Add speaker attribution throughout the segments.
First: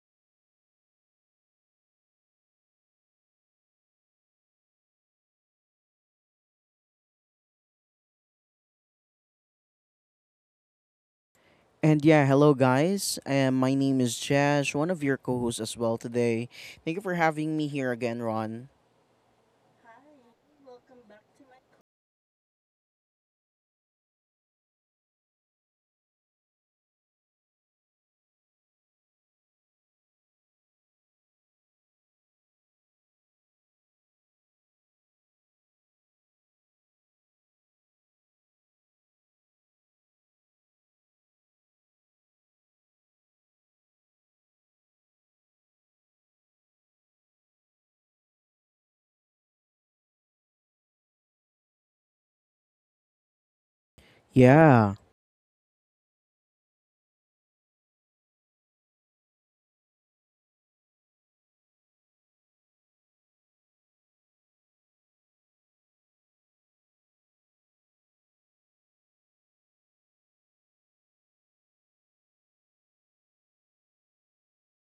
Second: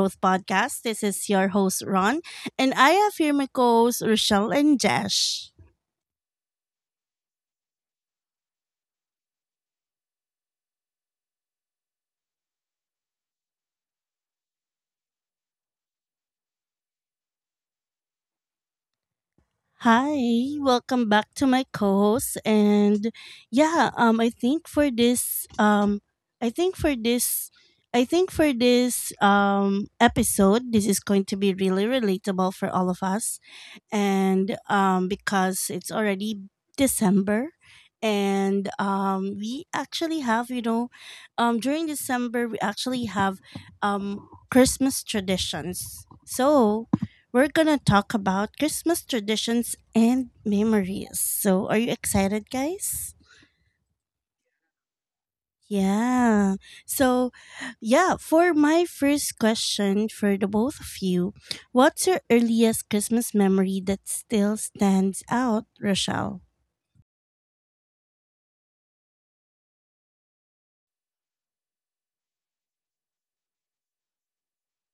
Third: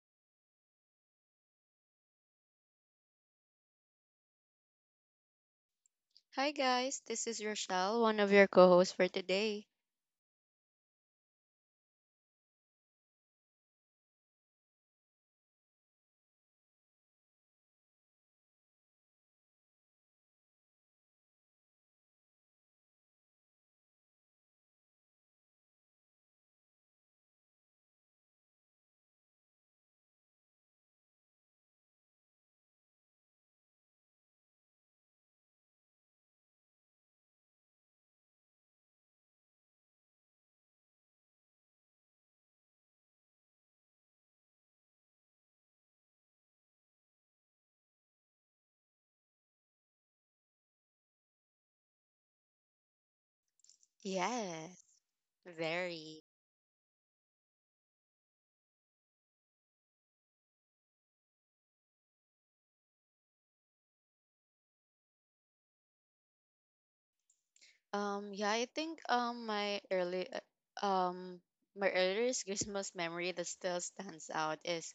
Speaker 1: Growth Podcast. This is your host, Ron, and I have here my co hosts, Rochelle and Jash.
Speaker 2: Hi guys, this is Rochelle, one of your co-hosts for today.
Speaker 3: And yeah, hello guys. My name is Jash, one of your co-hosts as well today. Thank you for having me here again, Ron.
Speaker 1: Hi, welcome back to my co host. And yeah, I think for I think for I think for this episode, this is going to be really relatable for all of us and because it's already December, and we actually have during December we actually have Christmas traditions. So we're gonna talk about Christmas traditions and memories. So are you excited, guys?
Speaker 2: Yes,
Speaker 3: Yeah.
Speaker 2: very.
Speaker 1: Yeah. So, yeah, for my first question for the both of you, what's your earliest Christmas memory that still stands out, Rochelle?
Speaker 2: Yeah, I think my early my earliest Christmas memory that still stands out is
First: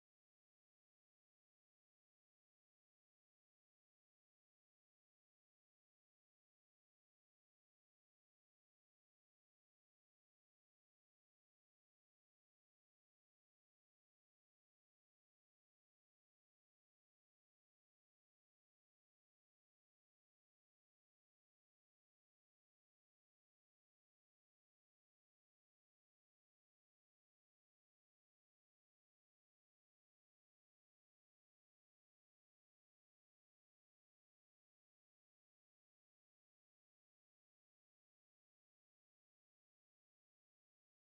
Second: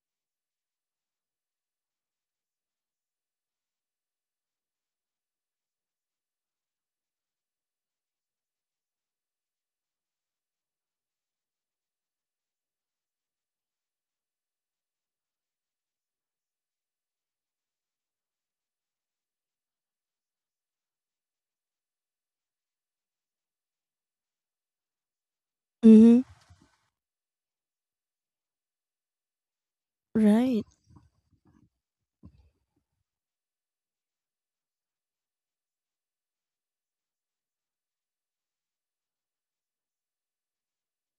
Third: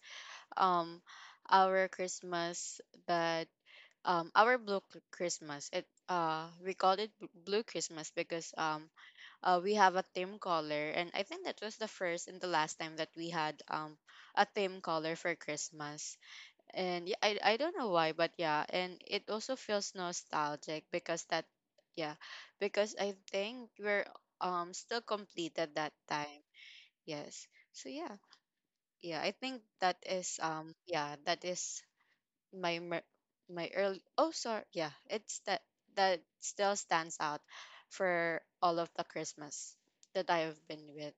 Speaker 2: um our Christmas that our blue Christmas. It We called it blue Christmas because we have a theme color, and I think that was the first and the last time that we had a theme color for Christmas. And yeah, I don't know why, but yeah, and it also feels nostalgic because yeah, because I think we're still completed that
Speaker 1: Mm-hmm.
Speaker 2: time. Yes. So yeah. Yeah, I think that is
Speaker 1: Right.
Speaker 2: yeah, that is my mer- my early oh sorry, yeah, it's that that still stands out for all of the Christmas that I have been with.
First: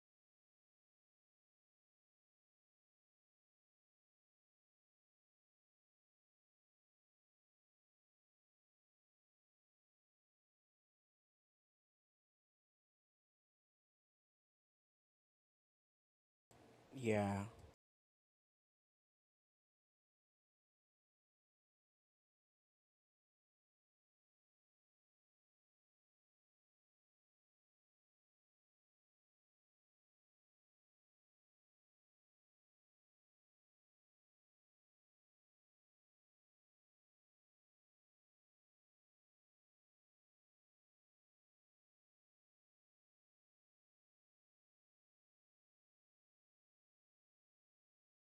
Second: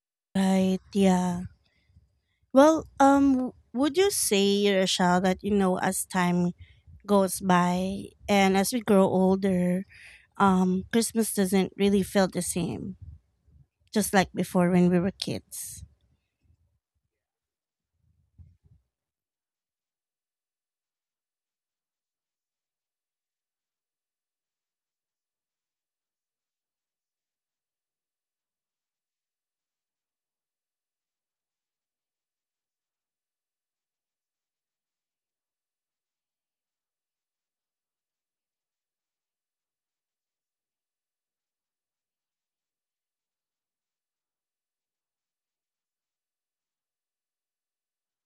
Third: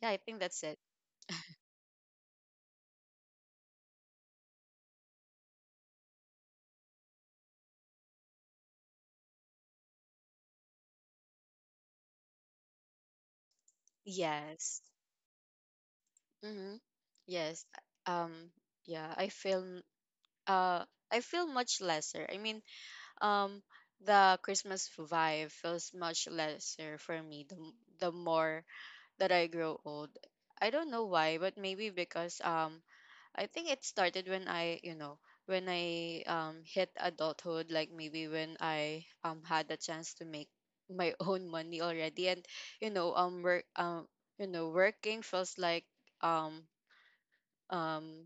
Speaker 2: Yeah, I think that's it.
Speaker 1: Right. Yeah. Well, would you say, Rochelle, that you know, as time goes by and as we grow older, Christmas doesn't really feel the same? Just like before
Speaker 2: Yes.
Speaker 1: when we were kids.
Speaker 2: Mhm.
Speaker 3: Yeah.
Speaker 2: Yes. Um yeah, uh I feel much lesser. I mean, um the Christmas vibe feels much lesser for me the more that I grow old. I don't know why, but maybe because I think it started when I, you know, when I hit adulthood, like maybe when I had the chance to make my own money already, and you know work you know, working feels like um um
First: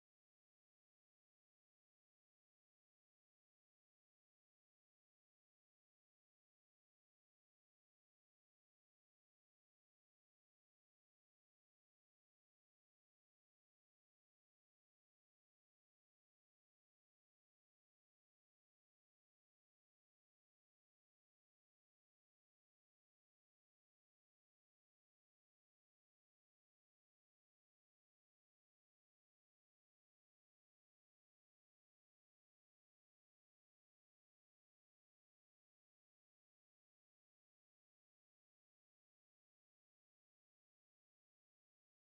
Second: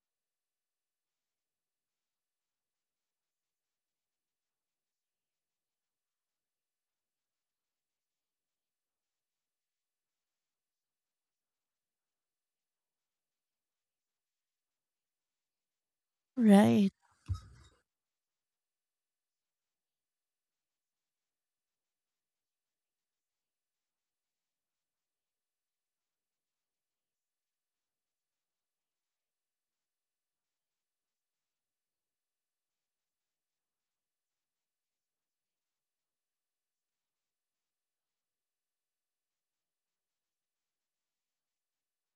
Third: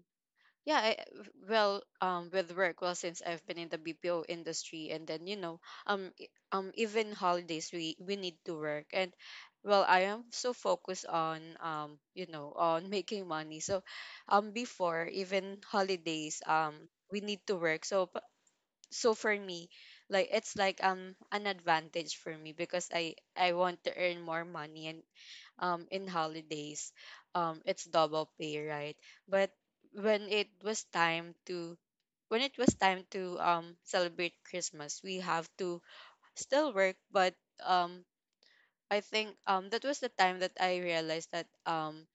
Speaker 2: yeah well with work. Well, since I've been in the BPO industry and then, you know, even holidays we need to work. And well, I am so focused on, you know, on making money. So before, even holidays,
Speaker 1: Right.
Speaker 2: we need to work. So for me, like it's like an advantage for me because I want to earn more money, and in holidays it's double pay, right? But when it was time to when it was time to celebrate Christmas, we have to still work. But um I think that was the time that I realized that um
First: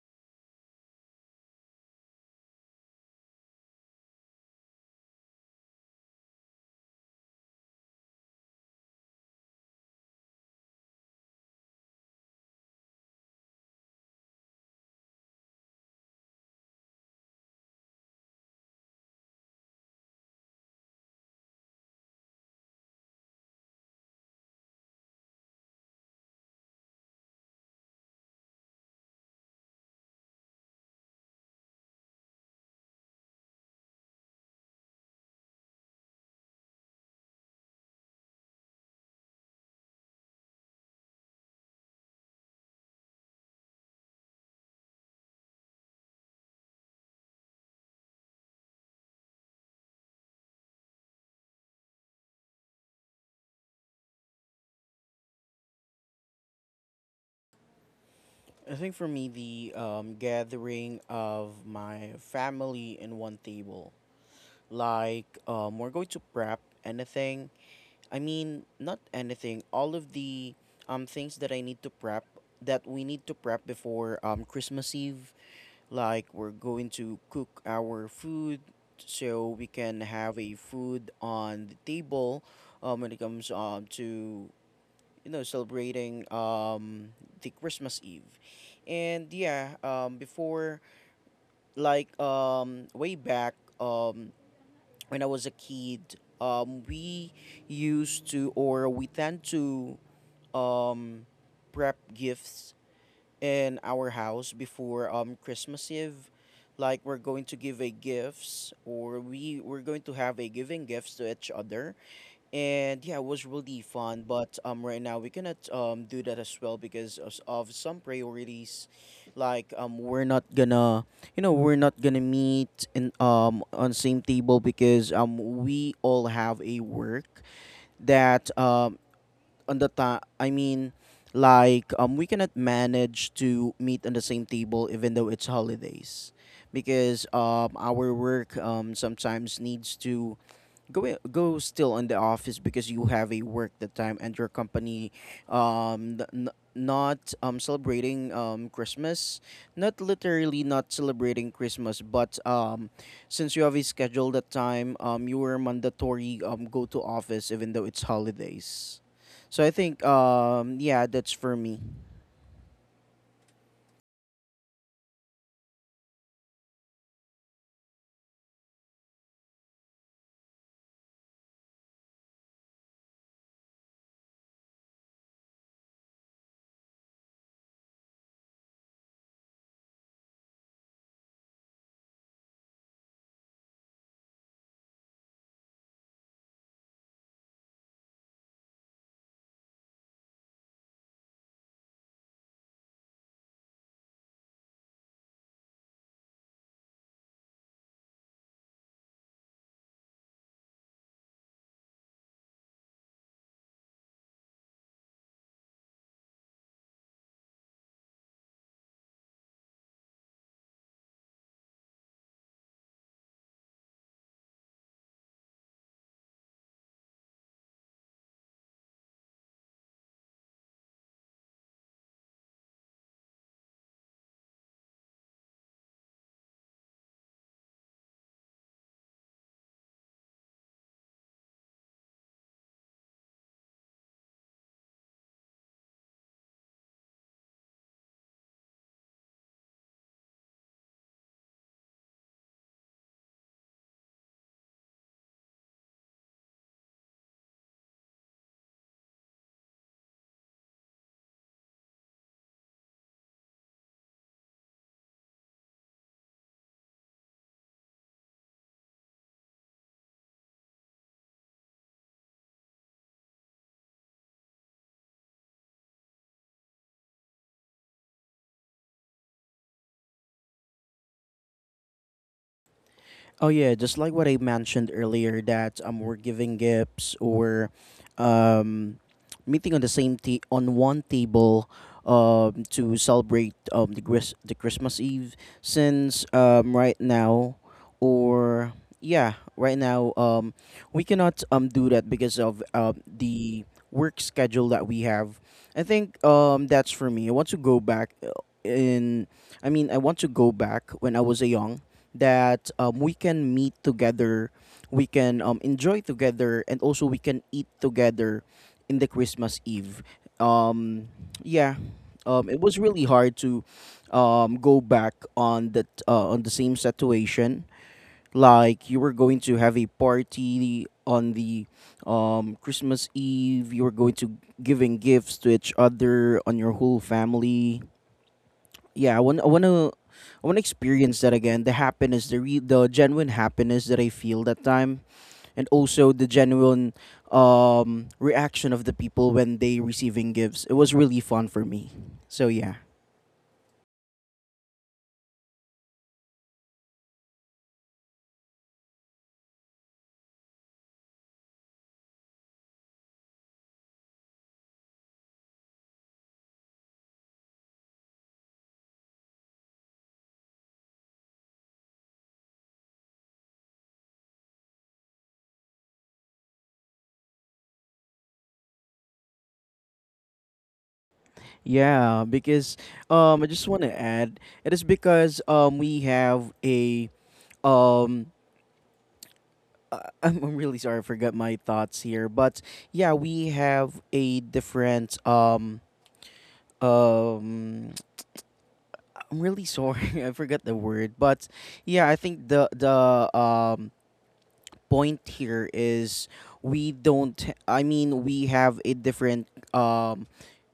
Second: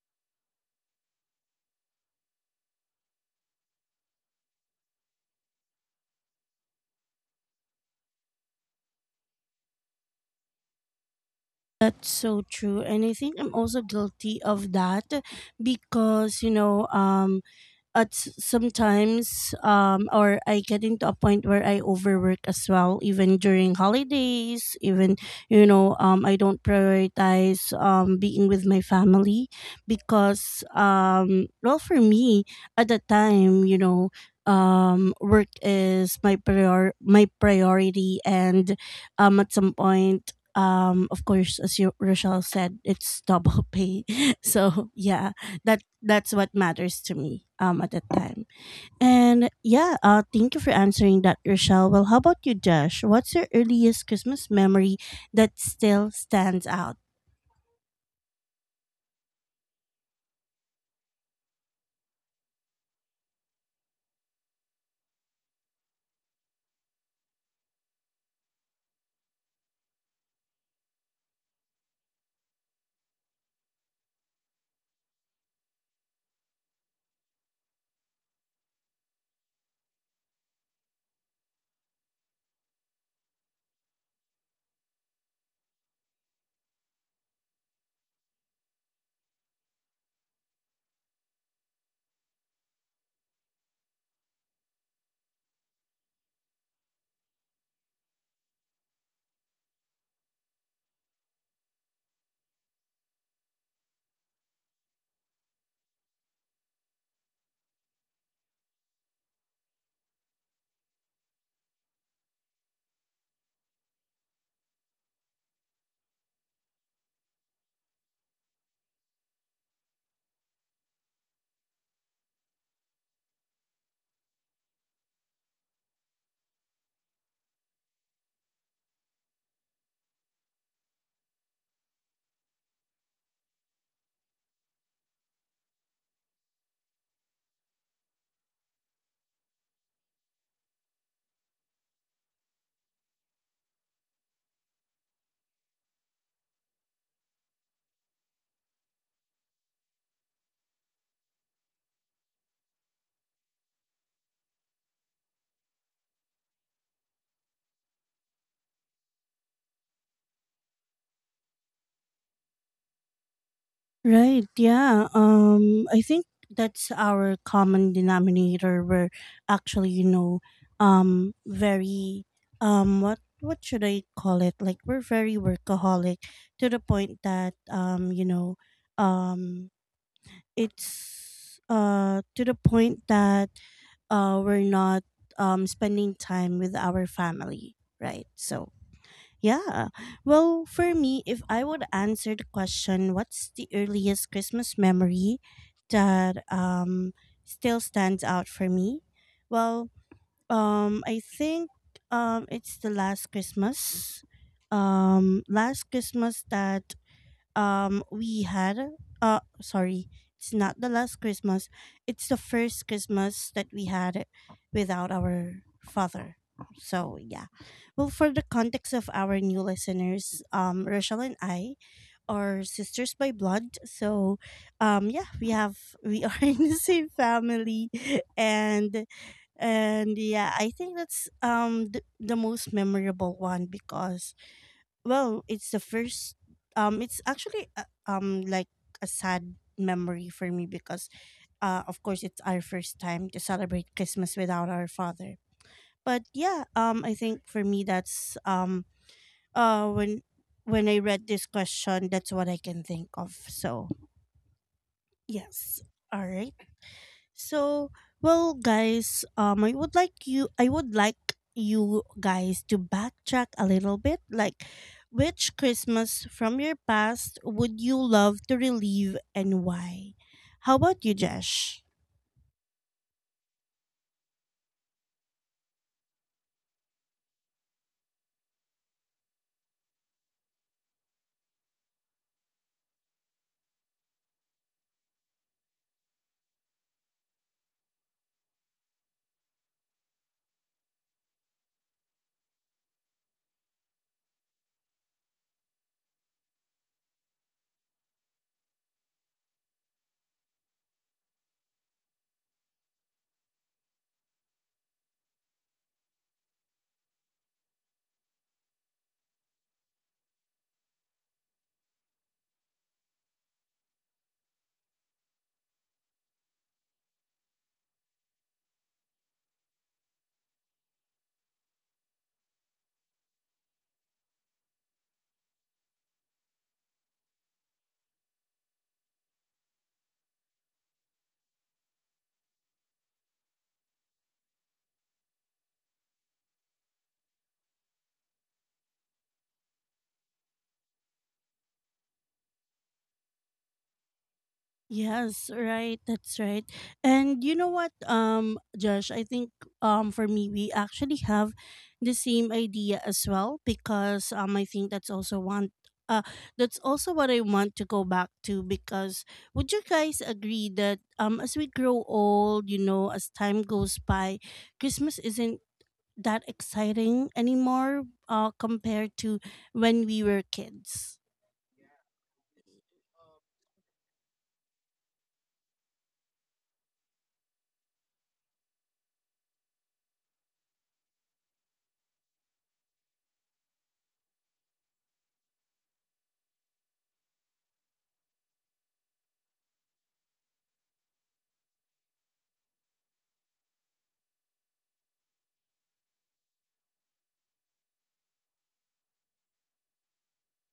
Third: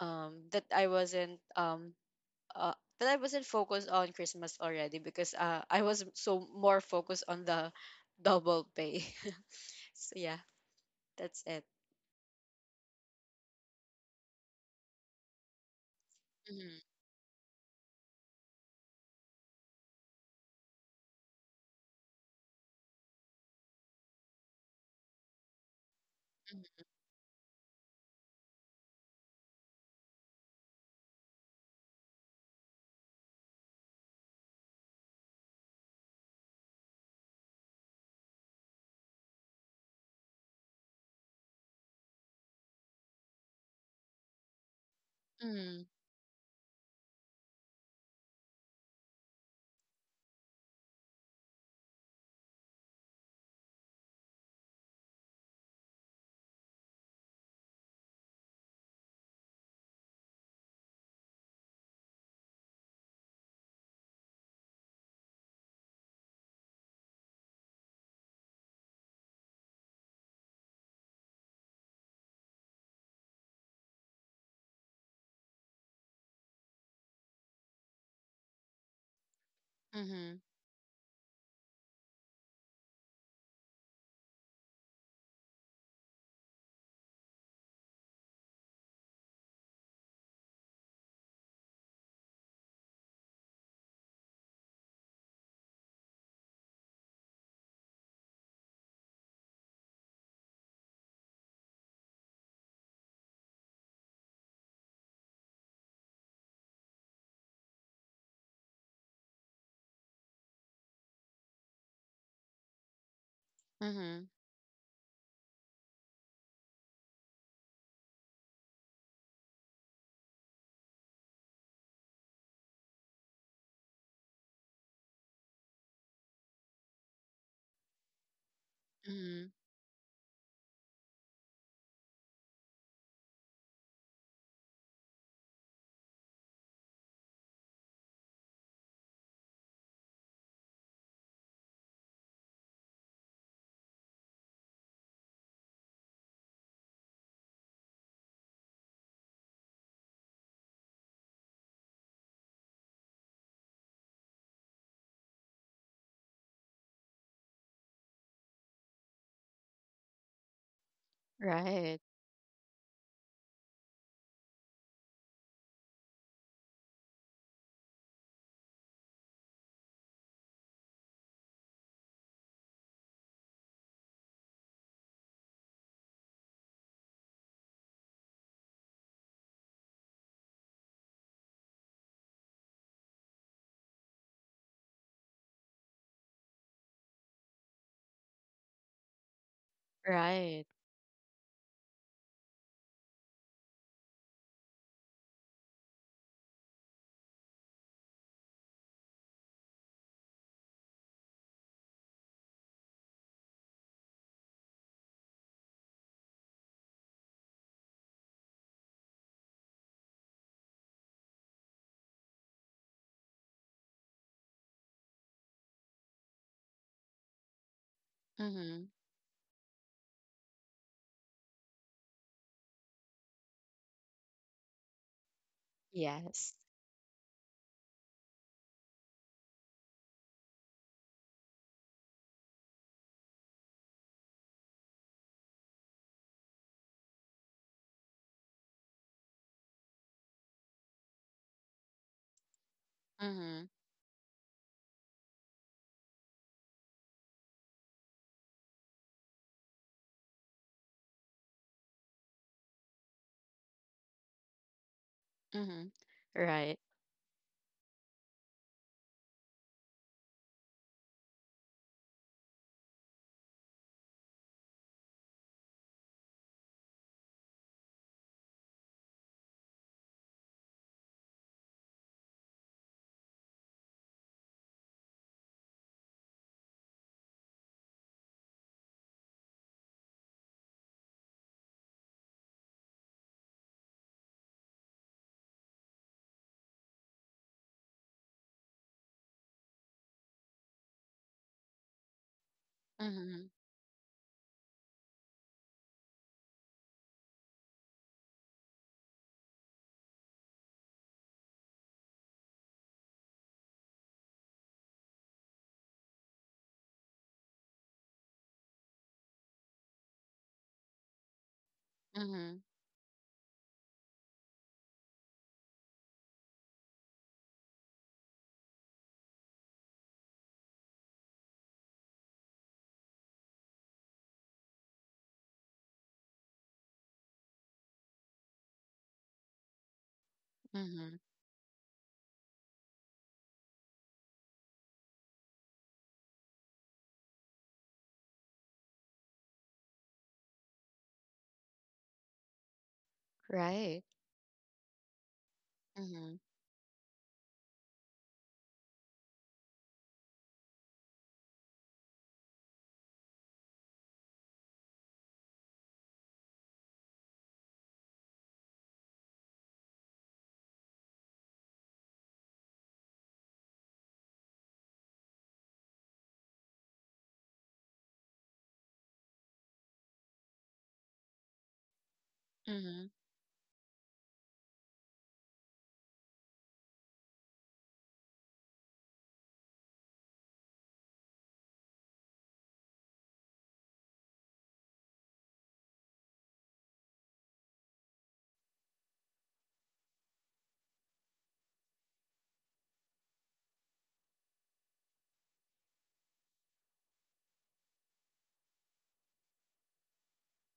Speaker 2: um that I wasn't uh, that I wasn't focused on Christmas already, because uh, I was so more focused on the double pay. So yeah, that's it.
Speaker 1: That's so true. And I think I'm also guilty of that because, you know,
Speaker 2: Mm-hmm,
Speaker 1: at sometimes or I get into a point where I overwork as well even during holidays even you know I don't prioritize being with my family because well for me at the time you know work is my prior my priority and at some point of course as you Rochelle said it's double pay so yeah that's what matters to me at that time, and yeah, thank you for answering that, Rochelle. Well, how about you, Josh? What's your earliest Christmas memory that still stands out?
Speaker 3: I think for me, the gathering of my family in one table. Like, we're going to prep anything. I mean, not anything. All of the things that I need to prep, that we need to prep before Christmas Eve, like we're going to cook our food so we can
Speaker 2: mm-hmm,
Speaker 3: have a food on the table when it comes to celebrating the Christmas Eve. And yeah, before, like, way back, um, when I was a kid, we used to, or we tend to um, prep gifts in our house before Christmas Eve. Like, we're going to give a gifts, or we're going to have a giving gifts to each other. And yeah, it was really fun.
Speaker 2: mm-hmm.
Speaker 3: But right now, we cannot do that as well, because of some priorities. Like, we're not gonna meet in on same table because we all have a work that
Speaker 2: Mhm.
Speaker 3: on the time. I mean, like, we cannot manage to meet on the same table even though it's holidays, because our work sometimes needs to go go still in the office, because you have a work that time and your company not celebrating Christmas, not literally not celebrating Christmas, but since you have a schedule that time, you were mandatory go to office even though it's holidays. So I think, yeah, that's for me.
Speaker 2: Right.
Speaker 1: Right. Yeah. I think that's our common denominator. We're actually, you know, very, what should I call it? Like we're very workaholic to the point that, you know, um, it's to the point that we're not spending time with our family. Right. So yeah.
Speaker 2: Right.
Speaker 1: Well, for me, if I would answer the question, what's the earliest Christmas memory that still stands out for me? Well, I think it's the last Christmas. Last Christmas that we had, sorry, it's not the last Christmas, it's the first Christmas that we had without our father. So yeah, well, for the
Speaker 2: Mhm.
Speaker 1: context of our new listeners, Rochelle and I are sisters by blood, so yeah, we have, we are
Speaker 2: Yes.
Speaker 1: in the same family, and and yeah, I think that's the most memorable one because well, it's the first, it's actually like a sad memory for me because of course it's our first time to
Speaker 2: Mhm.
Speaker 1: celebrate Christmas without our father. But yeah, I think for me that's uh when when I read this question, that's what I can think of. So, yes.
Speaker 2: Mhm.
Speaker 1: All right.
Speaker 2: Right.
Speaker 1: So, well, guys, I would like you guys to backtrack a little bit. Like, which Christmas from your past would you love to relive and why? How about you, Jesh?
Speaker 3: Oh yeah, just like what I mentioned earlier, that we're giving gifts, or um, meeting on the same on one table to celebrate, the Christmas Eve. Since right now, or yeah, right now, we cannot do that because of
Speaker 2: Mhm.
Speaker 3: the work schedule that we have. I think, that's for me. I want to go back, in. I want to go back when I was a young, that we can meet together, we can enjoy together, and also we can eat together in the Christmas Eve. Um, yeah, it
Speaker 2: Mhm.
Speaker 3: was really hard to go back on that, on the same situation. Like, you were going to have a party on the, Christmas Eve, you were going to giving gifts to each other on your whole family. Yeah, I want to
Speaker 2: Mhm.
Speaker 3: experience that again. The happiness, the the genuine happiness that I feel that time, and also the genuine reaction of the people when they receiving gifts. It was really fun for me. So yeah.
Speaker 2: Right.
Speaker 1: Yes, right.
Speaker 2: Mhm.
Speaker 1: That's right. And you know what, Josh, I think for me we actually have the same idea as well because I think that's also one uh that's also what I want to go back to because would you guys agree that as we grow old, you know, as time goes by, Christmas isn't that exciting anymore compared to when we were kids.
Speaker 3: Yeah, because
Speaker 2: Mhm.
Speaker 3: I just want to add, it is because we have a um, I'm really sorry, I forgot my thoughts here, but yeah, we have a different um I'm really sorry. I forgot the word, but yeah, I think the point here is, we don't, I mean, we have a different, um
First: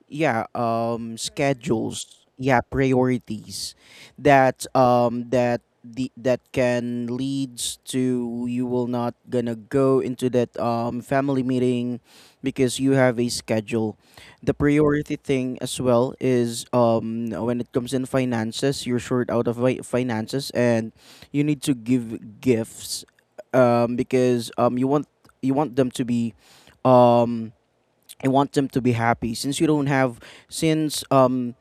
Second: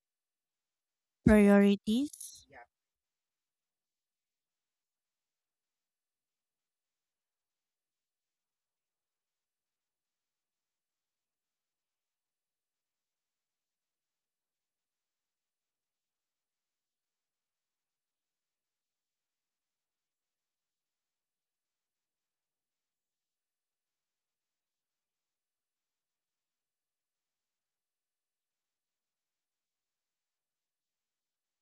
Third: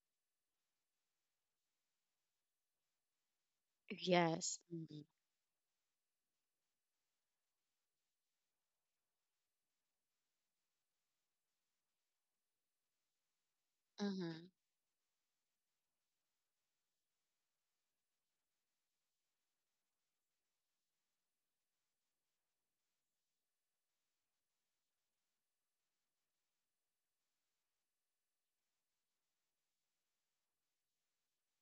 Speaker 3: yeah,
Speaker 1: Priorities?
Speaker 3: schedules, yeah, priorities
Speaker 2: Yes.
Speaker 3: that
Speaker 2: Mhm.
Speaker 3: um that the that can leads to, you will not gonna go into that family meeting because you have a schedule.
Speaker 2: Mhm.
Speaker 3: The priority thing as well is, when it comes in finances, you're short out of finances, and you need to give gifts because you want them to be um I want them to be happy, since you don't have, since um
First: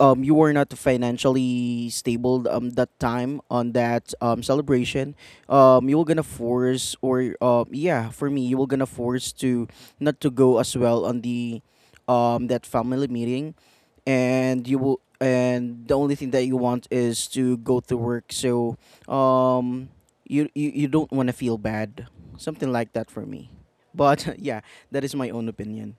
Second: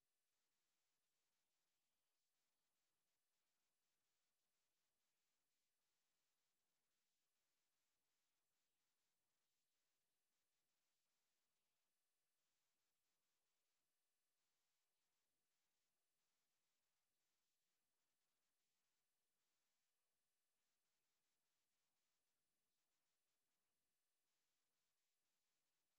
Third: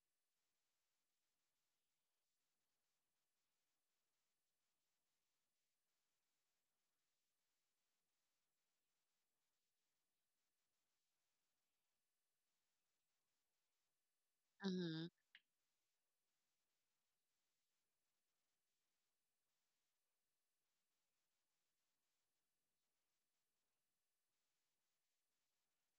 Speaker 3: um you were not financially stable that time on that celebration. You were gonna force, or yeah, for me, you were gonna force to not to go as well on the that family meeting, and you will,
Speaker 2: Mhm.
Speaker 3: and the only thing that you want is to go to work. So um you don't want to feel bad, something like that for me, but yeah, that is my own opinion.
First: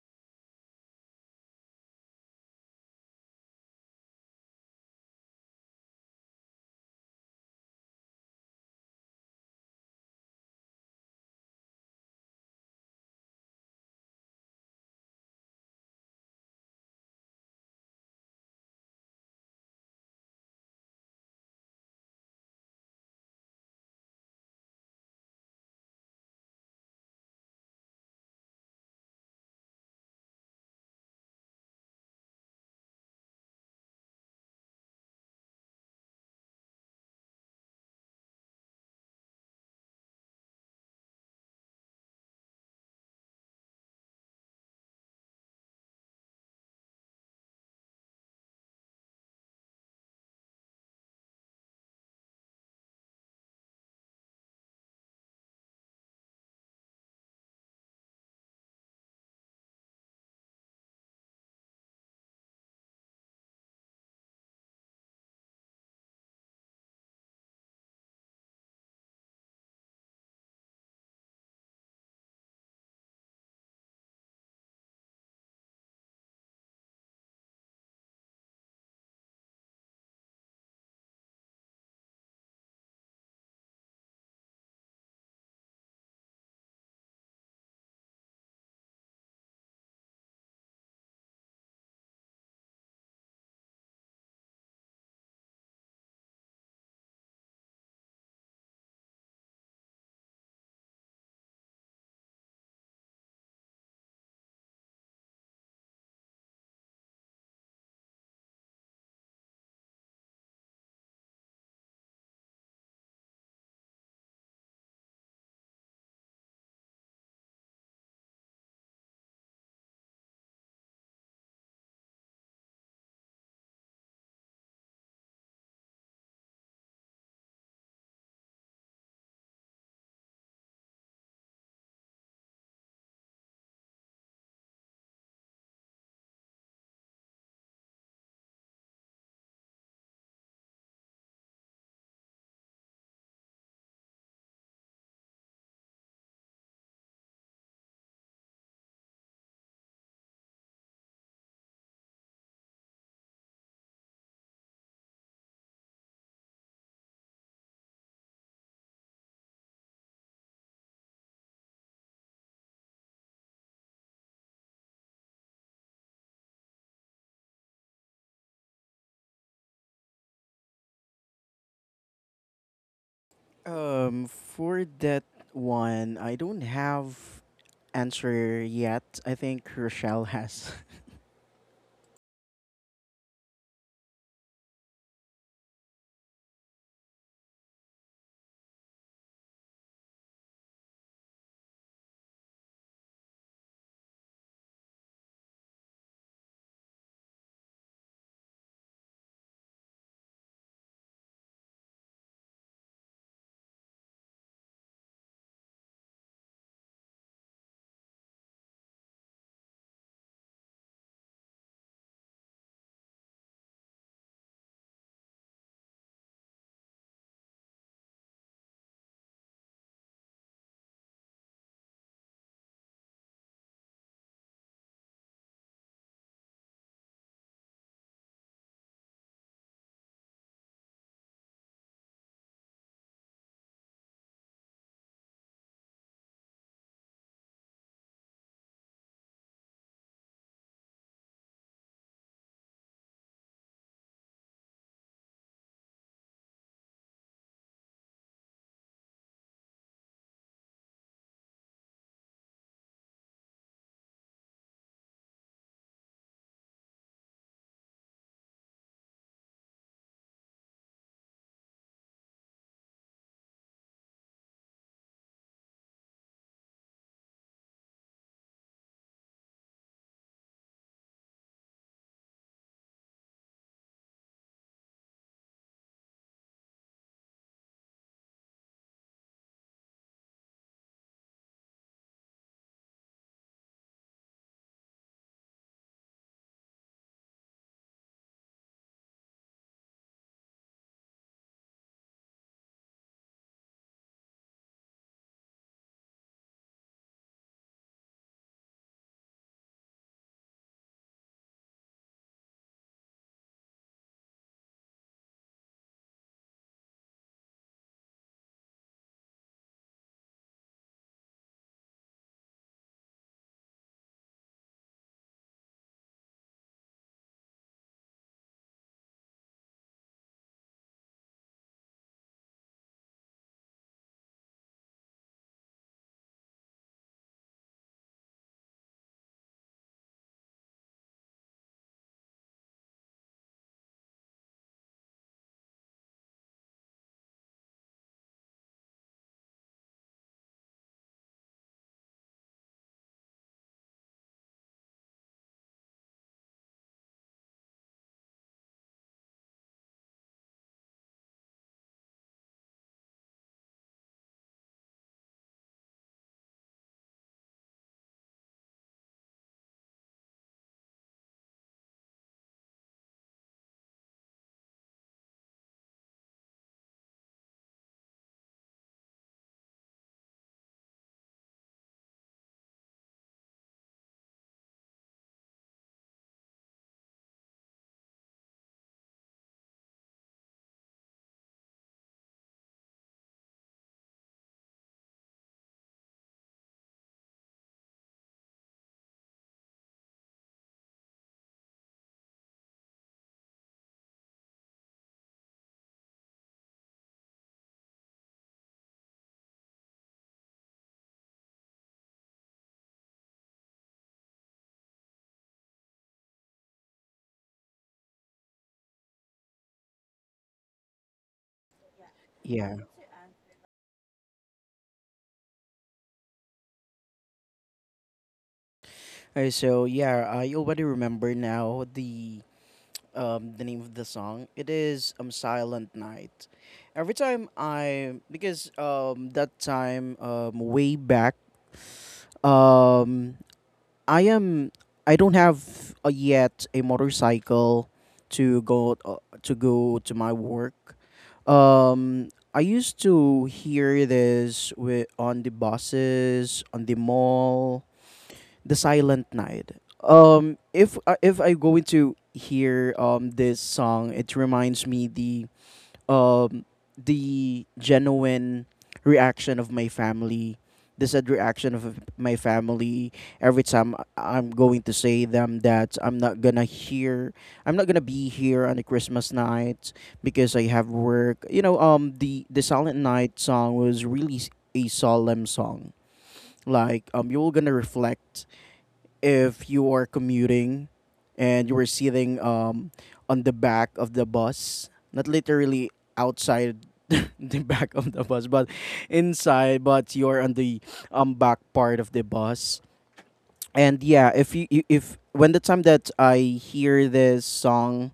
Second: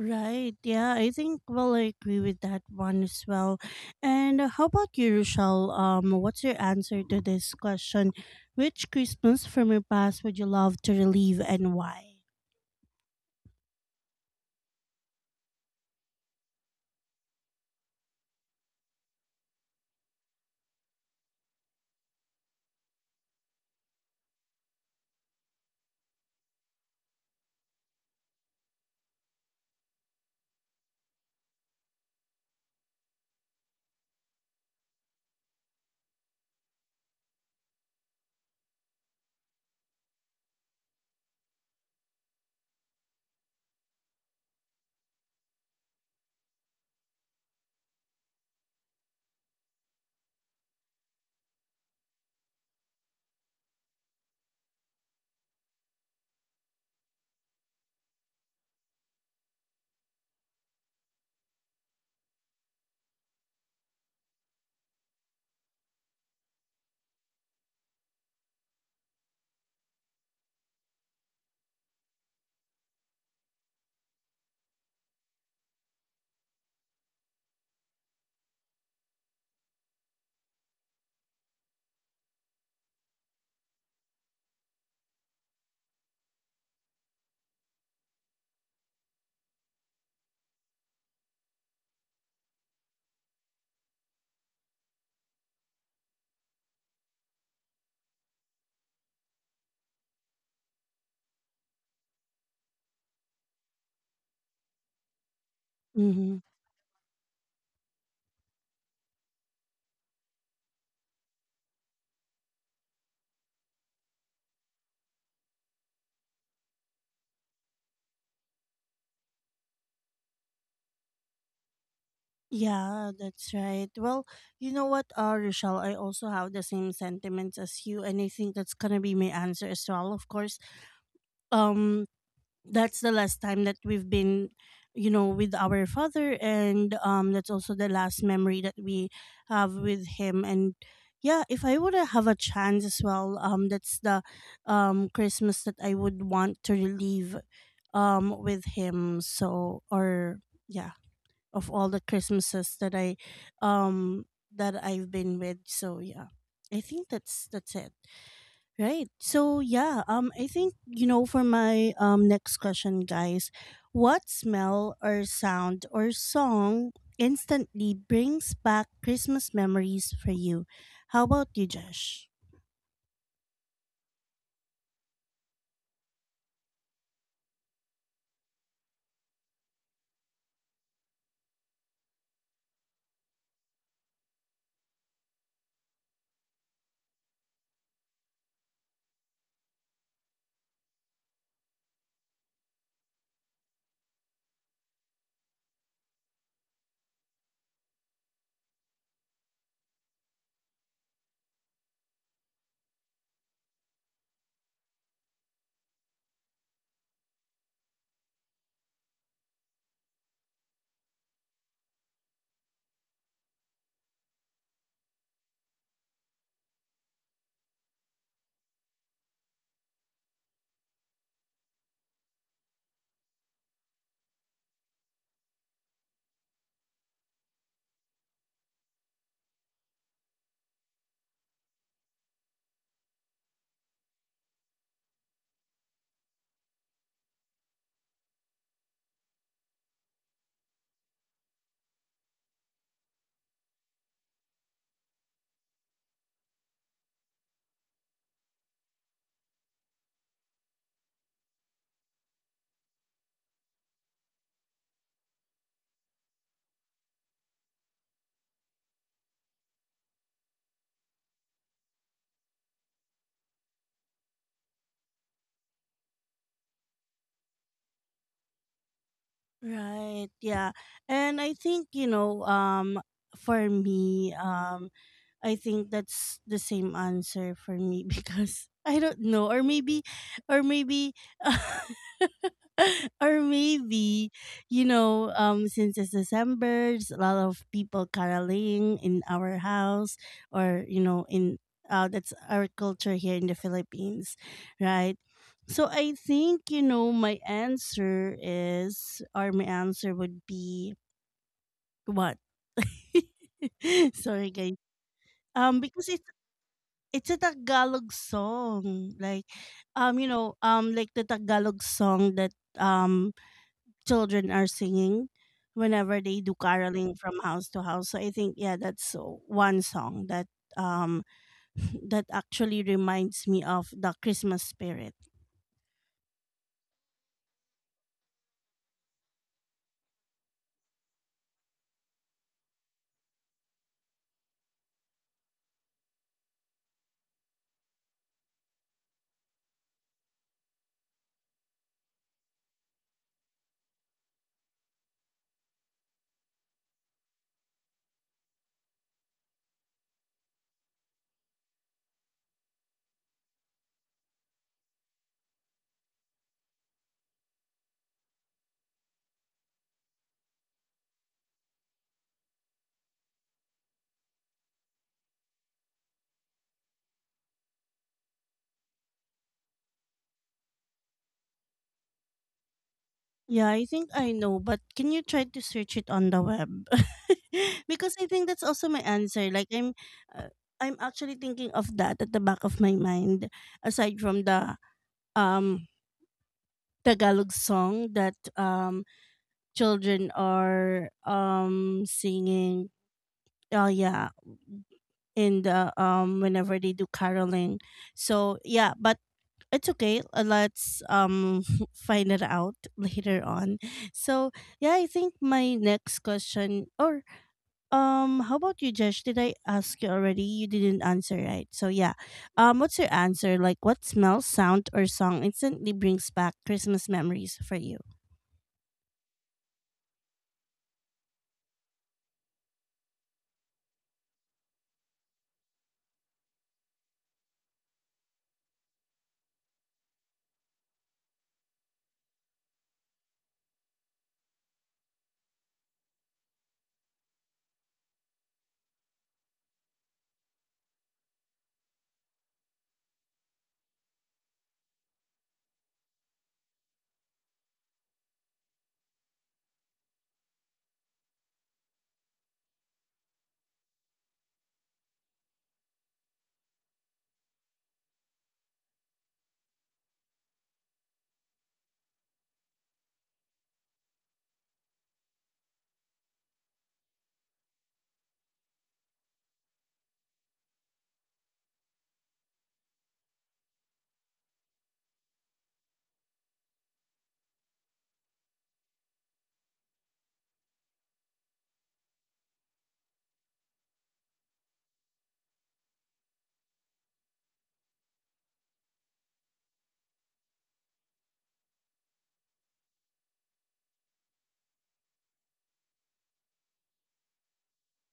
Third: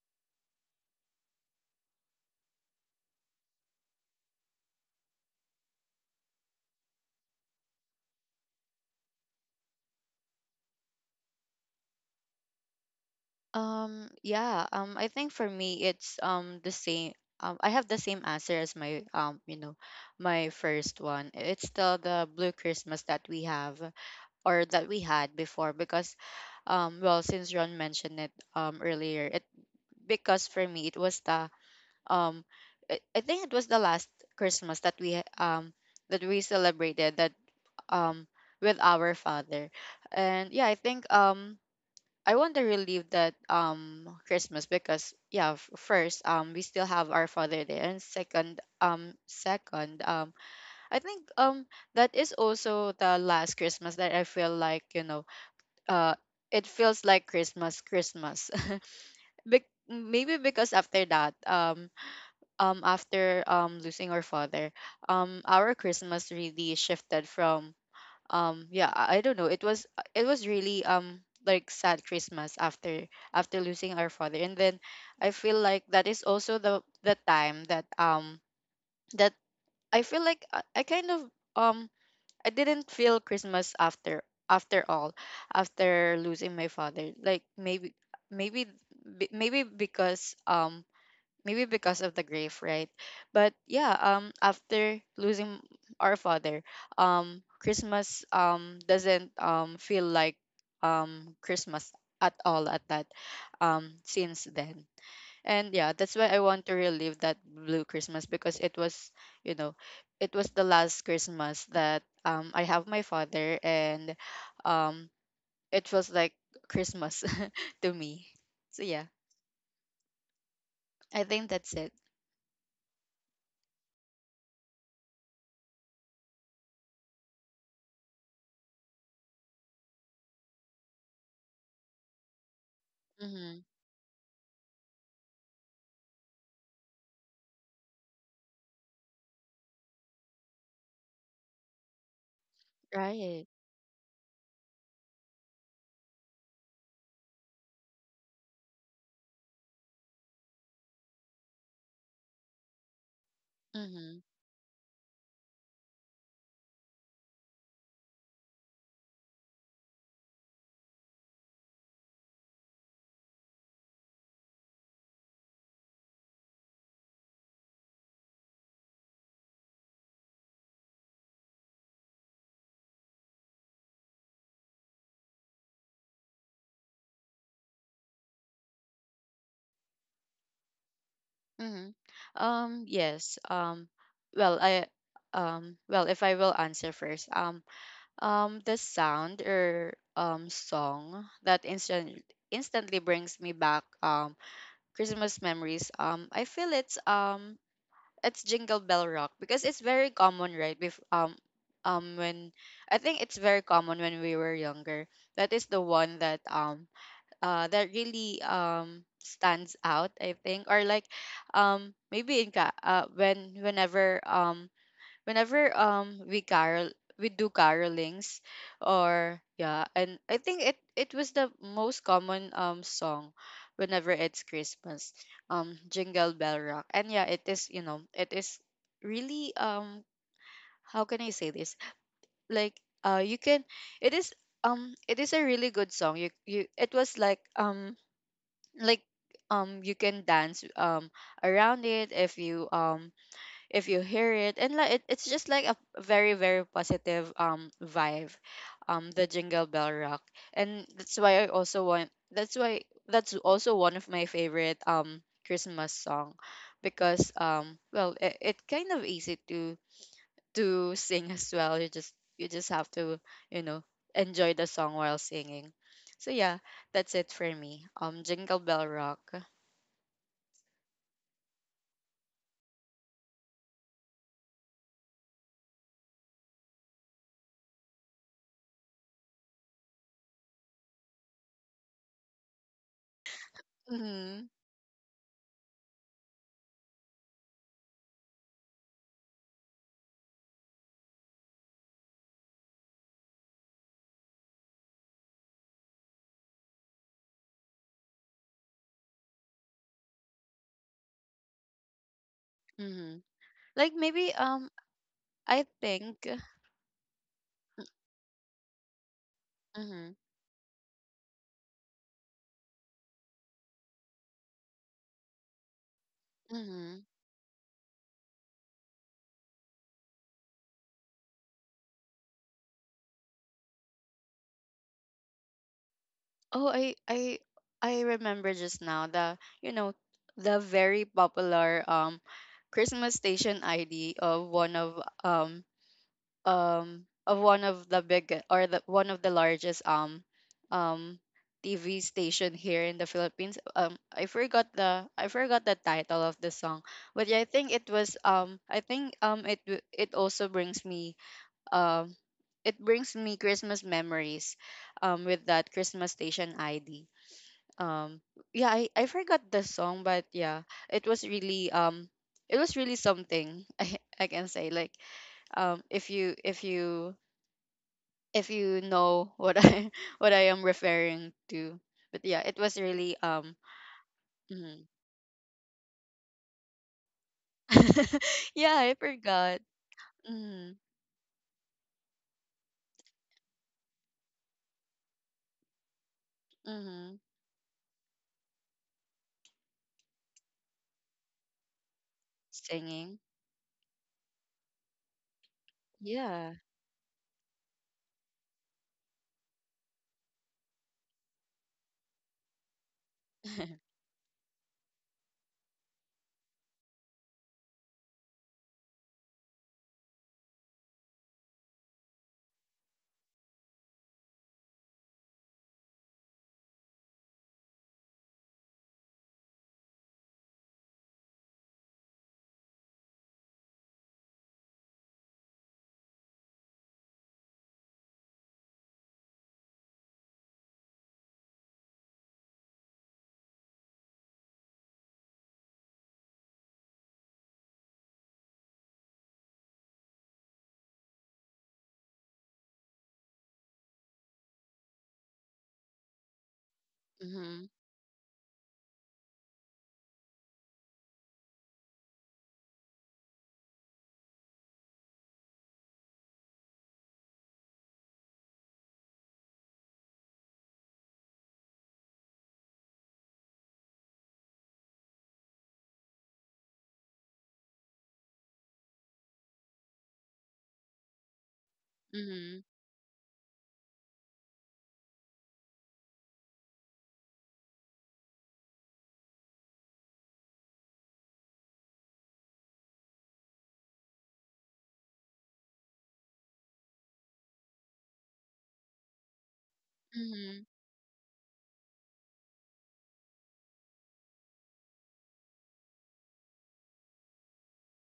Speaker 1: Right. Yeah, I think well I agree with that one as well. And how about you, Rochelle? What's your answer to this question? Which Christmas from your past would you love to relive and why?
Speaker 2: Yeah, I think for me it's the same. I have the same answer as my, you know, my first one. It's still the blue Christmas that we have, or that we had before, because well, since Ron mentioned it earlier it. Because for me it was the um I think it was the last Christmas that that we celebrated, that um with our father. And yeah, I think I want to relive that Christmas because, yeah, first we still have our father there, and second I think that is also the last Christmas that I feel like, you know, uh, it feels like Christmas Christmas. be Maybe because after that after losing our father, our Christmas really shifted from yeah, I don't know, it was, it was really like sad Christmas after after losing our father, and then I feel like that is also the time that that I feel like I kind of um I didn't feel Christmas after after all, after losing my father, like maybe be- maybe because um maybe because of the grief, right? But yeah, after losing our father, Christmas doesn't feel like Christmas at all at that since then. And yeah, that's why
Speaker 1: Mm-hmm.
Speaker 2: I want to relive that blue Christmas because it was, you know, it was the last Christmas that I have my father, and um it was like Christmas to me. So yeah, I think that's it.
Speaker 1: Yeah, that's right. Well, you know what, Rochelle, I also have the same sentiments as you, and I think that's gonna be my answer as well. Of course, um, that's the last
Speaker 2: Mm-hmm.
Speaker 1: time that we've been you know with our father, and that's also the last memory that we have with him, and yeah, if I would have a chance as well,
Speaker 2: Right.
Speaker 1: that's the Christmas that I would want to relive with him, so or yeah, of all the Christmases that I
Speaker 2: Mm-hmm.
Speaker 1: um that I've been with, so yeah, I think that's it. Right. So yeah, I think you know for my next question, guys, what smell or sound or song instantly brings back Christmas memories for you? How about you, Josh?
Speaker 3: For that one, I don't have answer yet. I think Rochelle has.
Speaker 2: Mm-hmm. Yes. Well, I well, if I will answer first. The sound or song that instantly brings me back Christmas memories. I feel it's Jingle Bell Rock because it's very common, right? Bef when I think it's very common when we were younger. That is the one that that really stands out, I think, or like maybe when whenever we carol we do carolings or, yeah. And I think it it was the most common song whenever it's Christmas, Jingle Bell Rock. And yeah, it is, you know, it is really how can I say this? Like, uh, you can it is it is a really good song. You It was like like you can dance around it if you hear it. And like it, it's just like a very positive vibe, the Jingle Bell Rock. And that's why I also want, that's why that's also one of my favorite Christmas song, because well, it, it's kind of easy to sing as well. You just you just have to, you know, enjoy the song while singing. So yeah, that's it for me, Jingle Bell Rock.
Speaker 1: Right. Yeah. And I think you know for me I think that's the same answer for me because I don't know, or maybe or maybe
Speaker 2: Mhm,
Speaker 1: you know since it's December there's a lot of people caroling in our house or you know in that's our culture here in the Philippines, right? So I think you know my answer is, or my answer would be, what
Speaker 2: mhm. Like maybe
Speaker 1: sorry guys,
Speaker 2: I
Speaker 1: because
Speaker 2: think
Speaker 1: it's a Tagalog song. Like,
Speaker 2: mhm,
Speaker 1: like the Tagalog song that children are singing whenever they do
Speaker 2: mhm.
Speaker 1: caroling from house to house. So I think yeah, that's one song that um that actually reminds me of the Christmas spirit.
Speaker 2: Oh, I remember just now the, you know, the very popular Christmas station ID of one of the big or the one of the largest um TV station here in the Philippines. I forgot the title of the song. But yeah, I think it was I think it also brings me um it brings me Christmas memories with that Christmas station ID. Um yeah, I forgot the song, but yeah, it was really um it was really something. I can say like if you if you if you know what I what I am referring to. But yeah, it was really
Speaker 1: Yeah, I think I know, but
Speaker 2: mhm.
Speaker 1: can you try to search it on the web? Because I think that's
Speaker 2: Yeah,
Speaker 1: also
Speaker 2: I
Speaker 1: my answer.
Speaker 2: forgot.
Speaker 1: Like uh,
Speaker 2: Mm-hmm,
Speaker 1: I'm actually thinking of that at the back of my mind aside from the um
Speaker 2: mm-hmm.
Speaker 1: Tagalog song that children are singing.
Speaker 2: Singing.
Speaker 1: Oh yeah, in the
Speaker 2: Yeah.
Speaker 1: whenever they do caroling. So yeah, but it's okay. Let's find it out later on. So yeah, I think my next question or how about you, Josh? Did I ask you already? You didn't answer, right? So yeah.
Speaker 3: yeah.
Speaker 1: What's your answer? Like what smell, sound, or song instantly brings back Christmas memories for you?
Speaker 3: So yeah, I already remember now the name of the song. It is Silent Night. Every time I, because that time, way back, um I am. I don't have, yet, a motorcycle to go, to go to my work. I used to hear this with, on the buses, on the
Speaker 2: Mm-hmm,
Speaker 3: mall, the Silent Night. If I go into hear this song, it reminds me um the genuine reaction of my family, the said reaction of my family every time I'm going to say them that I'm not gonna hear, I'm not gonna be here on the Christmas night because I have work. you know um the
Speaker 2: mm-hmm,
Speaker 3: the Silent Night song was really a solemn song. Like, you're gonna reflect if you are commuting and you were sitting, on the back of the bus, not literally outside the back of the bus, but inside, but you're on the, back part of the bus. And yeah, if you, you if when the time that I hear this song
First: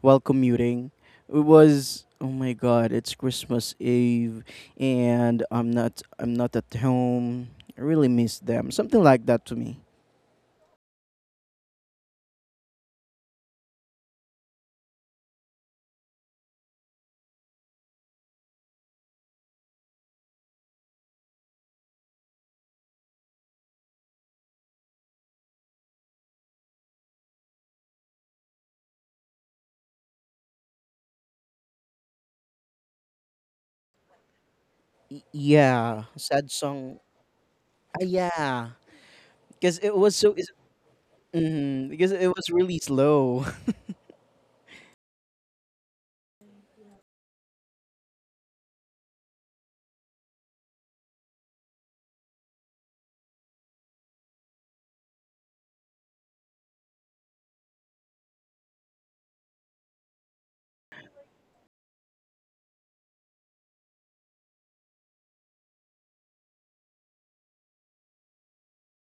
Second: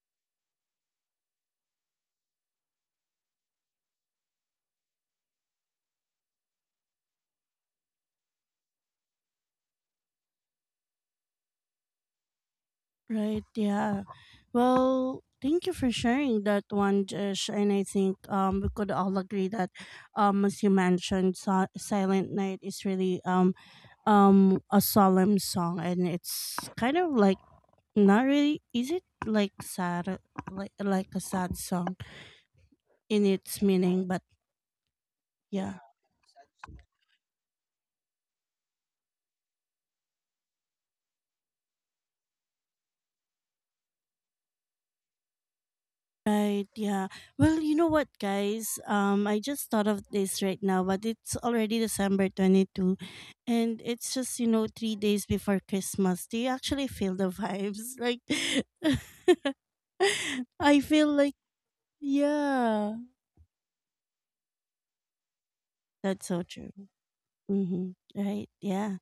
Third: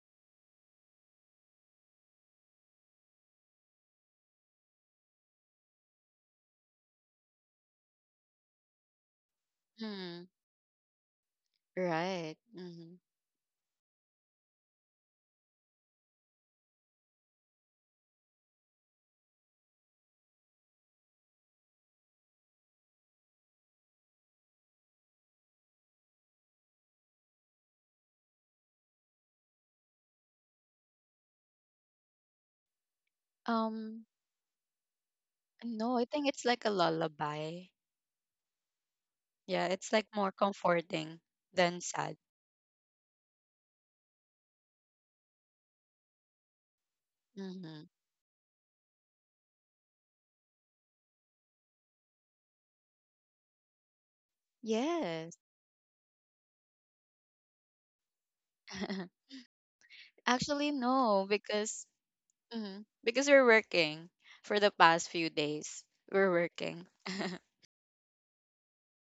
Speaker 3: while commuting, it was, oh my god, it's Christmas Eve and I'm not, I'm not at home. I really miss them. Something like that to me.
Speaker 2: mm-hmm. Right. Mhm.
Speaker 1: Right, yeah. Well, thank you for sharing that one, Josh. And I think we could all agree that as you mentioned, Silent Night is really a solemn song, and it's kind of like, not really, is it like a sad song in its
Speaker 2: Um,
Speaker 1: meaning, but
Speaker 3: Y
Speaker 1: yeah.
Speaker 2: no,
Speaker 3: Yeah,
Speaker 2: I think it's
Speaker 3: sad
Speaker 2: like a
Speaker 3: song.
Speaker 2: lullaby.
Speaker 3: Ah, yeah,
Speaker 2: Yeah,
Speaker 3: because
Speaker 2: it's
Speaker 3: it
Speaker 2: like
Speaker 3: was
Speaker 2: more
Speaker 3: so.
Speaker 2: comforting than
Speaker 3: Because
Speaker 2: sad.
Speaker 3: it was really slow.
Speaker 1: Right, yeah. Well, you
Speaker 2: Hmm.
Speaker 1: know what, guys? I just thought of this right now, but it's already December 22, and it's just, you know, three days
Speaker 2: Yes.
Speaker 1: before Christmas. Do you actually feel the vibes? Like,
Speaker 2: Actually,
Speaker 1: I feel
Speaker 2: no,
Speaker 1: like,
Speaker 2: because mhm,
Speaker 1: yeah,
Speaker 2: because we're working for the past few days.
Speaker 1: that's
Speaker 2: We're
Speaker 1: so true.
Speaker 2: working.
Speaker 1: Mm-hmm. Right, yeah.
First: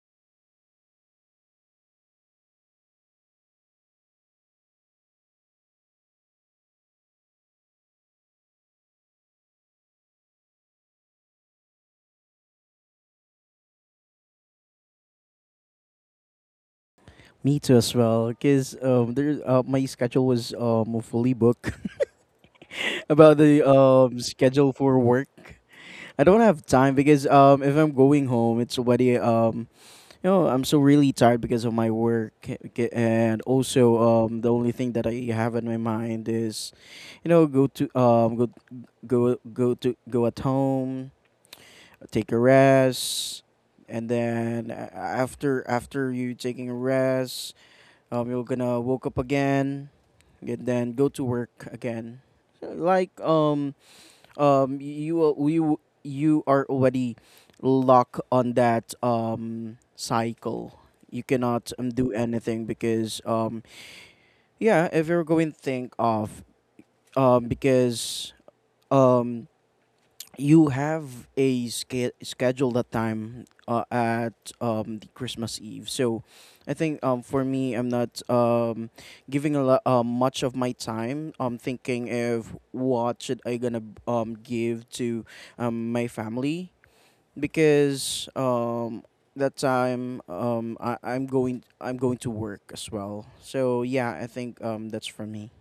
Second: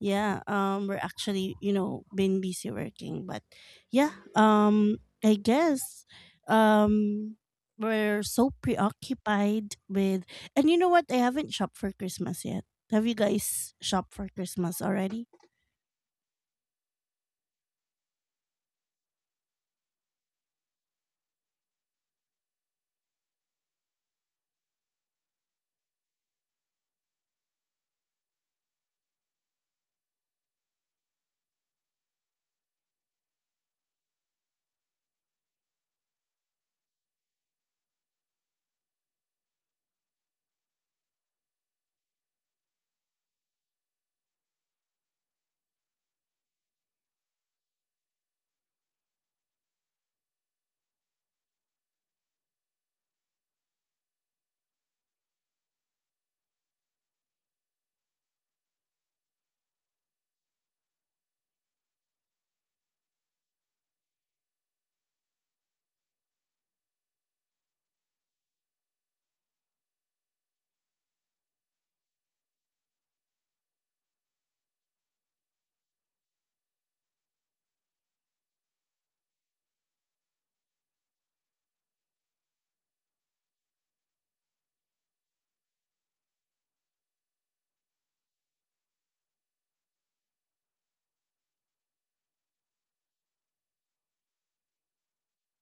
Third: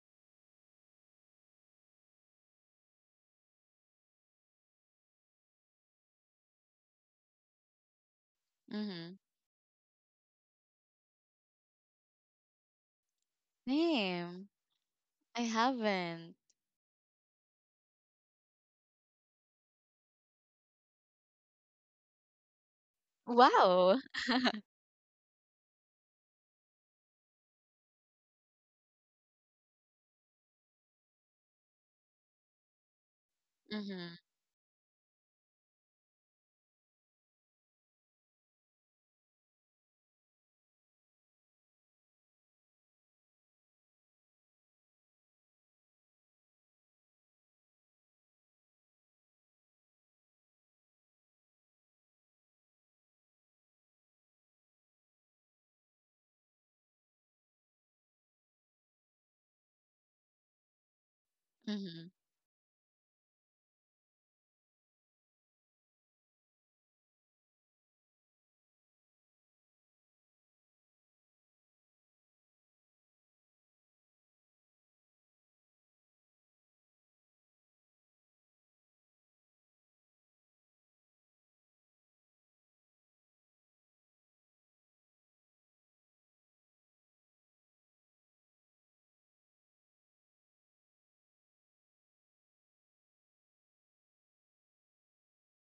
Speaker 1: Yeah, we're actually, you know, been busy working, but yeah, I guess, um, we're so
Speaker 2: Hmm.
Speaker 1: preoccupied with, and you know what? I haven't shopped for Christmas yet. Have you guys shopped for
Speaker 2: Name,
Speaker 1: Christmas already?
Speaker 2: I haven't.
Speaker 3: Me too as well. Because there my schedule was fully booked about the
Speaker 2: Wow.
Speaker 3: schedule for work. I don't have time because if I'm going home, it's already I'm so really tired because of my work, and also
Speaker 2: Hmm.
Speaker 3: the only thing that I have in my mind is, go to, go go go to go at home, take a rest, and then, after, after you taking a rest, you're gonna woke up again, and then go to work again. Like, um you are- you you are already locked on that cycle. You cannot,
Speaker 2: Hmm.
Speaker 3: do anything because yeah, if you're going to think of, because um you have a schedule that time, at the Christmas Eve. So I think, for me, I'm not, giving a lot, much of my time, I'm thinking if what should I gonna give to, my family because, that time, I'm going to work as well. So yeah, I think, that's for me.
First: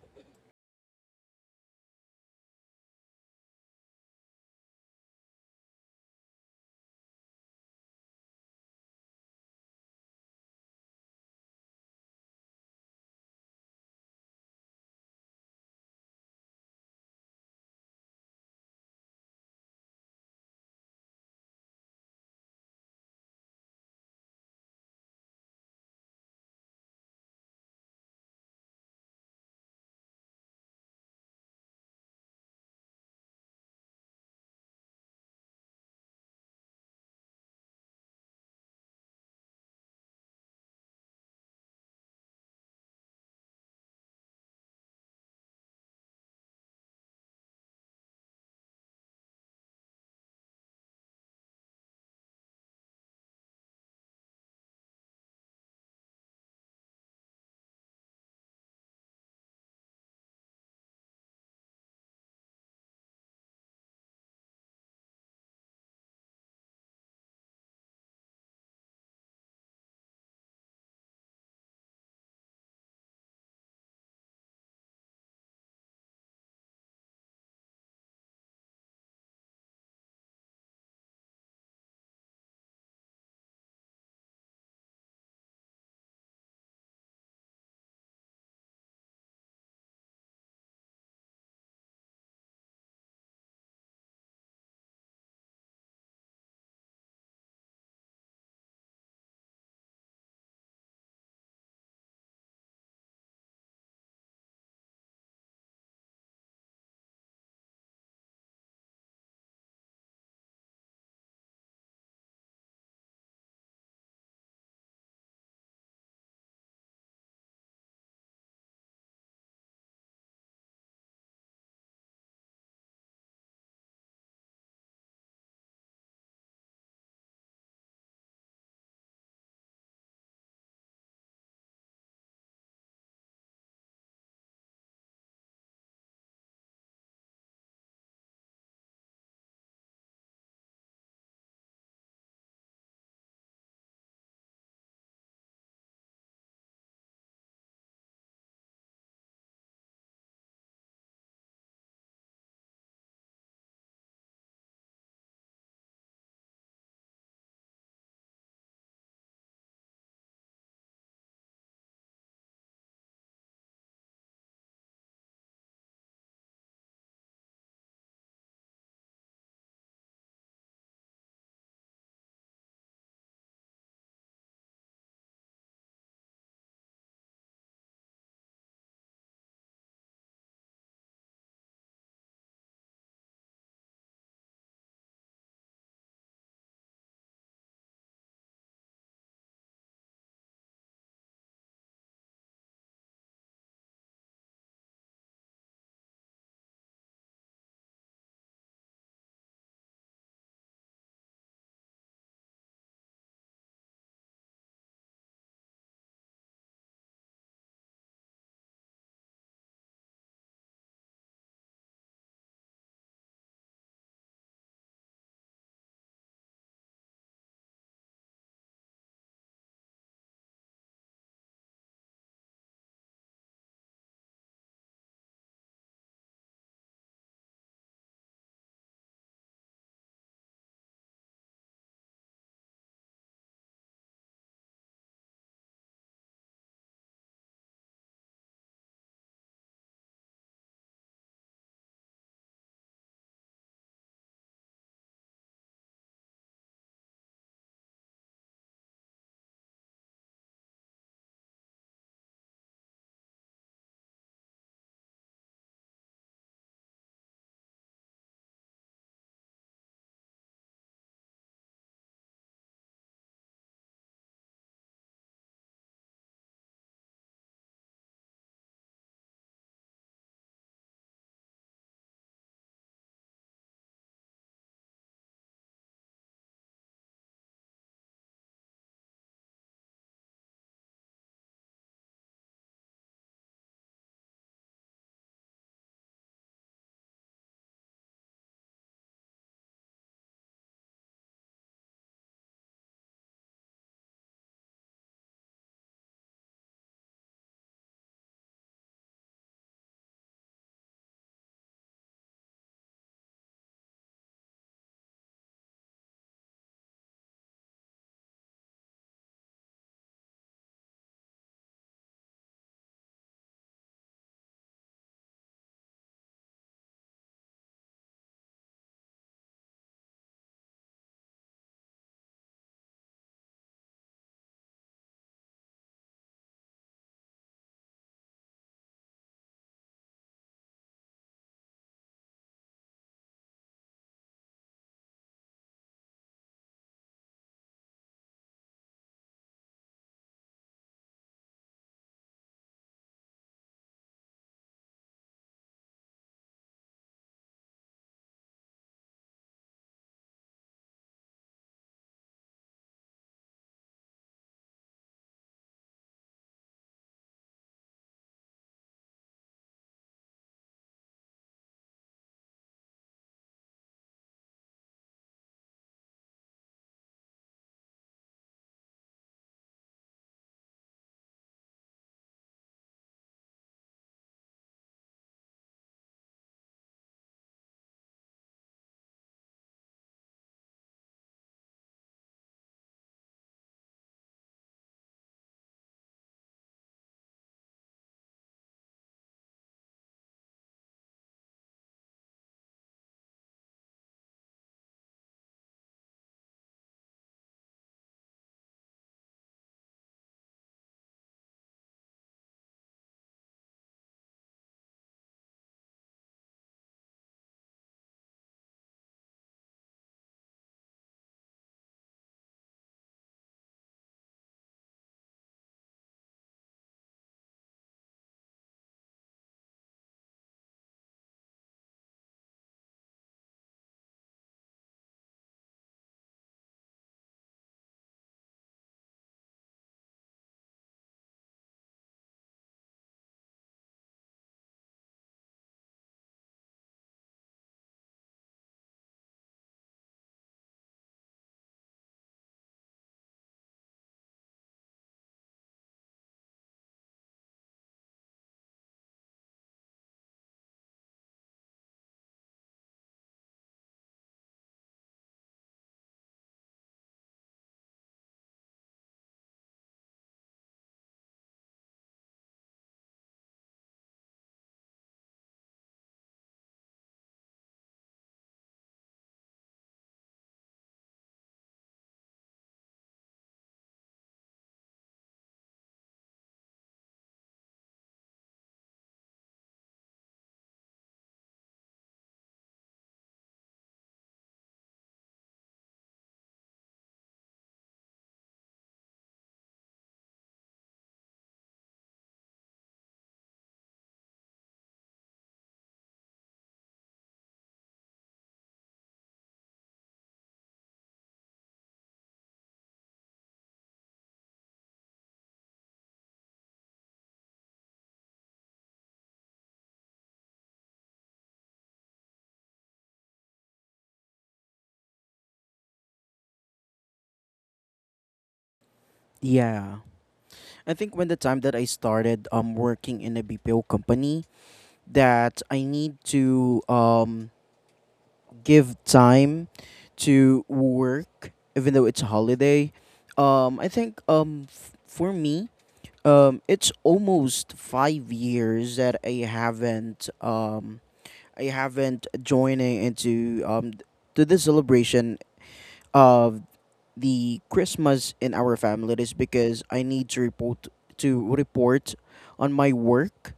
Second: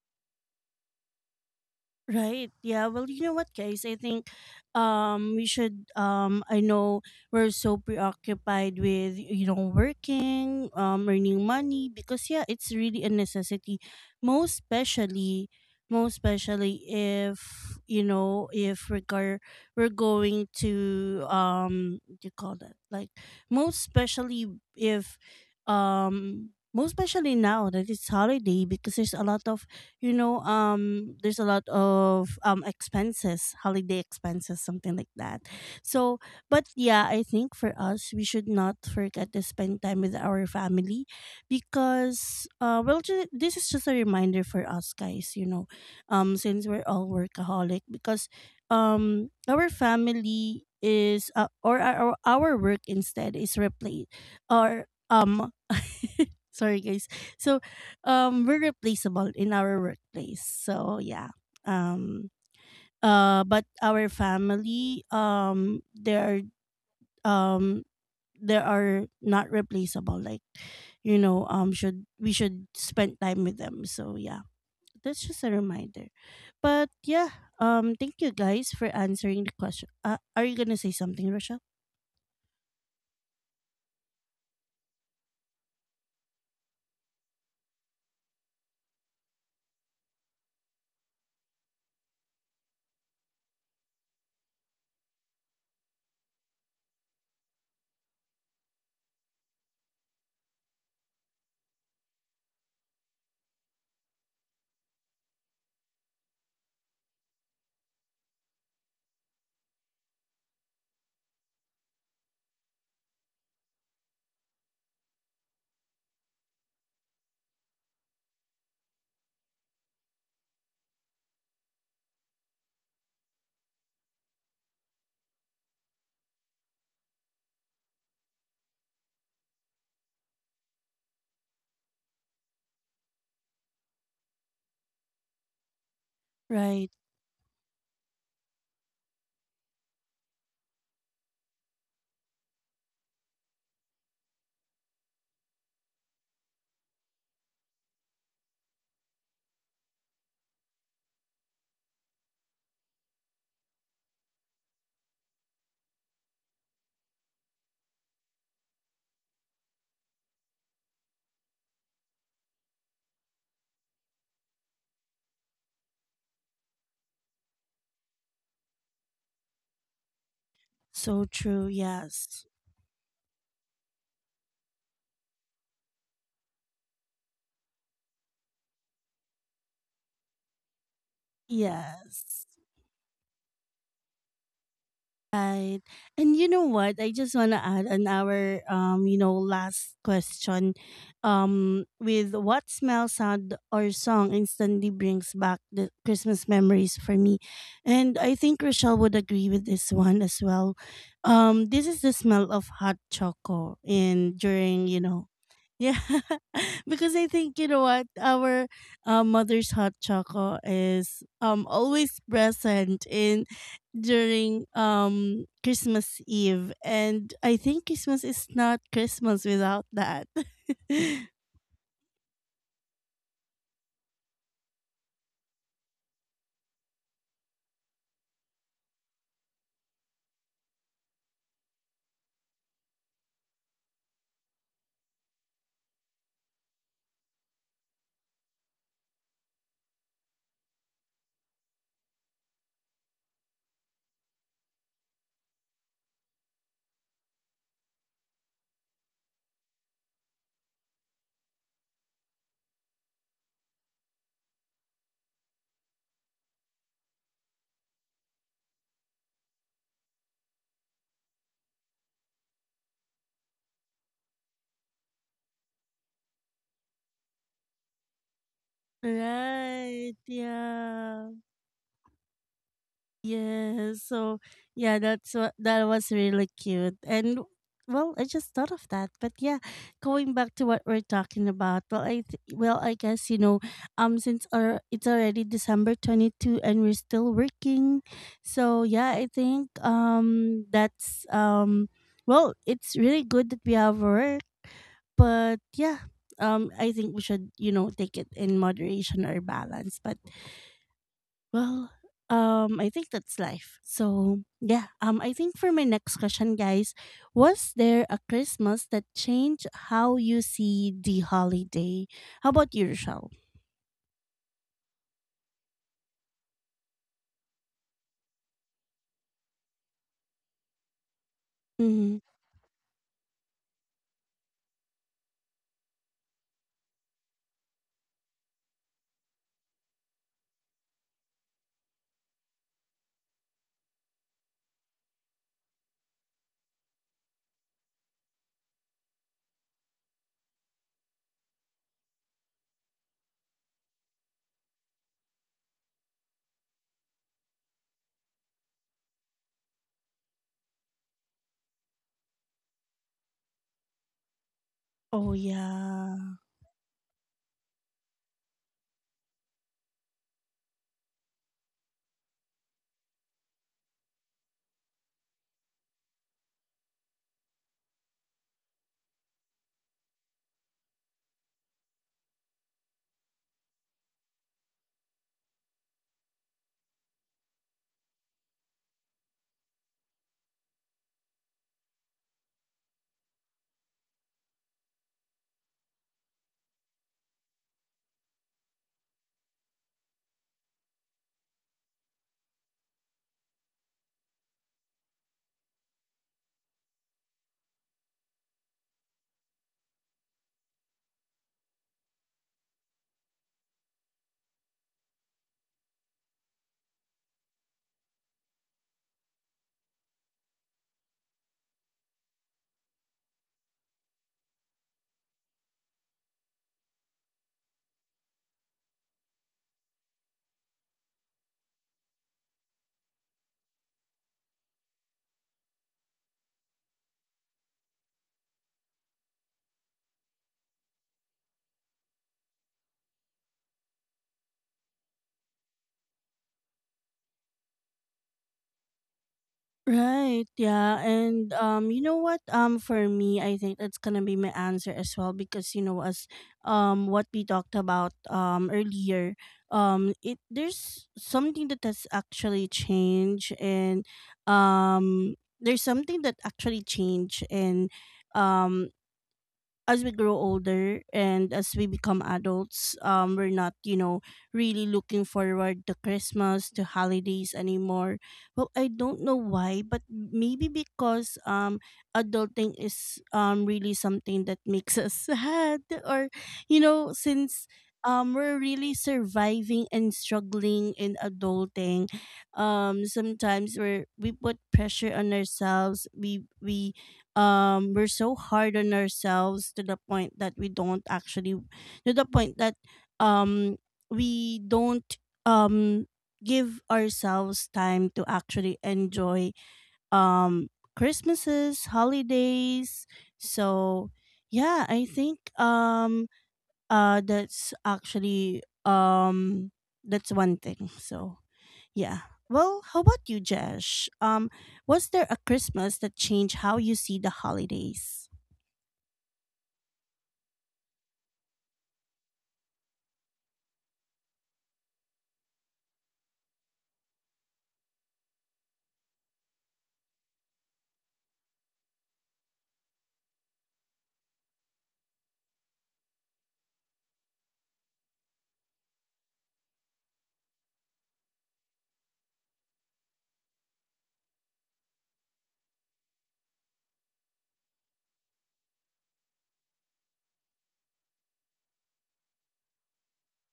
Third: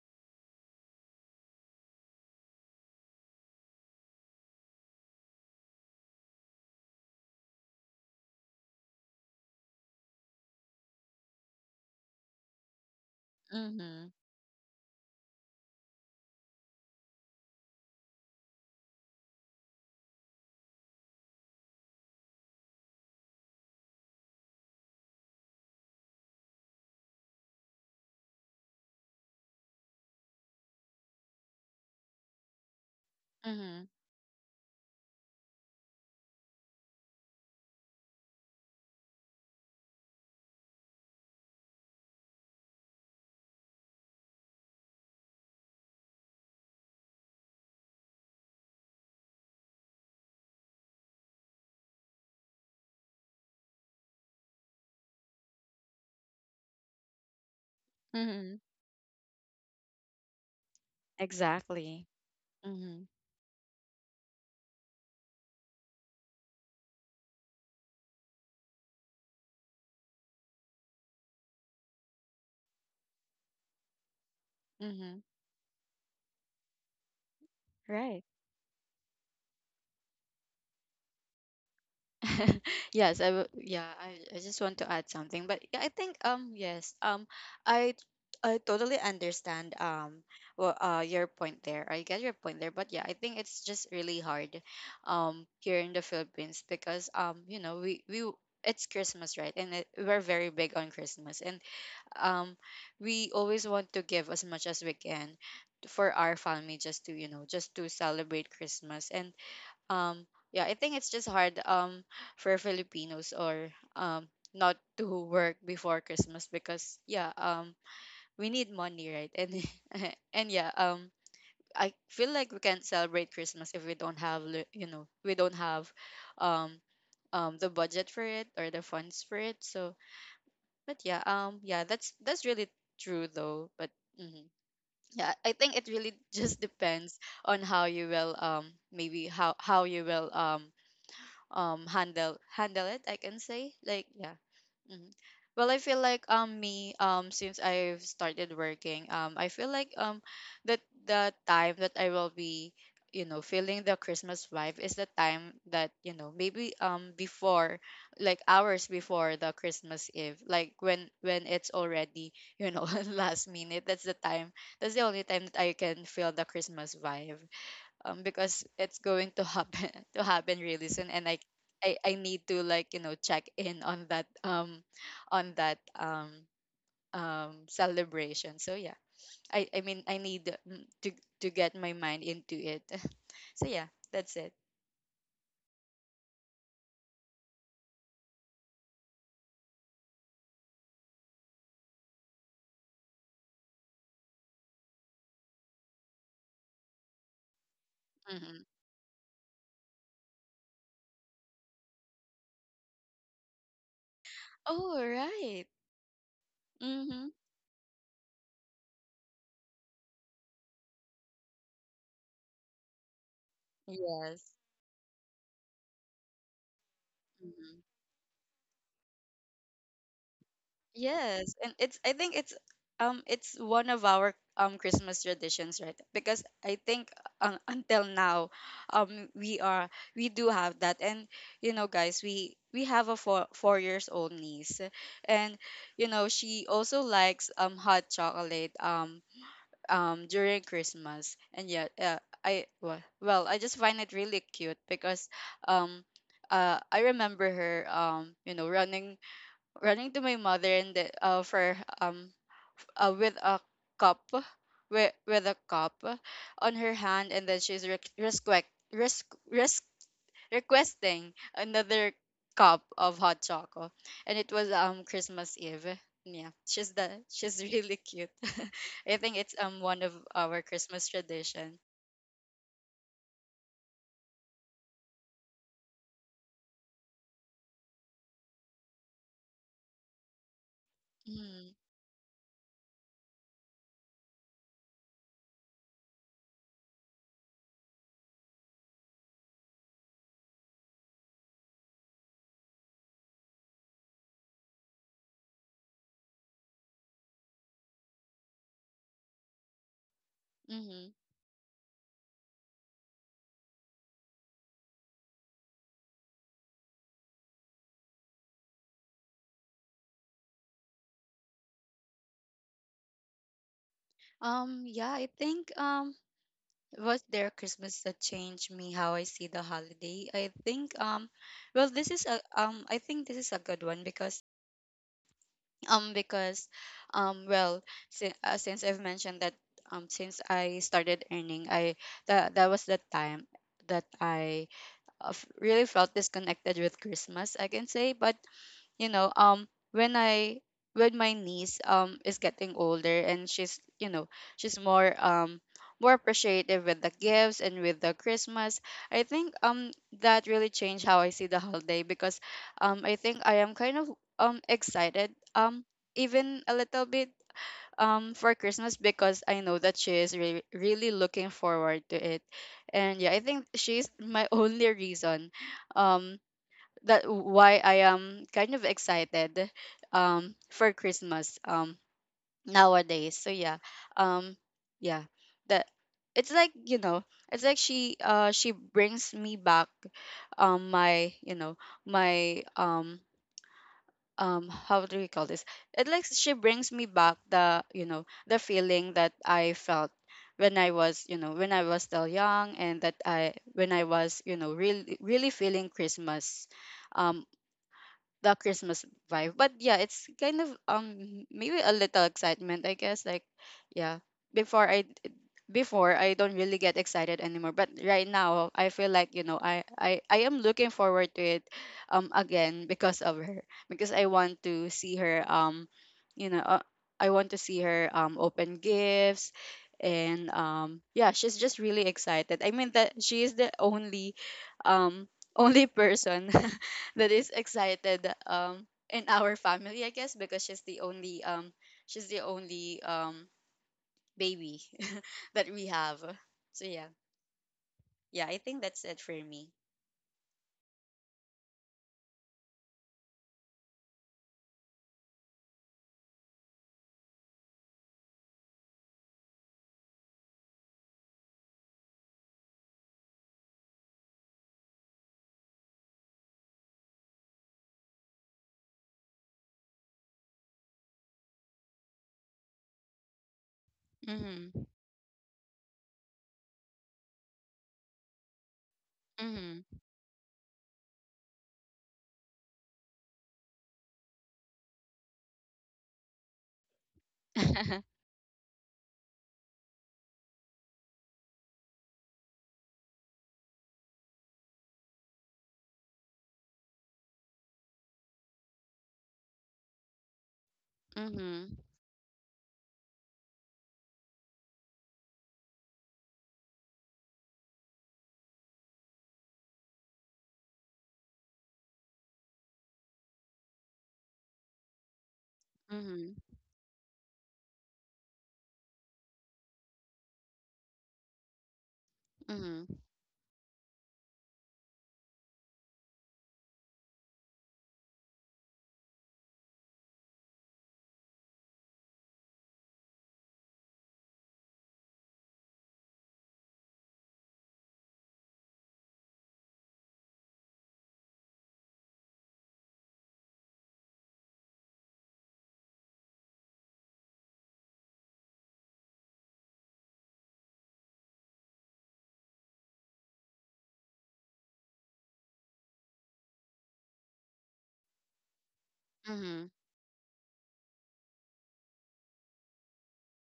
Speaker 1: Right. Yeah. Well, you know what, guys? I think we should I know we're so preoccupied with you know working, earning money because yeah, it's really a necessity.
Speaker 2: Hmm.
Speaker 1: Most especially most especially if you know if we're gar- we're going to what do you call that, like most especially if um most especially now that it's holiday, because there's a lot of you know there's a lot of expenses,
Speaker 2: Hmm.
Speaker 1: holiday expenses, something like that. So but yeah, I think for us we should not forget to spend time with our family, because this is just a reminder for us guys, you know, since we're all workaholic, because our work instead is replaced or sorry guys, so
Speaker 2: Hmm.
Speaker 1: we're replaceable in our workplace, so yeah,
Speaker 2: Exactly.
Speaker 1: um
Speaker 2: Hmm.
Speaker 1: but our family, um they are not replaceable, like you know should we should spend time with them, so yeah,
Speaker 2: Hmm.
Speaker 1: that's just a reminder. But yeah,
Speaker 2: Right.
Speaker 1: thank you guys for answering the question. Are you gonna say something, Rochelle?
Speaker 2: Yes, I will, yeah, I just want to add something, but yeah, I think yes, I I totally understand well, uh, your point there. I get your point there, but yeah, I think it's just really hard here in the Philippines, because you know, we it's Christmas, right? And it, we're very big on Christmas, and um we always want to give as much as we can for our family just to, you know, just to celebrate Christmas and um yeah, I think it's just hard for Filipinos or um not to work before Christmas, because yeah, we need money, right? And and yeah, I feel like we can't celebrate Christmas if we don't have you know, we don't have um the budget for it or the funds for it. So but yeah, yeah, that's really true though but mhm. Yeah, I think it really just
Speaker 1: Right.
Speaker 2: depends on how you will maybe how you will handle handle it, I can say, like, yeah. Hmm. Well, I feel like me since I've started working, I feel like that the time that I will be, you know, feeling the Christmas vibe is the time that, you know, maybe before, like hours before the Christmas Eve, like when it's already, you know, last minute, that's the time, that's the only time that I can feel the Christmas vibe, because it's going to happen to happen really soon,
Speaker 1: So
Speaker 2: and
Speaker 1: true.
Speaker 2: I
Speaker 1: Yes.
Speaker 2: need to, like, you know, check in on that celebration. So yeah, I mean I need mm, to get my mind
Speaker 1: Yes.
Speaker 2: into it. So yeah, that's it.
Speaker 1: Right. And you know what? I just want to add on our you know, last question with what smell, sound or song instantly brings back the Christmas memories for me. And I think
Speaker 2: Hmm.
Speaker 1: Rochelle would agree with this one as well. Um, this is the smell of hot choco in during,
Speaker 2: Oh,
Speaker 1: you know,
Speaker 2: right.
Speaker 1: yeah, because I
Speaker 2: Mm-hmm.
Speaker 1: think you know what our mother's hot choco is always present in
Speaker 2: Yes.
Speaker 1: during Christmas Eve, and I
Speaker 2: Mm-hmm.
Speaker 1: think Christmas is not Christmas without that.
Speaker 2: Yes, and it's I think it's one of our Christmas traditions, right? Because I think until now, we are we do have that, and you know, guys, we have a four years old niece, and you know she also likes hot chocolate during Christmas, and yeah, I well, I just find it really cute because um I remember her running to my mother and the, for with a cup with a cup on her hand, and then she's re- request, risk, risk, requesting another cup of hot chocolate. And it was Christmas Eve. Yeah, she's really cute. I think it's one of
Speaker 1: Right.
Speaker 2: our Christmas
Speaker 1: Yeah.
Speaker 2: tradition.
Speaker 1: Yes. So yeah, that's what that was really cute. And well, I just thought of that. But yeah, going back to what we're talking
Speaker 2: Mm-hmm.
Speaker 1: about. Well, I guess you know, since our it's already December 22 and we're still working, so yeah, I think that's well, it's really good that we have work, but yeah, I think we should you know take it in moderation or balance, but
Speaker 2: Mm-hmm.
Speaker 1: well, I think that's life. I think for my next question, guys, was there a Christmas that changed how you see the holiday? How about you, Rochelle?
Speaker 2: Yeah, I think was there Christmas that changed me how I see the holiday? I think well, this
Speaker 1: Mm-hmm.
Speaker 2: is a I think this is a good one because um because well, since I've mentioned that, since I started earning, I that was the time that I really felt disconnected with Christmas, I can say. But you know, when I when my niece is getting older and she's you know, she's more appreciative with the gifts and with the Christmas, I think that really changed how I see the holiday, because I think I am kind of
Speaker 1: Oh
Speaker 2: excited,
Speaker 1: yeah.
Speaker 2: even a little bit, for Christmas, because I know that she is really looking forward to it. And yeah, I think she's my only reason um that why I am kind of excited for Christmas nowadays. So yeah. Um yeah. That It's like, you know, it's like she brings me back my, you know, my how do we call this? It like she brings me back the, you know, the feeling that I felt when I was, you know, when I was still young and that I when I was, you know, really really feeling Christmas, um the Christmas vibe. But yeah, it's kind of maybe a little excitement, I guess. Like yeah, before I before I don't really get excited anymore. But right now, I feel like you know I am looking forward to it, again, because of her, because I want to see her, you know uh, I want to see her open gifts. And yeah, she's just really excited. I mean, that she is the only um only person that is excited in our family, I guess, because she's the only she's the only um baby that we have. So yeah, yeah, I think that's it for me.
Speaker 1: Right, yeah. And you know what? For me, I think that's going to be my answer as well because you know as what we talked about earlier, it there's something that has actually changed and um there's something that actually changed and um as we grow older and as we become adults, we're not, you know,
Speaker 2: Mhm.
Speaker 1: really looking forward to Christmas, to holidays anymore. Well, I don't know why,
Speaker 2: Mhm.
Speaker 1: but maybe because adulting is really something that makes us sad, or you know, since we're really surviving and struggling in adulting, sometimes we put pressure on ourselves. We we're so hard on ourselves to the point that we don't actually
Speaker 2: Mhm.
Speaker 1: to the point that um we don't um give ourselves time to actually enjoy um christmases holidays so yeah i think um
Speaker 2: Mhm.
Speaker 1: uh that's actually that's one thing so yeah. Well,
Speaker 2: Mhm.
Speaker 1: how about you, Jesh? Was there a Christmas that changed how you see the holidays?
Speaker 3: Yeah. I think when the time that I started working in a BPO company, that I need to, give time to work, even though it's a holiday. I think, for me, it's almost 5 years that I haven't joining into, to the celebration of the Christmas in our family. It is
Speaker 2: Mhm.
Speaker 3: because I need to report on my work,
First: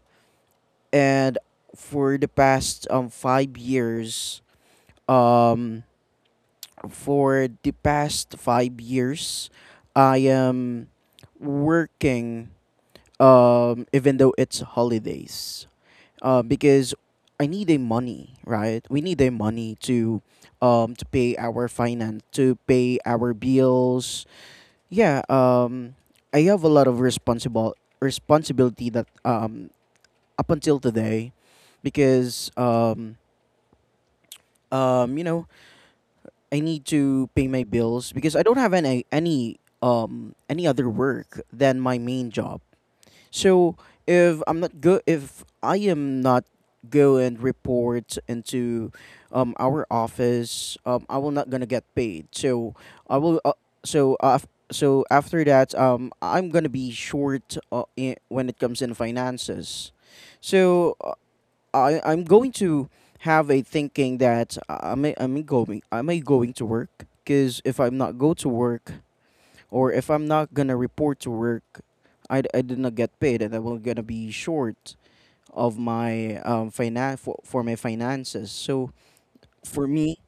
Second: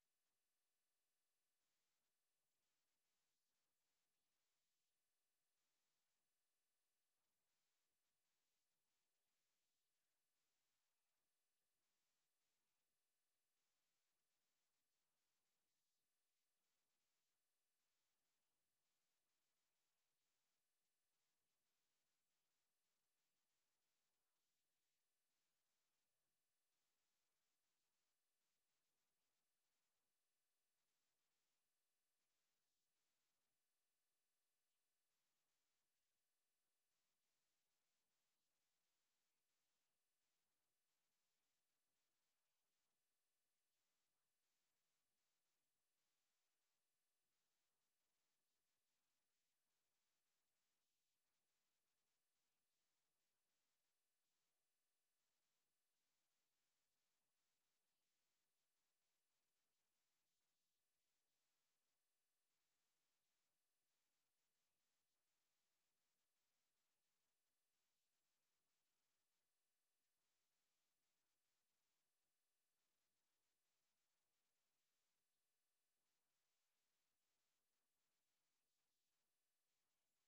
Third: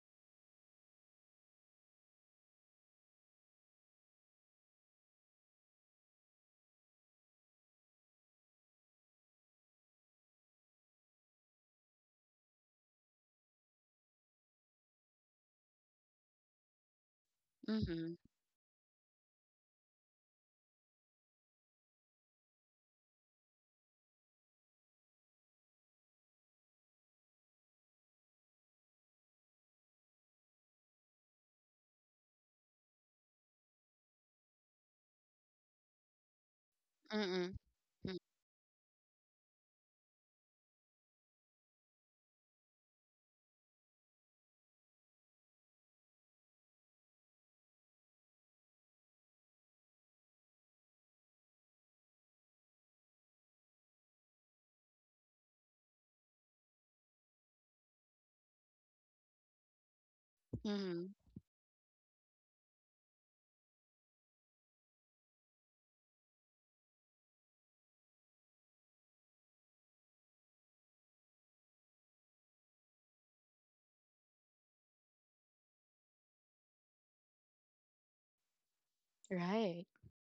Speaker 3: and for the past 5 years, um, for the past 5 years, I am working, even though it's holidays, because I need a
Speaker 2: Mhm.
Speaker 3: money, right? We need a money to, to pay our finance, to pay our bills. Yeah, I have a lot of responsible responsibility that, up until today, because, um, you know I need to pay
Speaker 2: Mhm.
Speaker 3: my bills because I don't have any other work than my main job. So, if I am not go and report into, our office, I will not gonna get paid. I will uh, so uh, so after that, I'm gonna be short, when it comes in finances. So
Speaker 2: Mhm.
Speaker 3: I'm going to have a thinking that I am I'm going am I may going to work, because if I'm not go to work, or if I'm not gonna report to work, I did not get paid, and I will gonna be short of my for, my finances. So
Speaker 2: Right.
Speaker 3: for me,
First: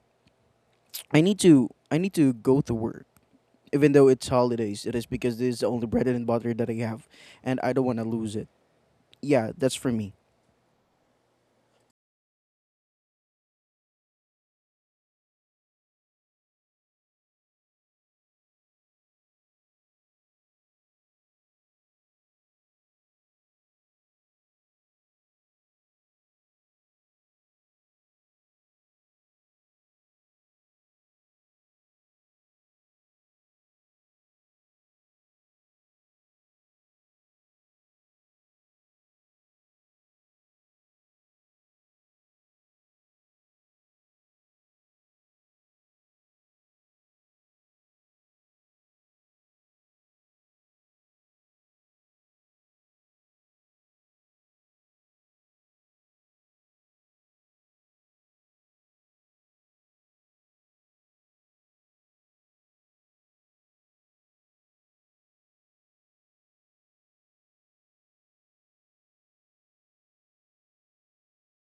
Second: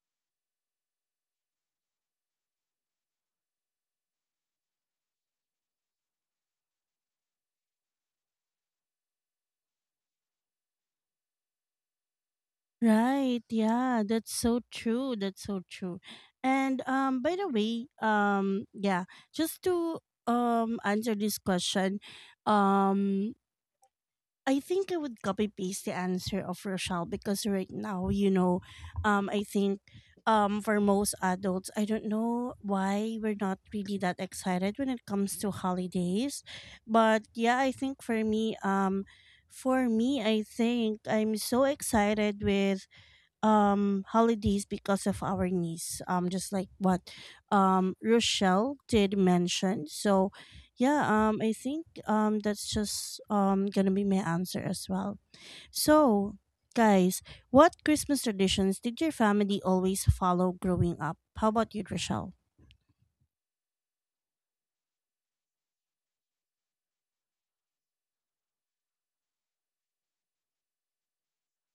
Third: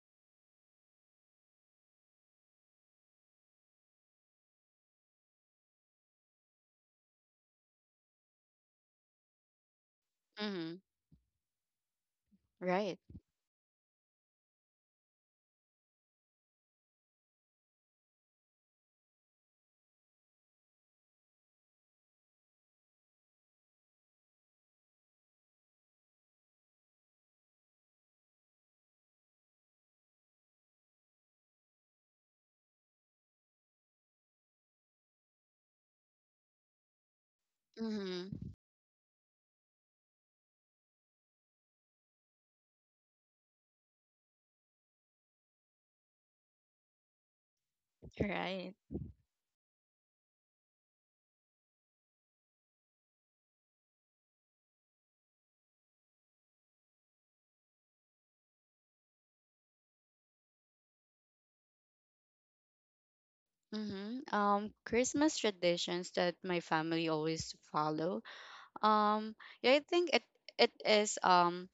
Speaker 3: I need to go to work even though it's holidays. It is because this is the only bread and butter that I have, and I don't want to lose it. Yeah, that's for me.
Speaker 2: Mhm. Right.
Speaker 1: Right. Yeah, that's so true. That's so true. And by the way, yeah, just to answer this question, um I think I would copy paste the answer of Rochelle because right now, you know, I think for most adults, I don't know why we're not really that excited when it comes to holidays. But yeah, I think
Speaker 2: Mhm.
Speaker 1: for me, I think I'm so excited with holidays because of our niece just like what
Speaker 2: Right.
Speaker 1: Rochelle did mention so yeah I think that's just gonna be my answer as well so guys, what Christmas traditions did your family always follow growing up? How about you, Rochelle?
Speaker 2: Mhm. Christmas traditions that my family always follow. Um, yeah, I think it is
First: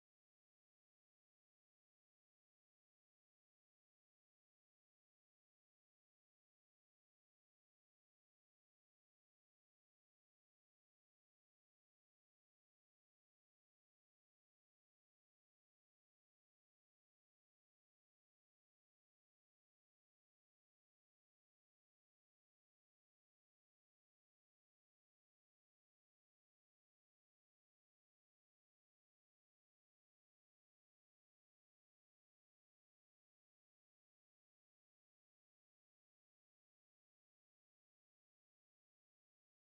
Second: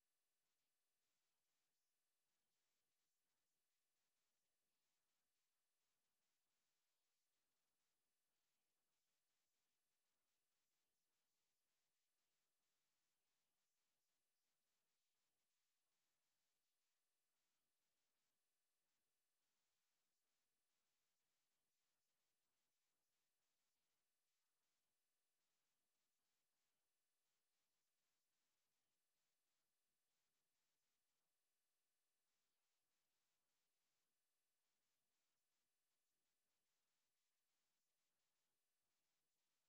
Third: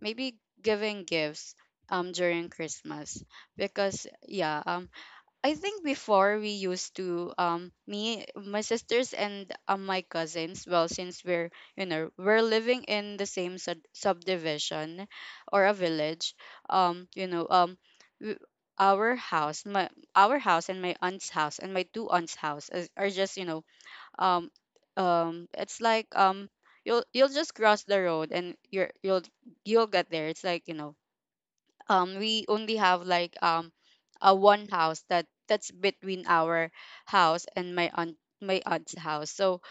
Speaker 2: maybe giving gifts during Christmas, because yeah, I think before we used to me, my sisters, and my cousins, well, since we're you know, we're living in the same subdivision or a village, um you know um w- our house my our house and my aunt's house and my two aunts' house are just you know, um it's like you'll just cross the road and you'll get there. It's like you know, we only have like a one house that that's between our house and my aunt's house. So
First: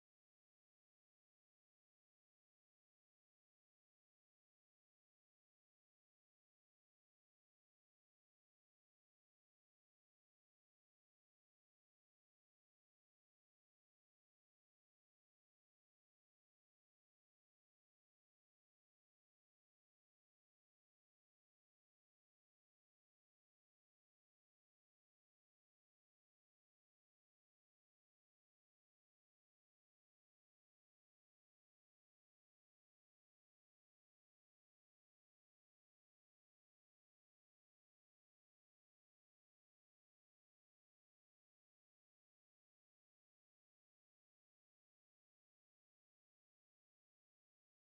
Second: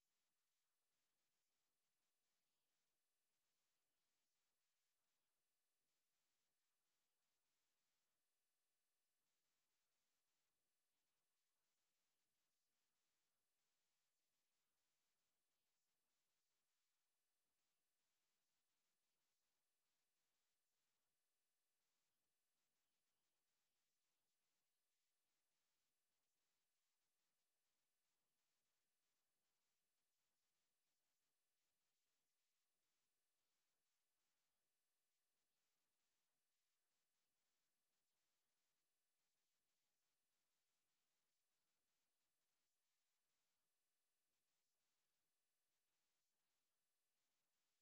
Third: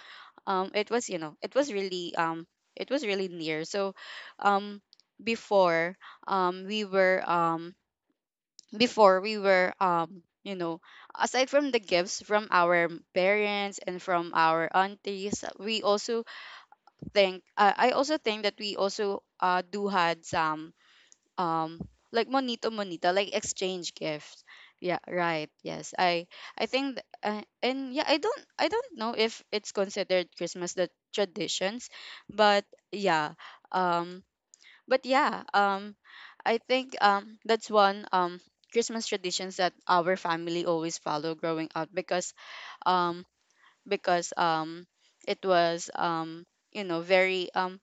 Speaker 2: it was you know, it was really near. So um before um we were um before we were you know, aside from the gifts from our parents and from our aunties, we also think I also think that we also do had some um like monito monita, like exchange gifts. Yeah, right. Yes, I think and yeah, I don't I don't know if it's considered Christmas the traditions, but yeah um but yeah um I think that's one Christmas traditions that our family always follow growing up, because um because um it was you know, very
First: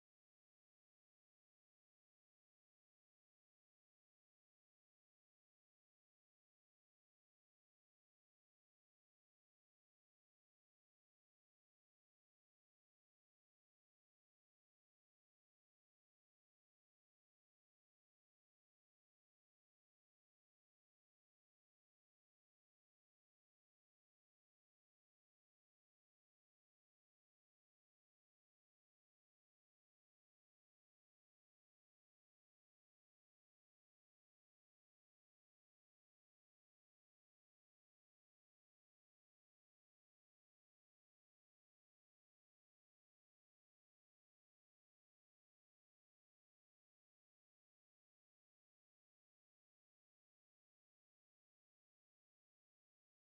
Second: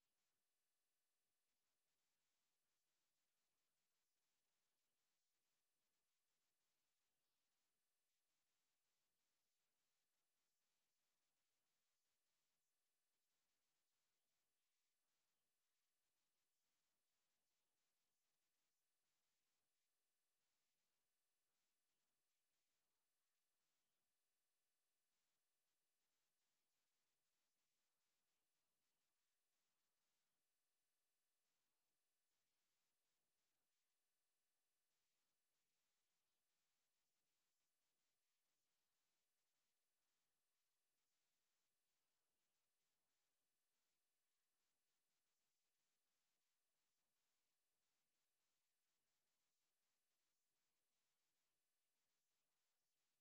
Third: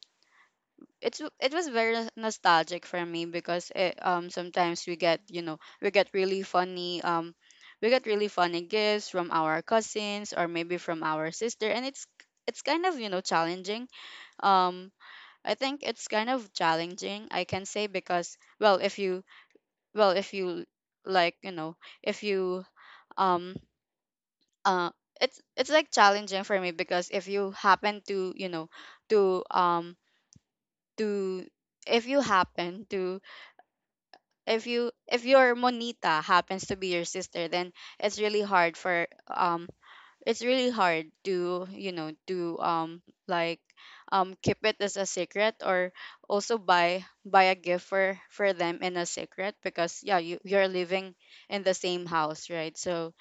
Speaker 2: it's it was very nostalgic for me because it, sometimes we get you know, we get really funny gifts from our cousins or maybe from our sister, and it's kind of you know, challenging. um I think it's kind of challenging, I can say, because well, if you well if you like you know if you um uh it's like challenging for me because if you happen to, you know, to um to if you happen to, if you, if your monita happens to be your sister, then it's really hard for it's really hard to you know, to like keep it as a secret, or also buy a gift for them in a secret, because yeah, you're living in the same house, right? So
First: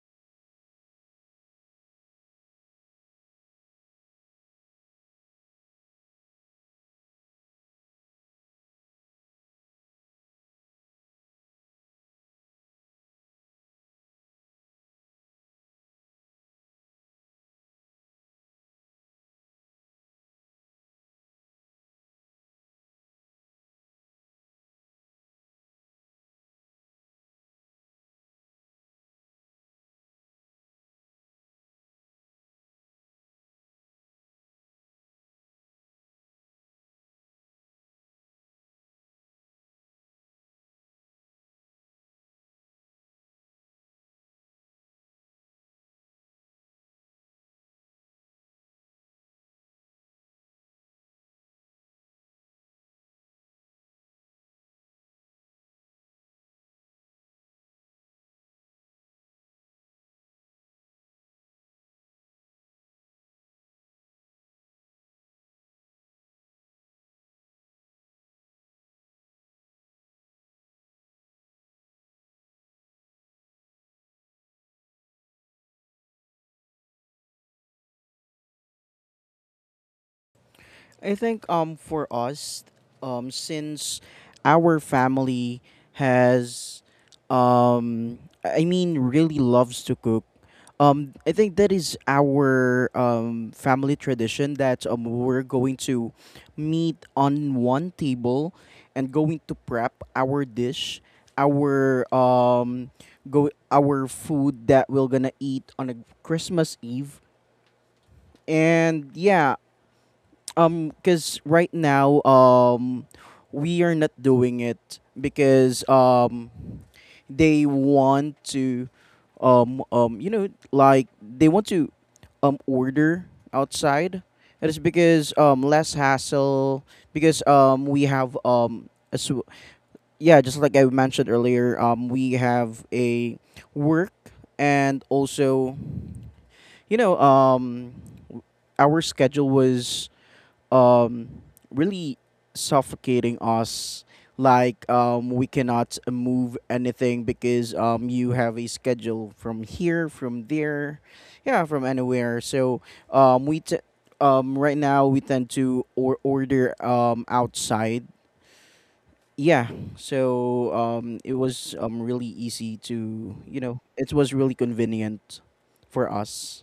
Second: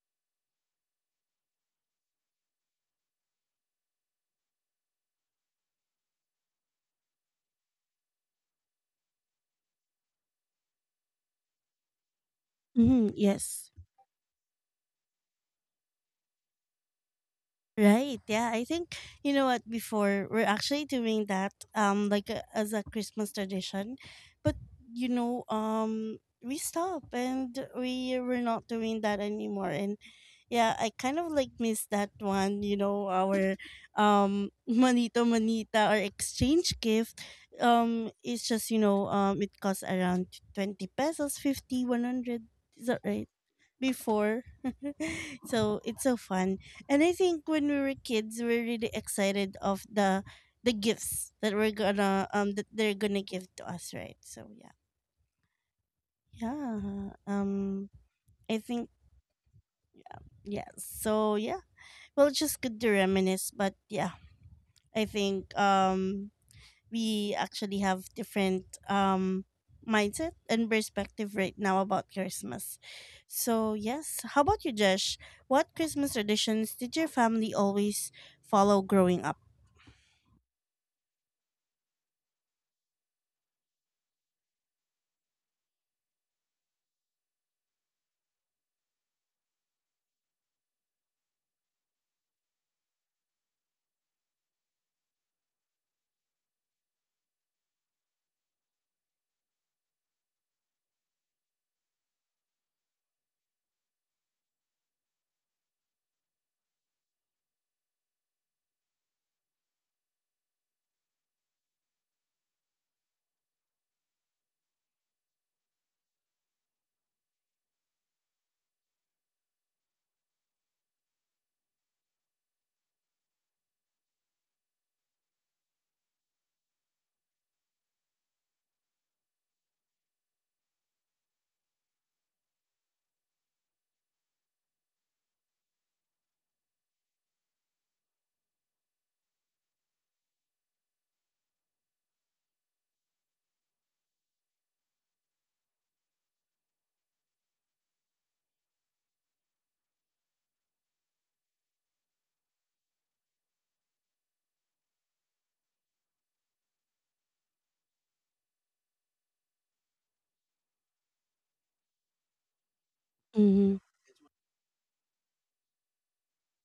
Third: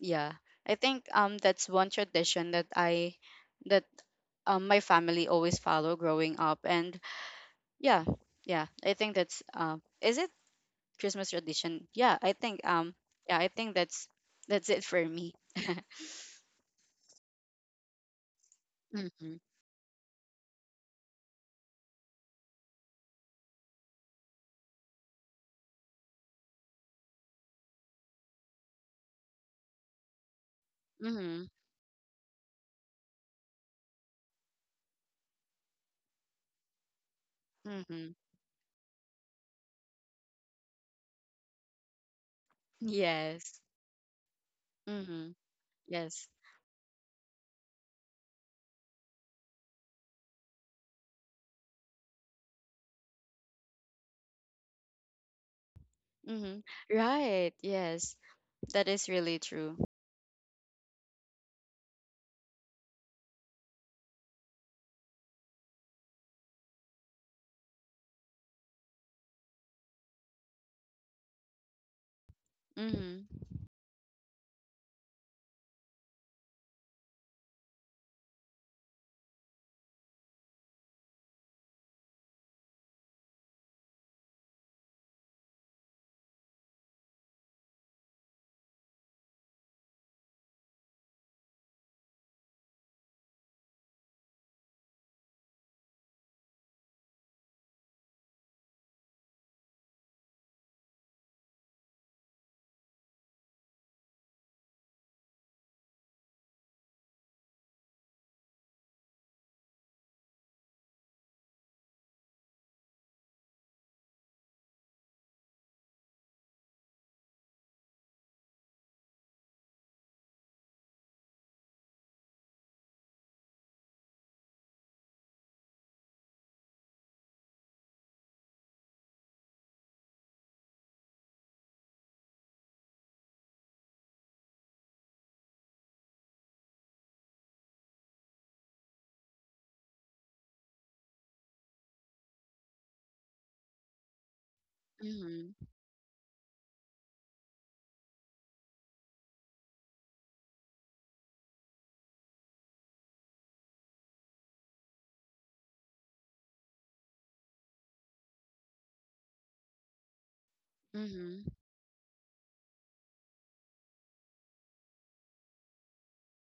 Speaker 2: yeah, I think that's one tradition that I that my family always follow growing up. And yeah, yeah, I think that's is it Christmas tradition.
Speaker 1: Mm-hmm,
Speaker 2: Yeah, I
Speaker 1: yes.
Speaker 2: think that's it for me.
Speaker 1: Right. Yeah. I think you
Speaker 2: Mhm.
Speaker 1: know what. Before we're actually doing that, like as a Christmas tradition, but you know, we stop and we were not doing that anymore. And yeah, I kind of
Speaker 2: Mhm.
Speaker 1: like miss that one. You know, our manito manita or exchange gift.
Speaker 2: Mhm.
Speaker 1: It's just you know, it costs around 20 pesos, 50, 100. Is that right?
Speaker 2: Yes.
Speaker 1: Before.
Speaker 2: Mhm.
Speaker 1: So it's so
Speaker 2: Yes.
Speaker 1: fun. And I think when we were kids, we are really excited of the gifts that we're gonna that they're gonna give to us, right? So yeah,
Speaker 2: Mhm.
Speaker 1: yeah.
Speaker 2: Right. Yes.
Speaker 1: I think
Speaker 2: That is really true.
Speaker 1: yeah. So yeah, well, it's just good to reminisce. But yeah, I think we actually have different mindset and perspective right now about Christmas.
Speaker 2: Mhm.
Speaker 1: So yes, how about you, Jesh? What Christmas traditions did your family always follow growing up?
Speaker 3: I think for us, since our family has, um really loves to cook, I think that is our family tradition, that we're going to meet on one table and going to prep our dish, our go our food that we're gonna eat on a Christmas Eve. And yeah, because right now, we are not doing it because they want to, like they want to order outside. It is because, less hassle, because we have yeah, just like I mentioned earlier, we have a work, and also, you know um our schedule was um really suffocating us. Like we
Speaker 2: Mhm.
Speaker 3: cannot move anything because you have a schedule from here, from there, yeah, from anywhere. So um we t- right now we tend to order outside, yeah. So it
Speaker 2: Mhm.
Speaker 3: was really easy to,
Speaker 1: Hmm.
Speaker 3: it was really convenient for us.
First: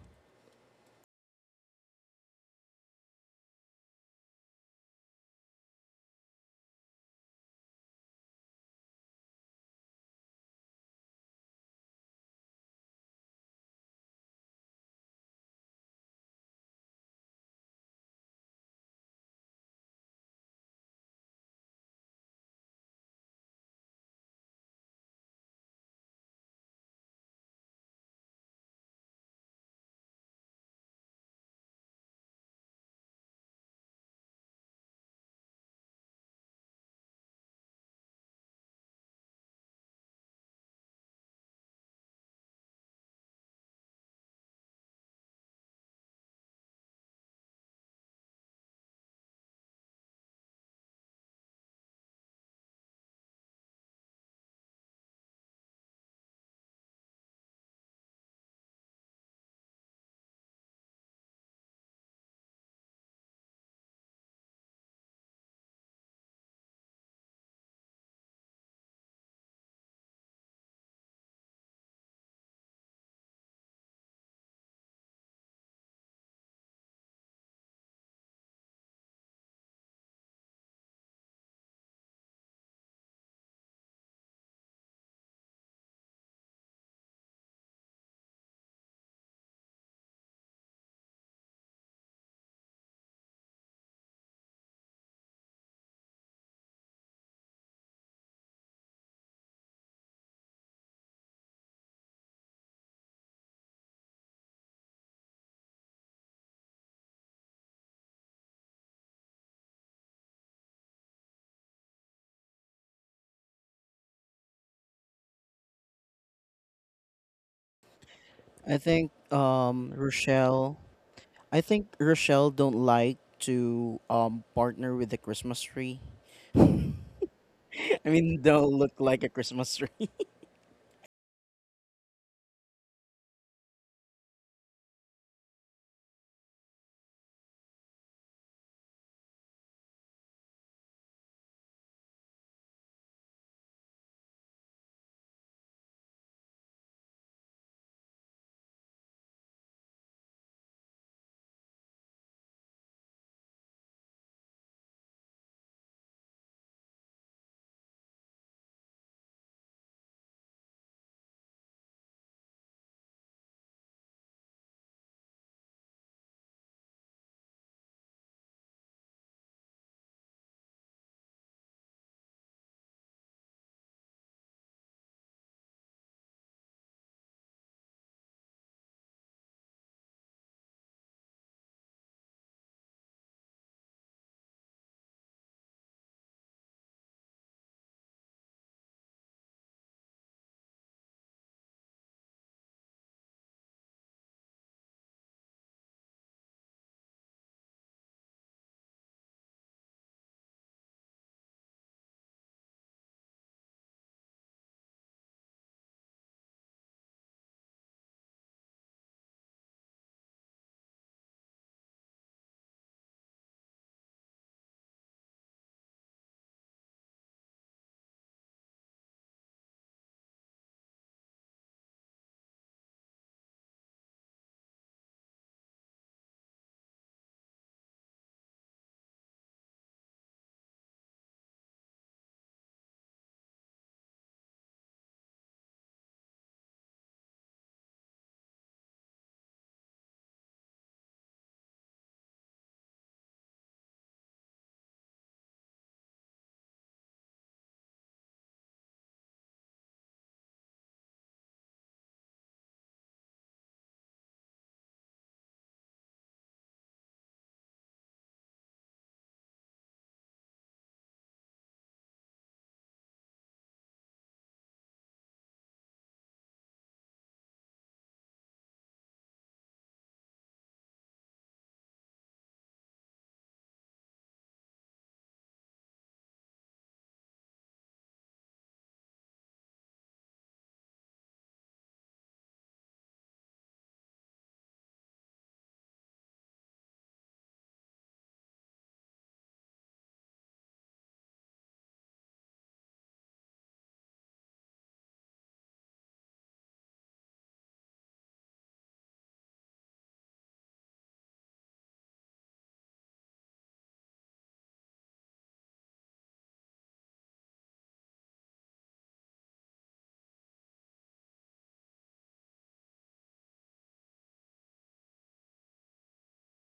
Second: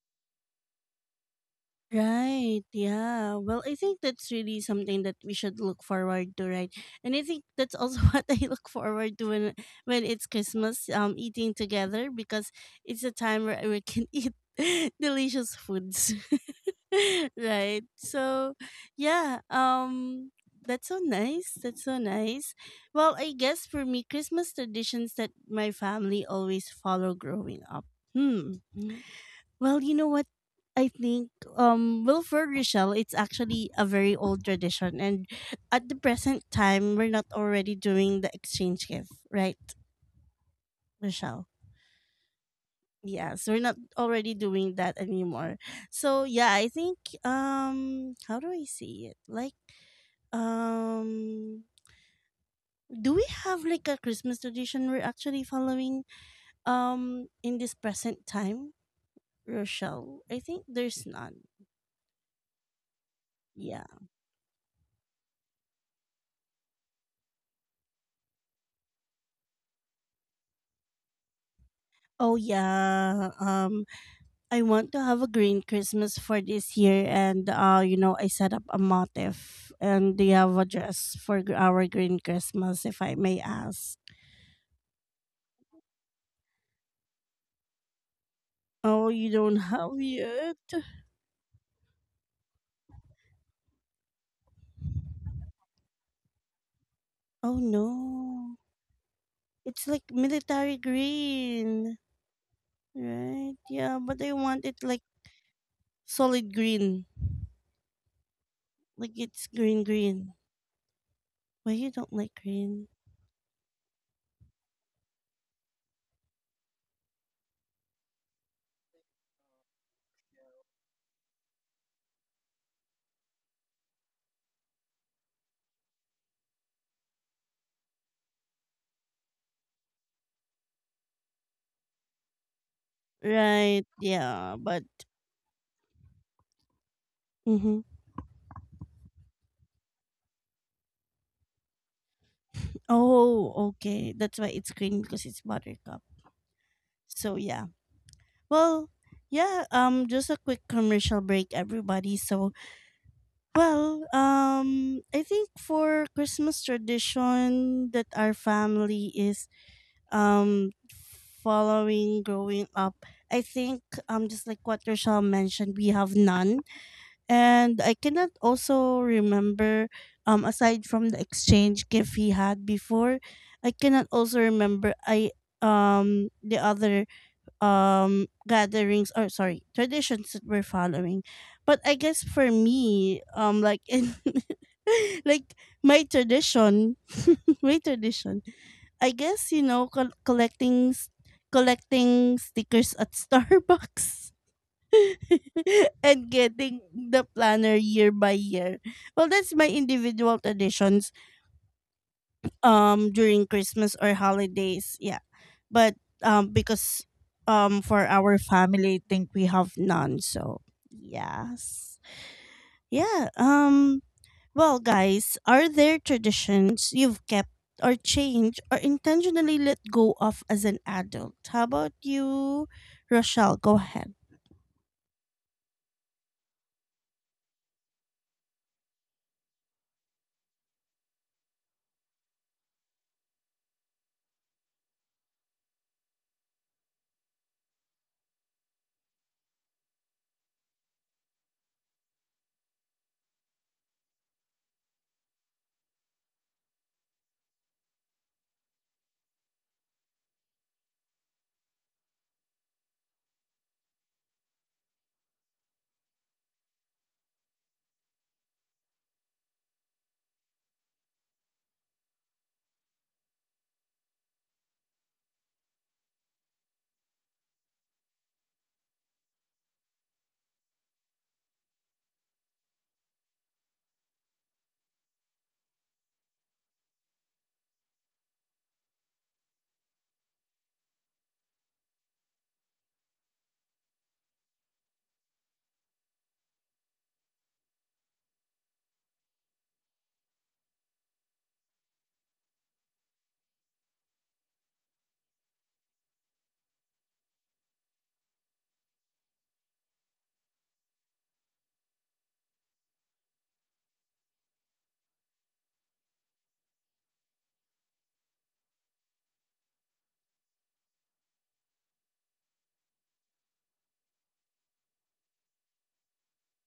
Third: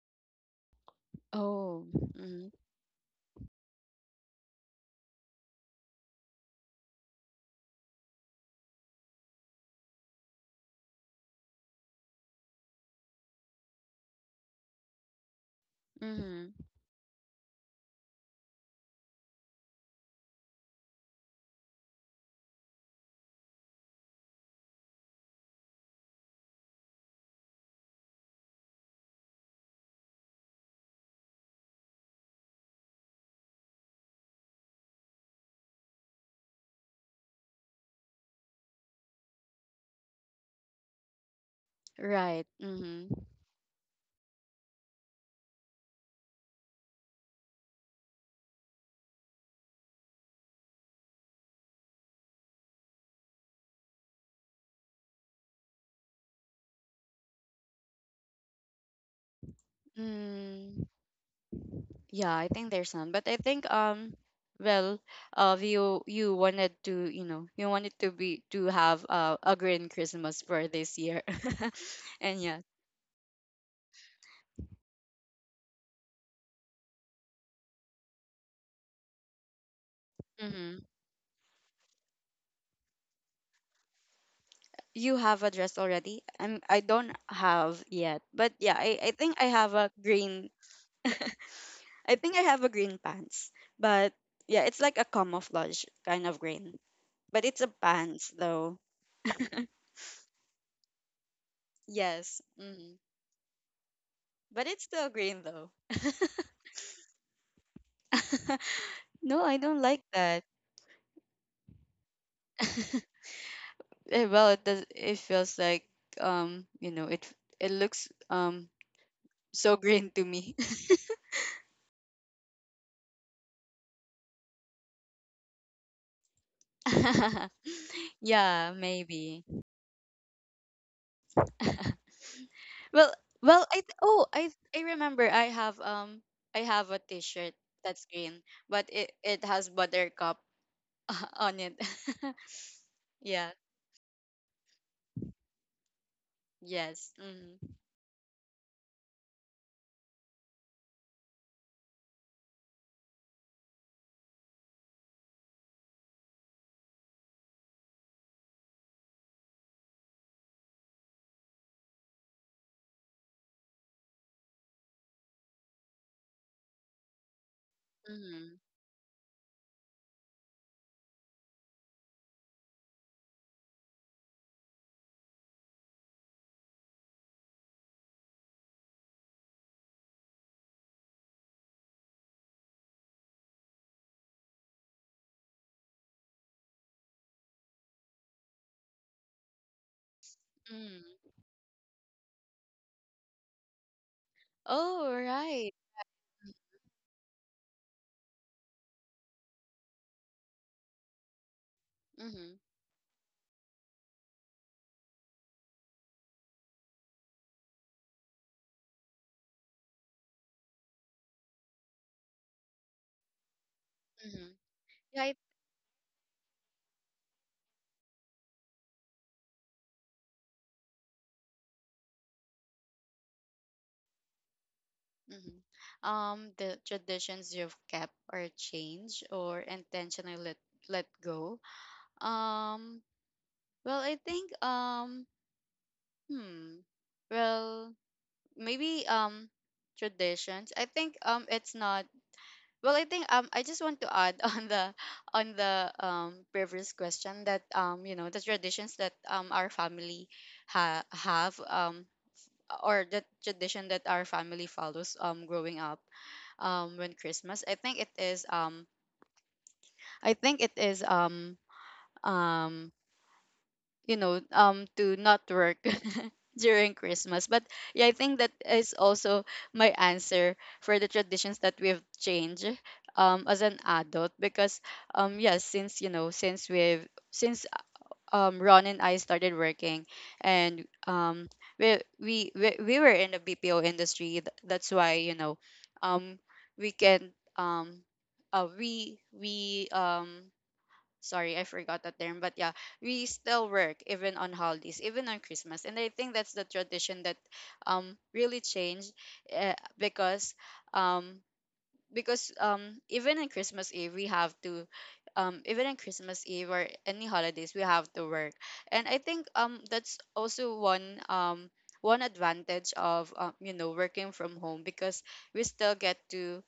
Speaker 2: Oh. Mhm.
Speaker 1: Right, yeah. Well, I think that's really something that we should look forward to, right? And I think that's also what I look forward to when it's Christmas, eating together because it's a time where we can eat delicious foods.
Speaker 2: Mhm.
Speaker 1: Right. So, yeah, that's so nice. That's so nice. Well, I guess for me Christmas traditions that my family always follow growing up. Hmm. Well, you know what? I think well for Rochelle it's actually a very old tradition and at the present time we're not already doing the exchange gift, right, Rochelle?
Speaker 2: Right. Mhm.
Speaker 1: Yes, we're not already doing that anymore. So yeah, I think how do I say it? Like um do we have like a Christmas tradition we're actually following in this present time, Rochelle? I think
Speaker 2: Mm.
Speaker 1: there's none.
Speaker 2: Yeah, I think there's none. But I think
Speaker 1: Yeah.
Speaker 2: well, you wanted to you know, you wanted to be to have a green Christmas for this year.
Speaker 1: Oh
Speaker 2: And yeah.
Speaker 1: yeah. Um, I want to have a green Christmas for this year and you know I set up a motif and they have a
Speaker 2: Hmm.
Speaker 1: dress for gr- our green Christmas if I may ask.
Speaker 2: You have a dress already? I don't have yet. But yeah,
Speaker 1: Oh,
Speaker 2: I
Speaker 1: you
Speaker 2: think I
Speaker 1: don't
Speaker 2: have a
Speaker 1: have
Speaker 2: green,
Speaker 1: yet?
Speaker 2: I think I have a green pants. But yeah, it's like a camouflage kind of green. But
Speaker 1: Oh
Speaker 2: it's a pants
Speaker 1: no.
Speaker 2: though.
Speaker 1: It's like military green,
Speaker 2: Yes. Hmm.
Speaker 1: right? Yeah, but I
Speaker 2: But
Speaker 1: want it
Speaker 2: it's
Speaker 1: like
Speaker 2: still green though.
Speaker 1: solid green. Like
Speaker 2: No,
Speaker 1: it's
Speaker 2: I don't
Speaker 1: green
Speaker 2: like
Speaker 1: green.
Speaker 2: that.
Speaker 1: Why you don't like green?
Speaker 2: Eh, well, it does. It feels like you know, it looks
Speaker 3: I think,
Speaker 2: so green to me.
Speaker 3: Rochelle, I think Rochelle don't like to partner with the Christmas tree. I mean,
Speaker 2: Yeah,
Speaker 3: don't look like a
Speaker 2: maybe.
Speaker 3: Christmas tree.
Speaker 2: Well, well, I
Speaker 1: Right,
Speaker 2: th- oh I
Speaker 1: yeah,
Speaker 2: I
Speaker 1: but
Speaker 2: remember I have a T-shirt
Speaker 1: mhm.
Speaker 2: that's green, but it has buttercup on it. Yeah.
Speaker 1: Oh, okay. That's why it's green because it's buttercup.
Speaker 2: Yes.
Speaker 1: So yeah.
Speaker 2: Mm-hmm.
Speaker 1: Well, yeah, just a quick commercial break everybody. So, well, I think for Christmas tradition that our family is um following growing up, I think just like what Rochelle mentioned, we have none. And I cannot
Speaker 2: Mm-hmm.
Speaker 1: also remember, aside from the exchange gift he had before, I cannot also remember I the other gatherings or sorry traditions that we're following. But I guess for me, like in like my tradition, my tradition I guess you know col- collecting s-
Speaker 2: Mm-hmm.
Speaker 1: collecting stickers at Starbucks.
Speaker 2: Oh right.
Speaker 1: And getting the planner year by year. Well, that's my individual traditions
Speaker 2: Mm-hmm.
Speaker 1: during Christmas or holidays. Yeah. But because for our family I think we have none. So yes. Yeah.
Speaker 2: Mm-hmm.
Speaker 1: Well,
Speaker 2: Yeah, I.
Speaker 1: guys, are there traditions you've kept or changed or intentionally let go of as an adult? How about you, Rochelle? Go ahead.
Speaker 2: Mhm. The traditions you've kept or changed or intentionally let, let go. Um, well, I think hmm, well, maybe traditions. I think it's not. Well, I think I just want to add on the previous question that you know, the traditions that our family ha have or the tradition that our family follows growing up when Christmas. I think it is um you know, to not work during Christmas. But yeah, I think that is also my answer for the traditions that we've changed as an adult, because yes, since you know, since we've since Ron and I started working, and we were in the BPO industry. That's why you know, um, we can we sorry, I forgot that term, but yeah, we still work even on holidays, even on Christmas, and I think that's the tradition that really changed, because um even in Christmas Eve we have to even in Christmas Eve or any holidays we have to work. And I think that's also one one advantage of you know, working from home, because we still get to,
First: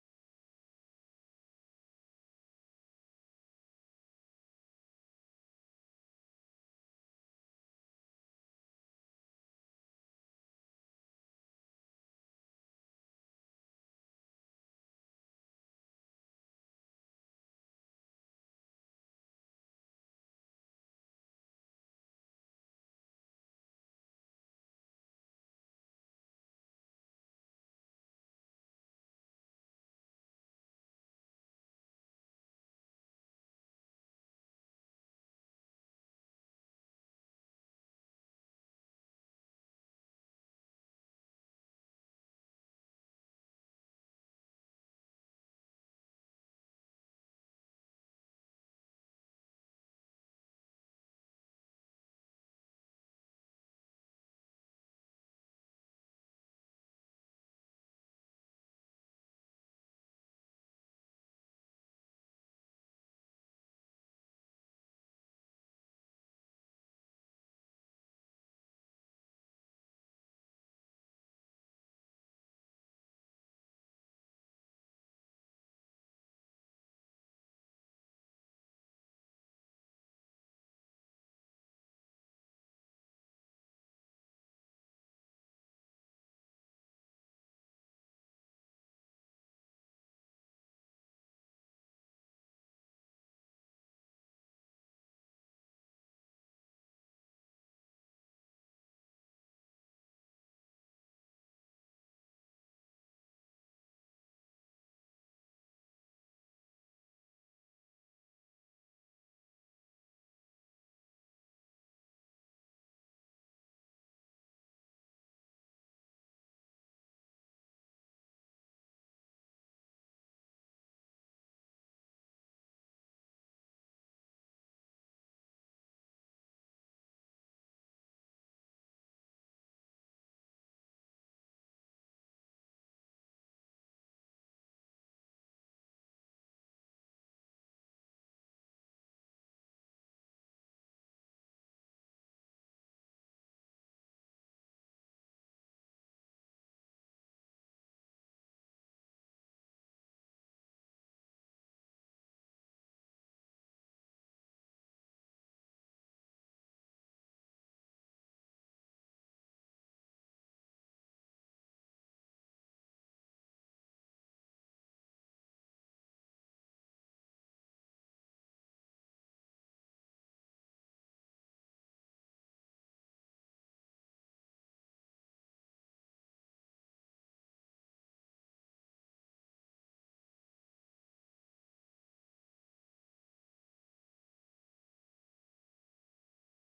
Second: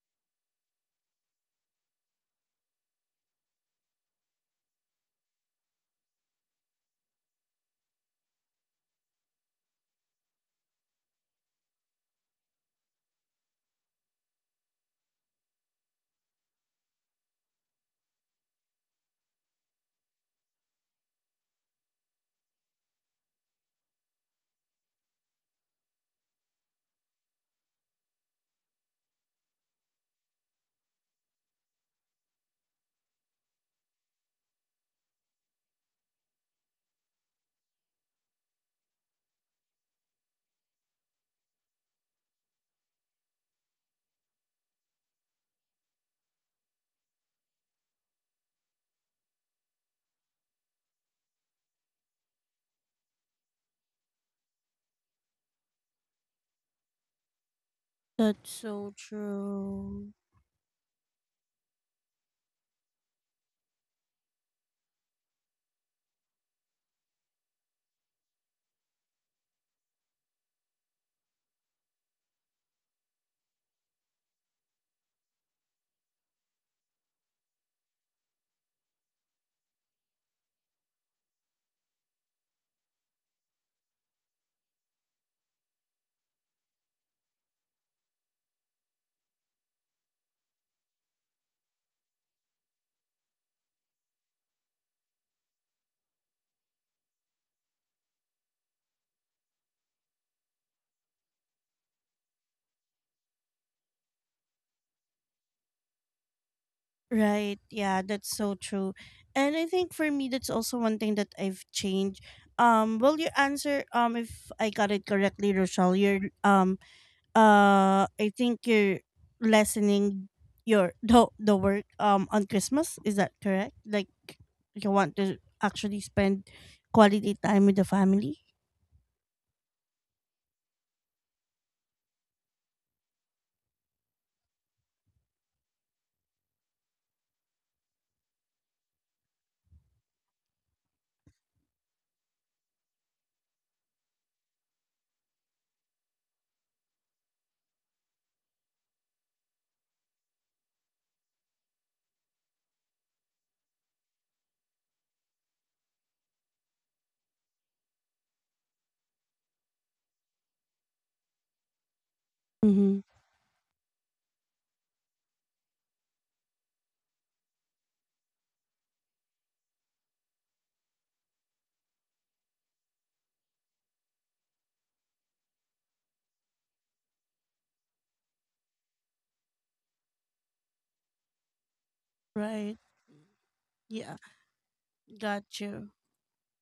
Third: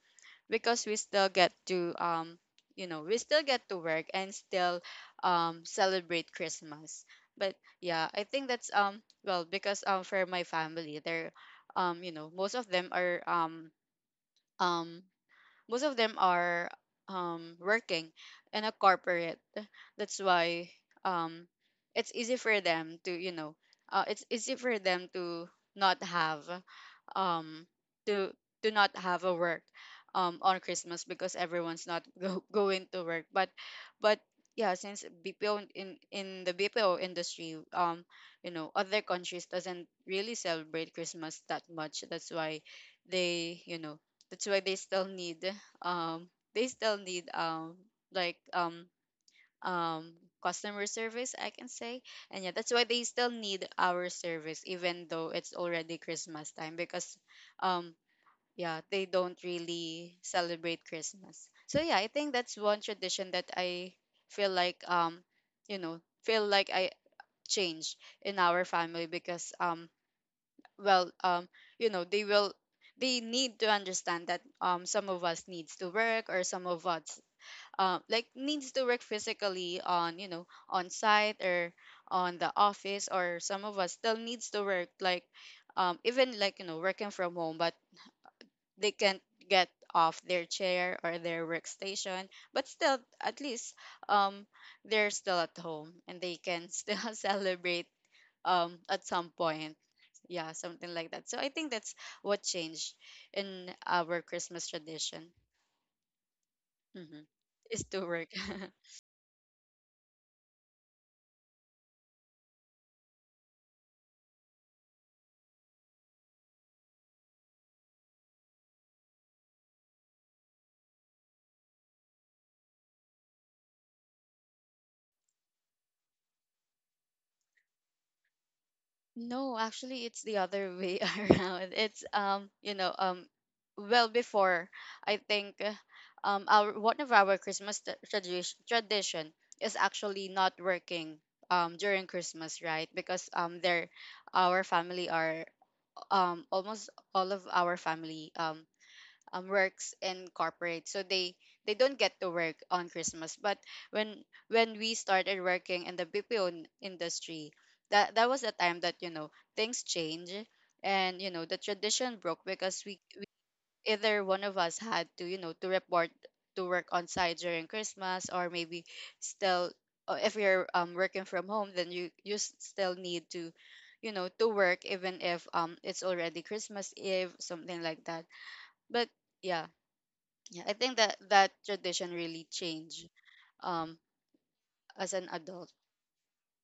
Speaker 2: because we still get to you know, we still get to work and still celebrate Christmas. But yeah, I think that's well, because for my family, they're you know, most of them are um most of them are working in a corporate. That's why um, it's easy for them to, you know, it's easy for them to not have um to to not have a work on Christmas, because everyone's not go, going to work. But yeah, since BPO in in the BPO industry, you know, other countries doesn't really celebrate Christmas that much. That's why they you know, that's why they still need um they still need um like um customer service, I can say. And yeah, that's why they still need our service even though it's already Christmas time, because um
Speaker 1: That's
Speaker 2: yeah,
Speaker 1: so
Speaker 2: they don't
Speaker 1: true.
Speaker 2: really celebrate Christmas. So yeah, I think that's one tradition that I feel like you know, feel like I change in our family, because well, you know, they will, they need to understand that some of us needs to work, or some of us like needs to work physically on you know, on site, or on the office, or some of us still needs to work like even like you know, working from home, but they can't get off their chair or their workstation. But still, at least um they're still at home and they can still celebrate at some point. Yeah, something like that. So I think that's what changed in our Christmas tradition. Hmm.
Speaker 1: Right.
Speaker 2: Is to
Speaker 1: Yeah,
Speaker 2: work.
Speaker 1: that's so true. And I think for me that's also one thing that I've changed. Well your answer if I got it correctly, Rochelle, you're I think you're lessening your the work on Christmas. Is that correct? Like you want to actually spend quality time with the family?
Speaker 2: No, actually, it's the other way around. It's you know, well, before I think, our, one of our Christmas tradition is actually not working during Christmas, right? Because our family are almost all of our family works in corporate, so they don't get to work on Christmas. But when when we started working in the BPO industry, that was the time that, you know, things change. And you know, the tradition broke because we,
Speaker 1: Mm-hmm.
Speaker 2: we either one of us had to, you know, to report to work on site during Christmas. Or maybe still, if you're working from home, then you still need to, you know, to work even if it's already Christmas eve, something like that. But yeah, yeah, I think that that tradition really
Speaker 1: Right.
Speaker 2: changed um
Speaker 1: Yeah.
Speaker 2: as an
Speaker 1: Got
Speaker 2: adult.
Speaker 1: you.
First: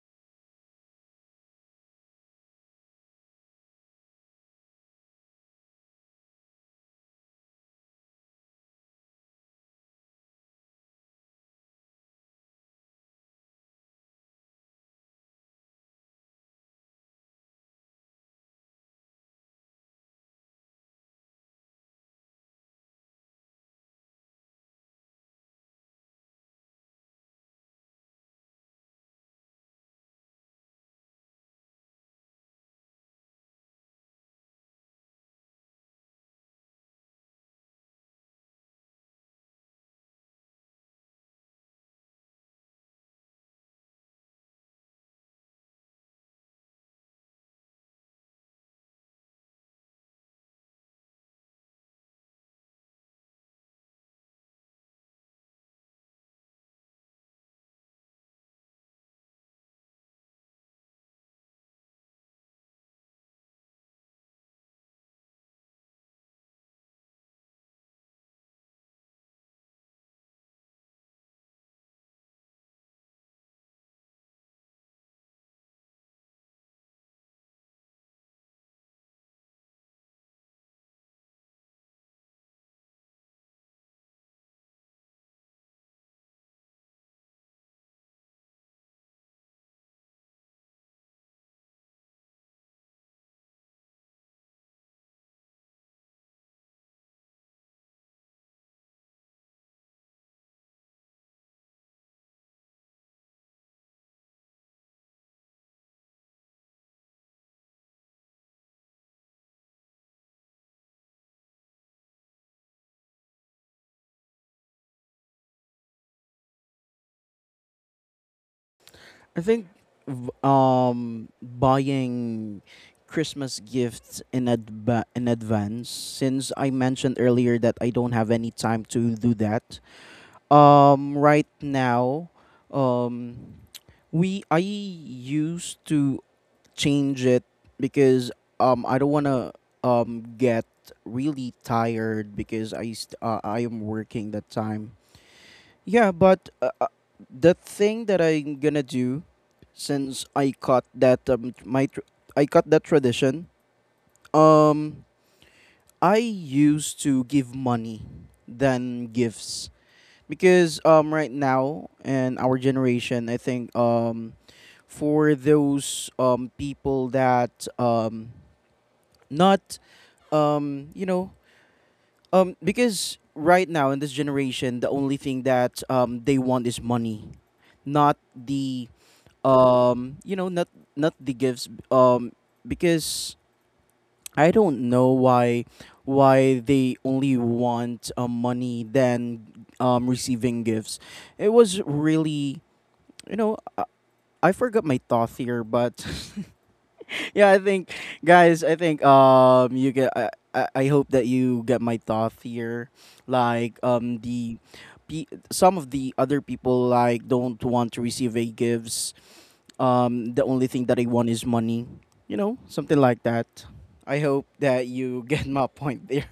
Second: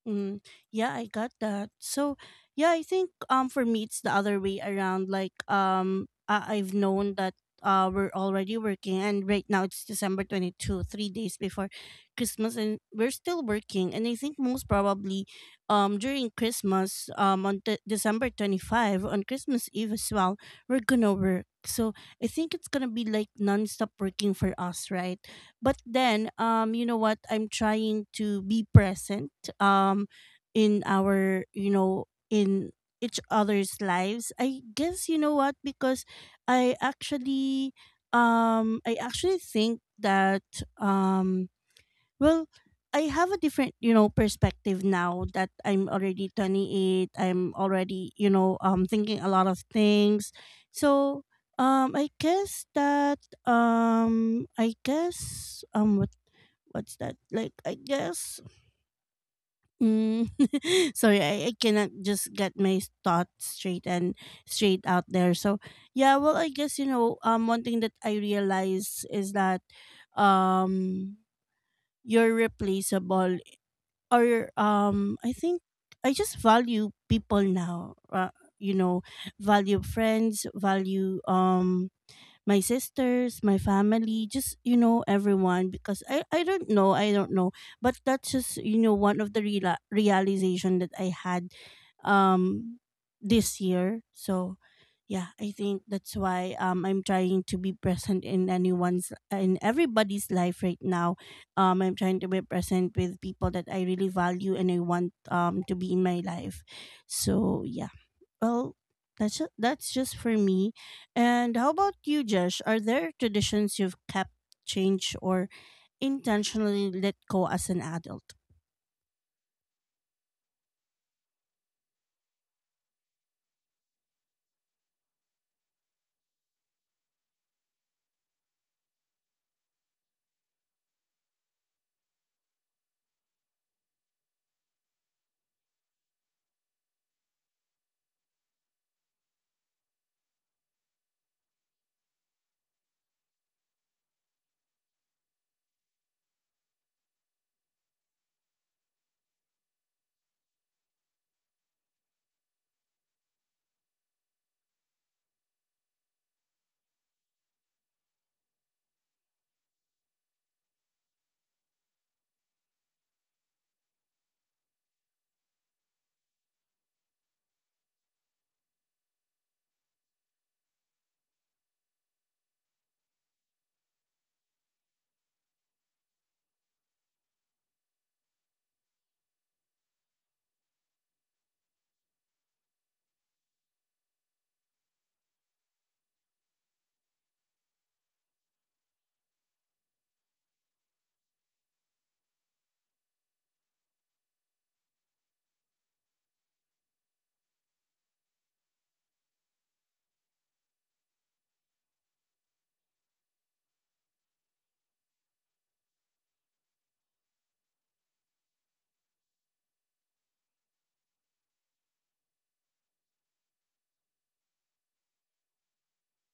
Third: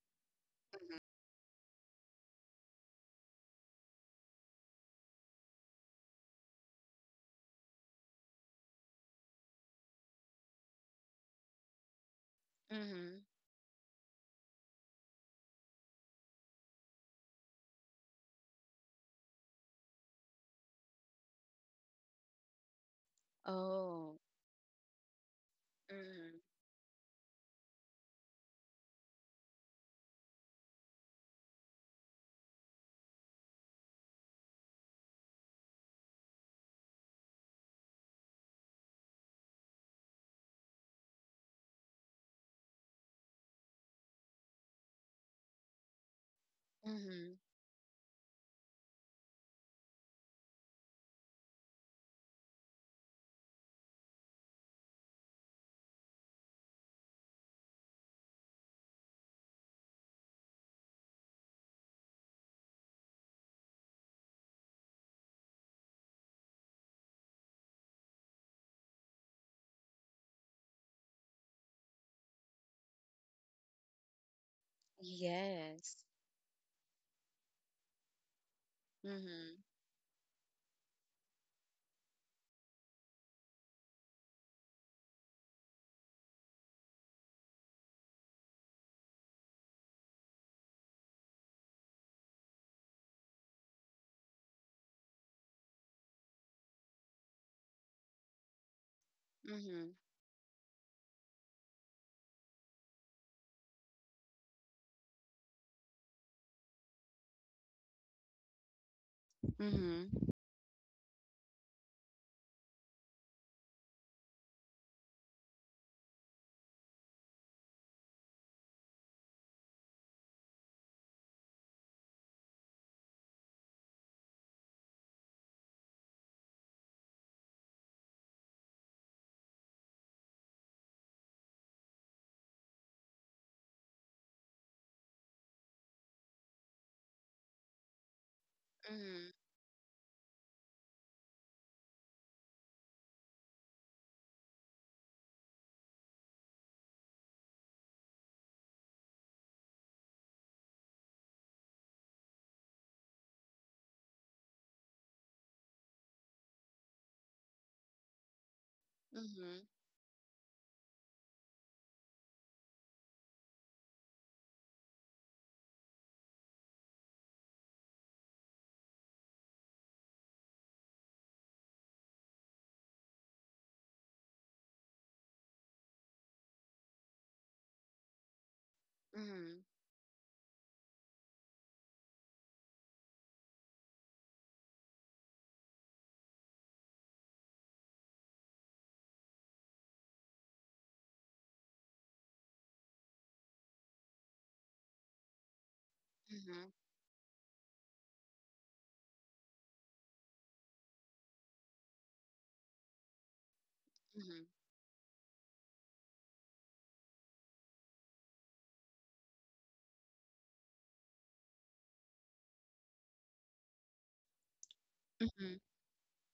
Speaker 1: Mm, yeah,
Speaker 2: Mm-hmm.
Speaker 1: I got that. So, yeah, I think for me it's the other way around. Like I've known that we're already working, and right now it's December 22, 3 days before Christmas, and we're
Speaker 2: Mm-hmm.
Speaker 1: still working. And I think most probably, during Christmas, on de- December 25, on Christmas Eve as well, we're gonna work. So I think it's gonna be like nonstop
Speaker 2: Oh.
Speaker 1: working for us, right? But
Speaker 2: Mm-hmm.
Speaker 1: then, you know what? I'm trying to be present um, in our, you know, in each other's lives. I guess, you know what? Because I actually, I actually think that, um, well, I have a different, you know, perspective now that I'm already 28.
Speaker 2: Mm-hmm.
Speaker 1: I'm already, you know, thinking a lot of things. So, I guess that I guess what what's that? Like I guess mm, sorry, I cannot just get my thoughts straight and straight out there. So, yeah, well, I guess you know, one thing that I realize is that um you're replaceable or I think
Speaker 2: Yes.
Speaker 1: I just value people now. You know,
Speaker 2: Mm-hmm.
Speaker 1: value friends, value my sisters, my family, just you know everyone because I don't know, I don't know, but that's just you know one of the reala- realization that I had um this year. So yeah, I think that's why I'm trying to be present in anyone's in
Speaker 2: Mm-hmm.
Speaker 1: everybody's life right now. I'm trying to be present with people that I really value and I want to be in my life. So yeah. Well, that's ju- that's just
Speaker 2: Mm-hmm.
Speaker 1: for me. And how about you, Josh? Are there traditions you've kept, changed, or intentionally let go as an adult?
Speaker 3: I think buying Christmas gifts in advance, since I mentioned earlier that I don't have any time to do that. Right now, um we I used to change it because I don't wanna get really tired, because I am working that time. Yeah, but the thing that I'm gonna do, since I caught that, I caught that tradition. Um, I used to give money than gifts,
Speaker 2: Mm-hmm.
Speaker 3: because right now in our generation, I think for those people that not, um you know because right now in this generation, the only thing that they want is money, not the,
Speaker 2: Mm-hmm.
Speaker 3: um you know not not the gifts. Because I don't know why they only want money than receiving gifts. It was really, you know i, I forgot my thought here, but
Speaker 2: Mm-hmm.
Speaker 3: yeah, I think, guys, I think you get. I hope that you get my thought here. Like um
Speaker 2: Mm-hmm.
Speaker 3: the, some of the other people like don't want to receive a gifts. The only thing that they want is money. You know, something like that. I hope that you get
Speaker 2: Mm-hmm.
Speaker 3: my point there.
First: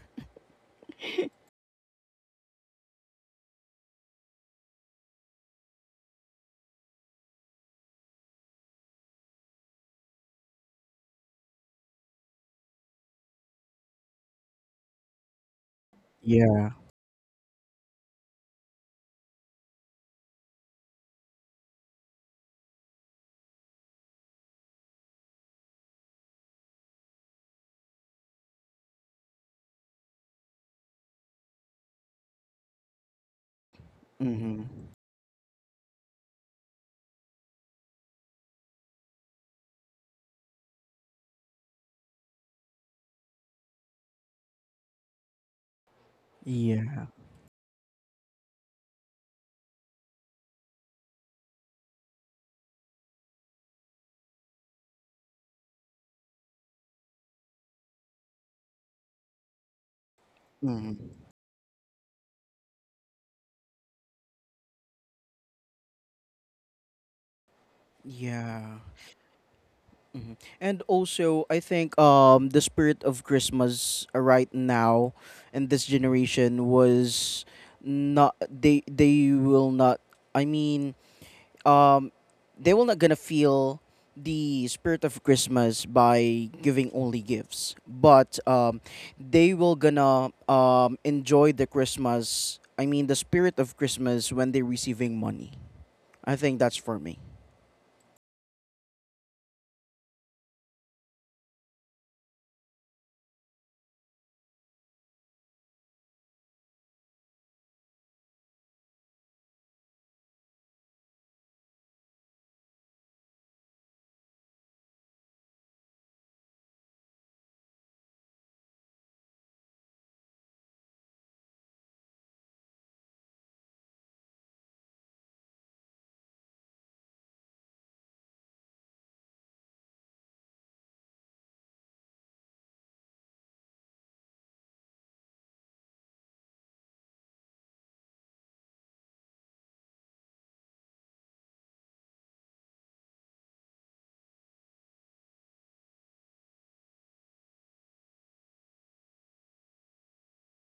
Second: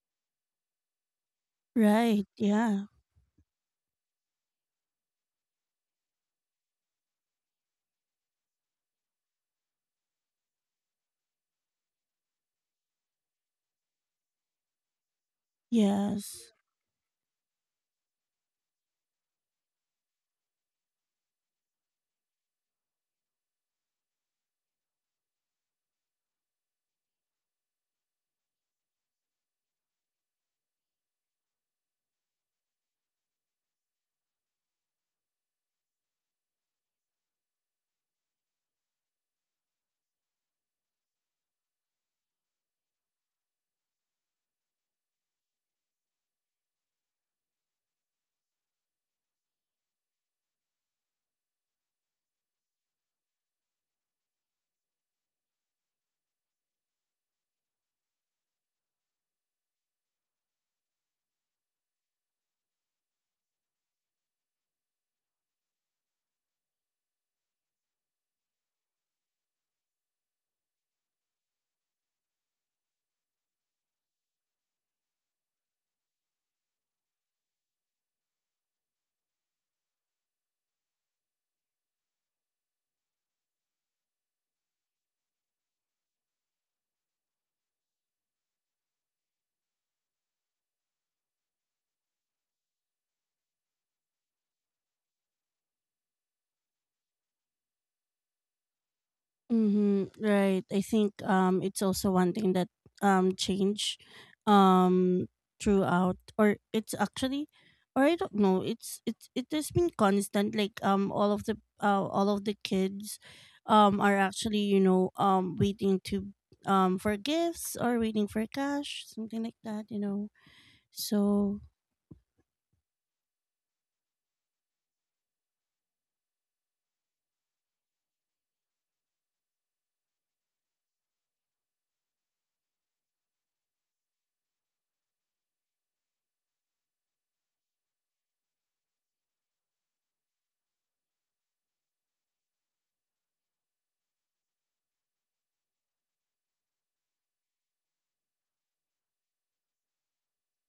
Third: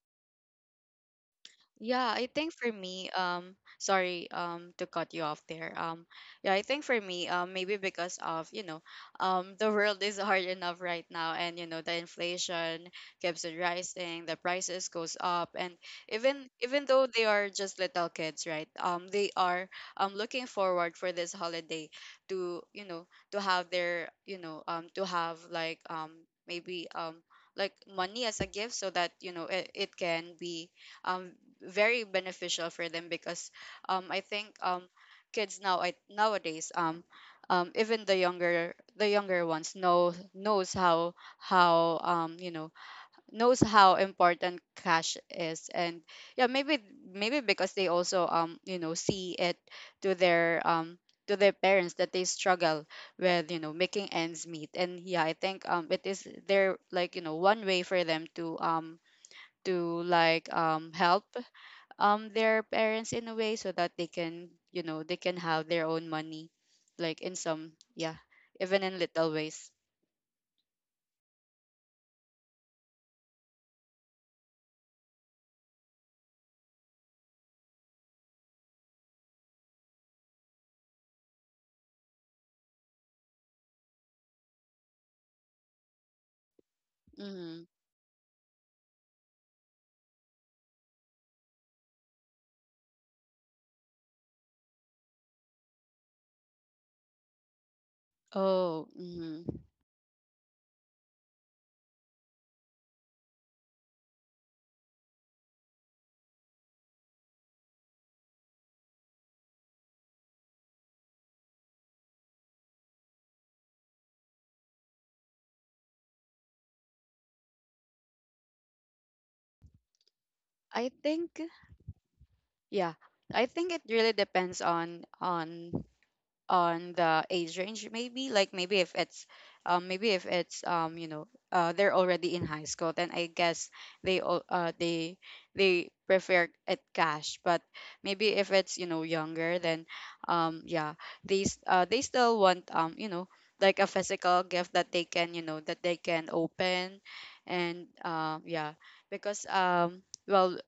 Speaker 2: Yeah,
Speaker 1: Right.
Speaker 2: I think for
Speaker 1: Yeah.
Speaker 2: me, sorry, to cut you off there. Yeah, I think for me, maybe because of, you know, the world is hard enough right now, and you know, the inflation keeps on rising, the prices goes up, and even
Speaker 1: Yes.
Speaker 3: Yeah.
Speaker 2: even though they are just little kids, right? They are looking forward for this holiday to, you know, to have their, you know, to have like maybe like money as a gift, so that you know it can be um very beneficial for them. Because I think
Speaker 3: Mm-hmm.
Speaker 2: kids now, I nowadays, even the younger ones knows how, um, you know, knows how important cash is. And yeah, maybe
Speaker 3: Yeah.
Speaker 2: maybe because they also, um, you know, see it to their, um, to their parents, that they struggle with, you know, making ends meet. And yeah, I think, um, it is their, like, you know, one way for them to, um, to like, um, help,
Speaker 3: Mm-hmm.
Speaker 2: um, their parents in a way, so that they can, you know, they can have their own money, like in some, yeah,
Speaker 3: Yeah.
Speaker 2: even in little ways.
Speaker 3: Mhm. And also, I think, the spirit of Christmas right now in this generation was not, they will not. I mean, um, they will not gonna feel the spirit of Christmas by giving only
Speaker 2: Mm-hmm.
Speaker 3: gifts, but, they will gonna, enjoy the Christmas. I mean, the spirit of Christmas when they're receiving money. I think that's for me.
Speaker 2: Oh, mm-hmm.
Speaker 1: Mm-hmm. Right. I think it's also one thing that change um throughout or it's actually or I don't know, it's it has been constant. Like all of the kids are actually, you know, waiting to for gifts or waiting for cash, something like that, you know.
Speaker 2: i think
Speaker 1: So
Speaker 2: yeah i think it really depends on on the age range. Maybe, like, maybe if it's, um, maybe if it's, um, you know, uh, they're already in high school, then I guess they all they prefer it cash. But maybe if it's, you know, younger, then, um, yeah, uh, they still want, um, you know, like a physical gift that they can, you know, that they can open. And uh, yeah, because, um, well,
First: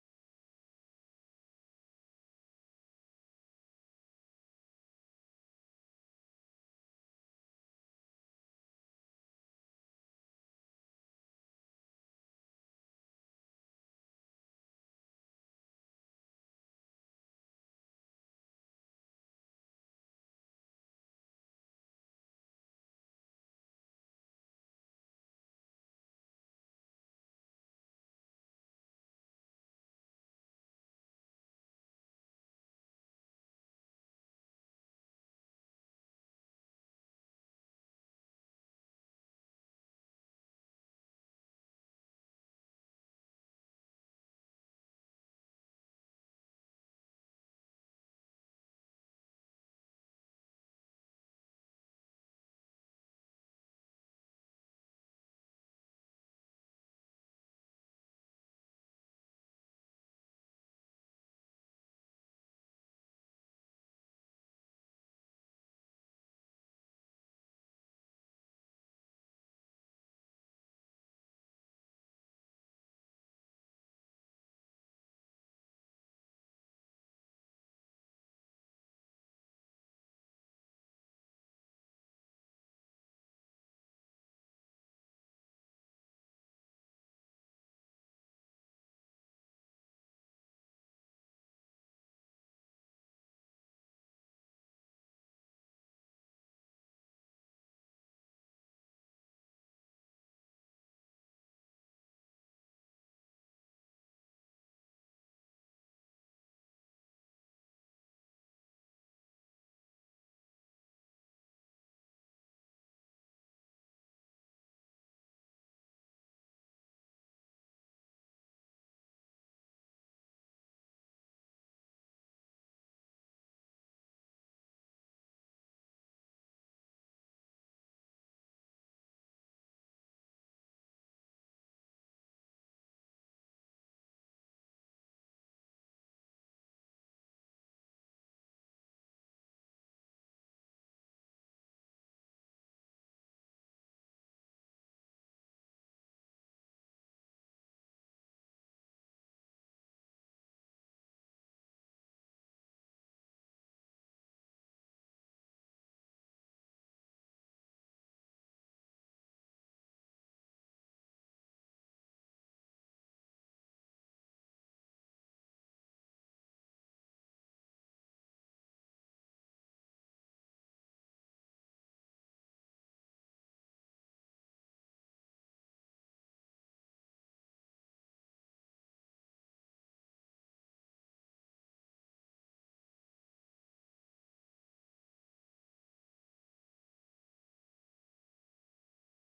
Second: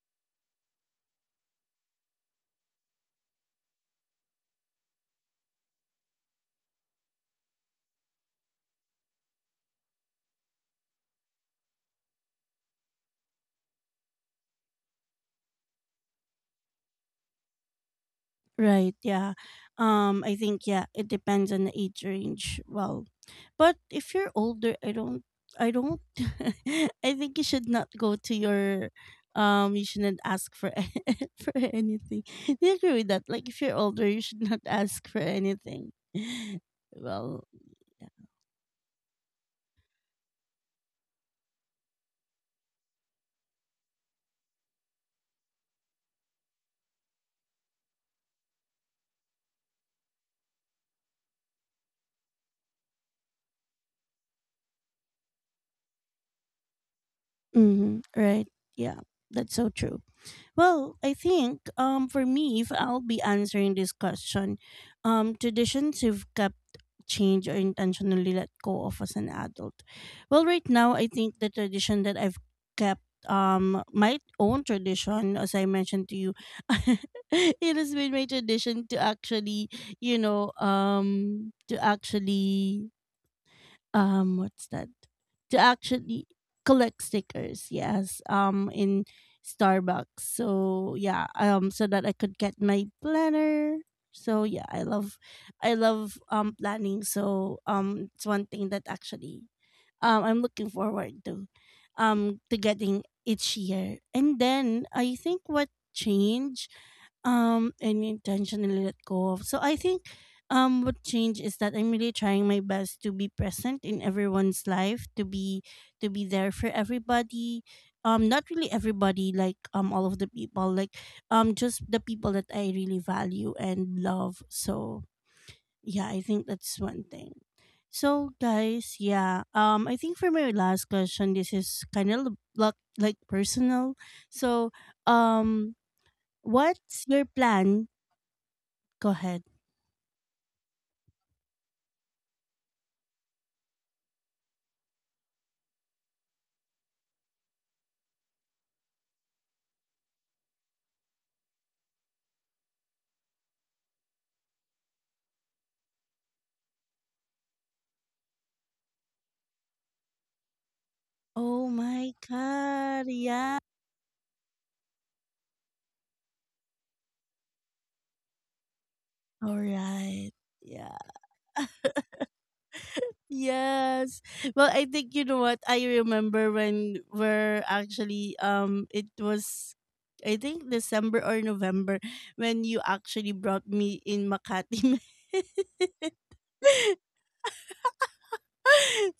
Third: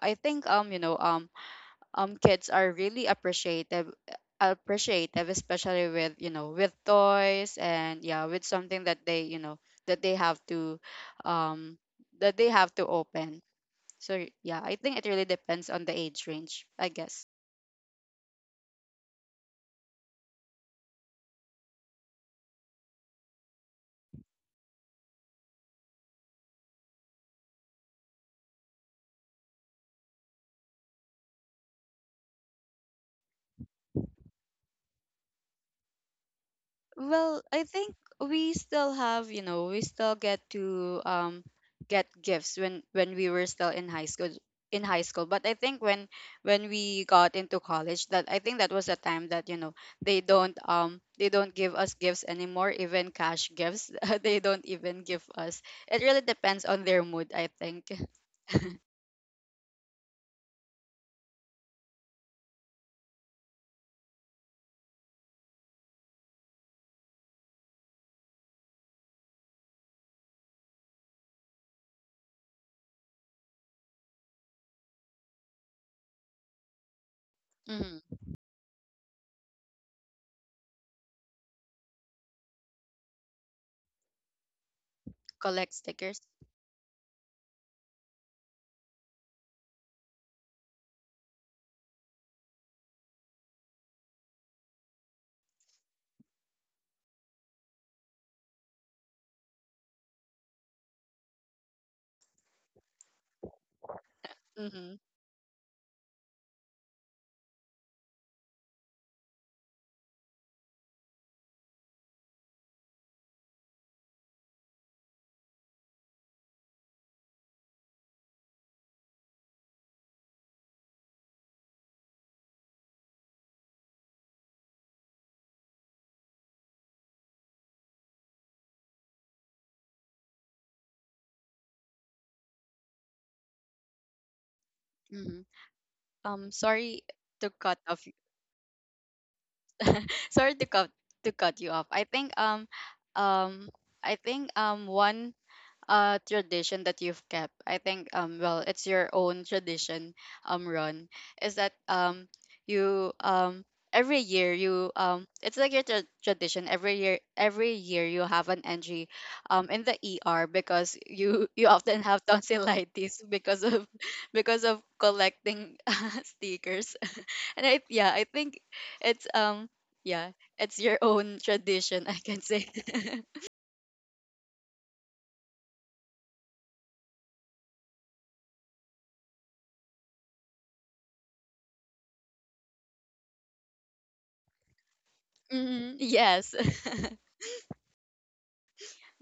Speaker 2: I think, um, you know, um, um, kids are really appreciative, especially with, you know, with toys, and yeah, with something that they, you know, that they have to um that they have to open. So yeah, I think it really depends on the age range, I guess.
Speaker 1: right, yeah. I think yeah, it depends on the age range. Well, but if you're older, I don't I think you should not go to your you shouldn't ask for for anything. Do you agree with that? Like if you're older, you should not ask for anything.
Speaker 2: Well,
Speaker 1: Well,
Speaker 2: I think
Speaker 1: yeah.
Speaker 2: we still have, you know, we still get to, um, get gifts when we were still in high school in high school. But I think when we got into college, that I think that was a time that, you know, they don't, um, they don't give us gifts anymore, even cash gifts. They don't even give us. It really depends on their mood, I think.
Speaker 1: Mm-hmm, right. Yeah. That's so true. Well, I think for me, if I'll be answering this question, traditions you've kept change or intentionally let go of as an adult. Well, right now I think the tradition that I've kept my own tradition as I mentioned to you it has been
Speaker 2: Mm-hmm.
Speaker 1: my tradition to actually to actually what's that to
Speaker 2: Collect stickers.
Speaker 1: actually collect stickers yes in Starbucks, so yeah, so that I could get my planner. So yeah, I love planning. So it's one thing that actually I'm looking forward to getting each year. And then
Speaker 2: Mm-hmm.
Speaker 1: I think what change and intentionally let go of. So I think what change is that I'm really trying my best to be present in everyone's life, to be there for everybody. Not really everybody like all of the people, like just the people that I really value and love. So yeah, I think that's one thing. So, guys, yeah, I think for my last question, this is kind of like personal. So,
Speaker 2: Mm-hmm.
Speaker 1: um,
Speaker 2: Sorry
Speaker 1: what's your
Speaker 2: to cut
Speaker 1: plan?
Speaker 2: off.
Speaker 1: Go ahead.
Speaker 2: Sorry to cut you off. I think, um, um, I think, um, one, uh, tradition that you've kept, I think, um, well, it's your own tradition, um, Ron, is that, um, you, um, every year you, um, it's like your tradition, every year, every year, you have an entry, um, in the ER because you,
Speaker 1: Oh
Speaker 2: you often
Speaker 1: my
Speaker 2: have
Speaker 1: God.
Speaker 2: tonsillitis
Speaker 1: Yeah.
Speaker 2: because of because of collecting stickers. And I, yeah, I think it's,
Speaker 1: All
Speaker 2: um,
Speaker 1: right.
Speaker 2: yeah, it's your
Speaker 1: Yeah.
Speaker 2: own tradition, I can say.
Speaker 1: Yes. Well, I think you know what I remember when we're actually it was I think December or November when you actually brought me in Makati.
Speaker 2: Hmm, yes,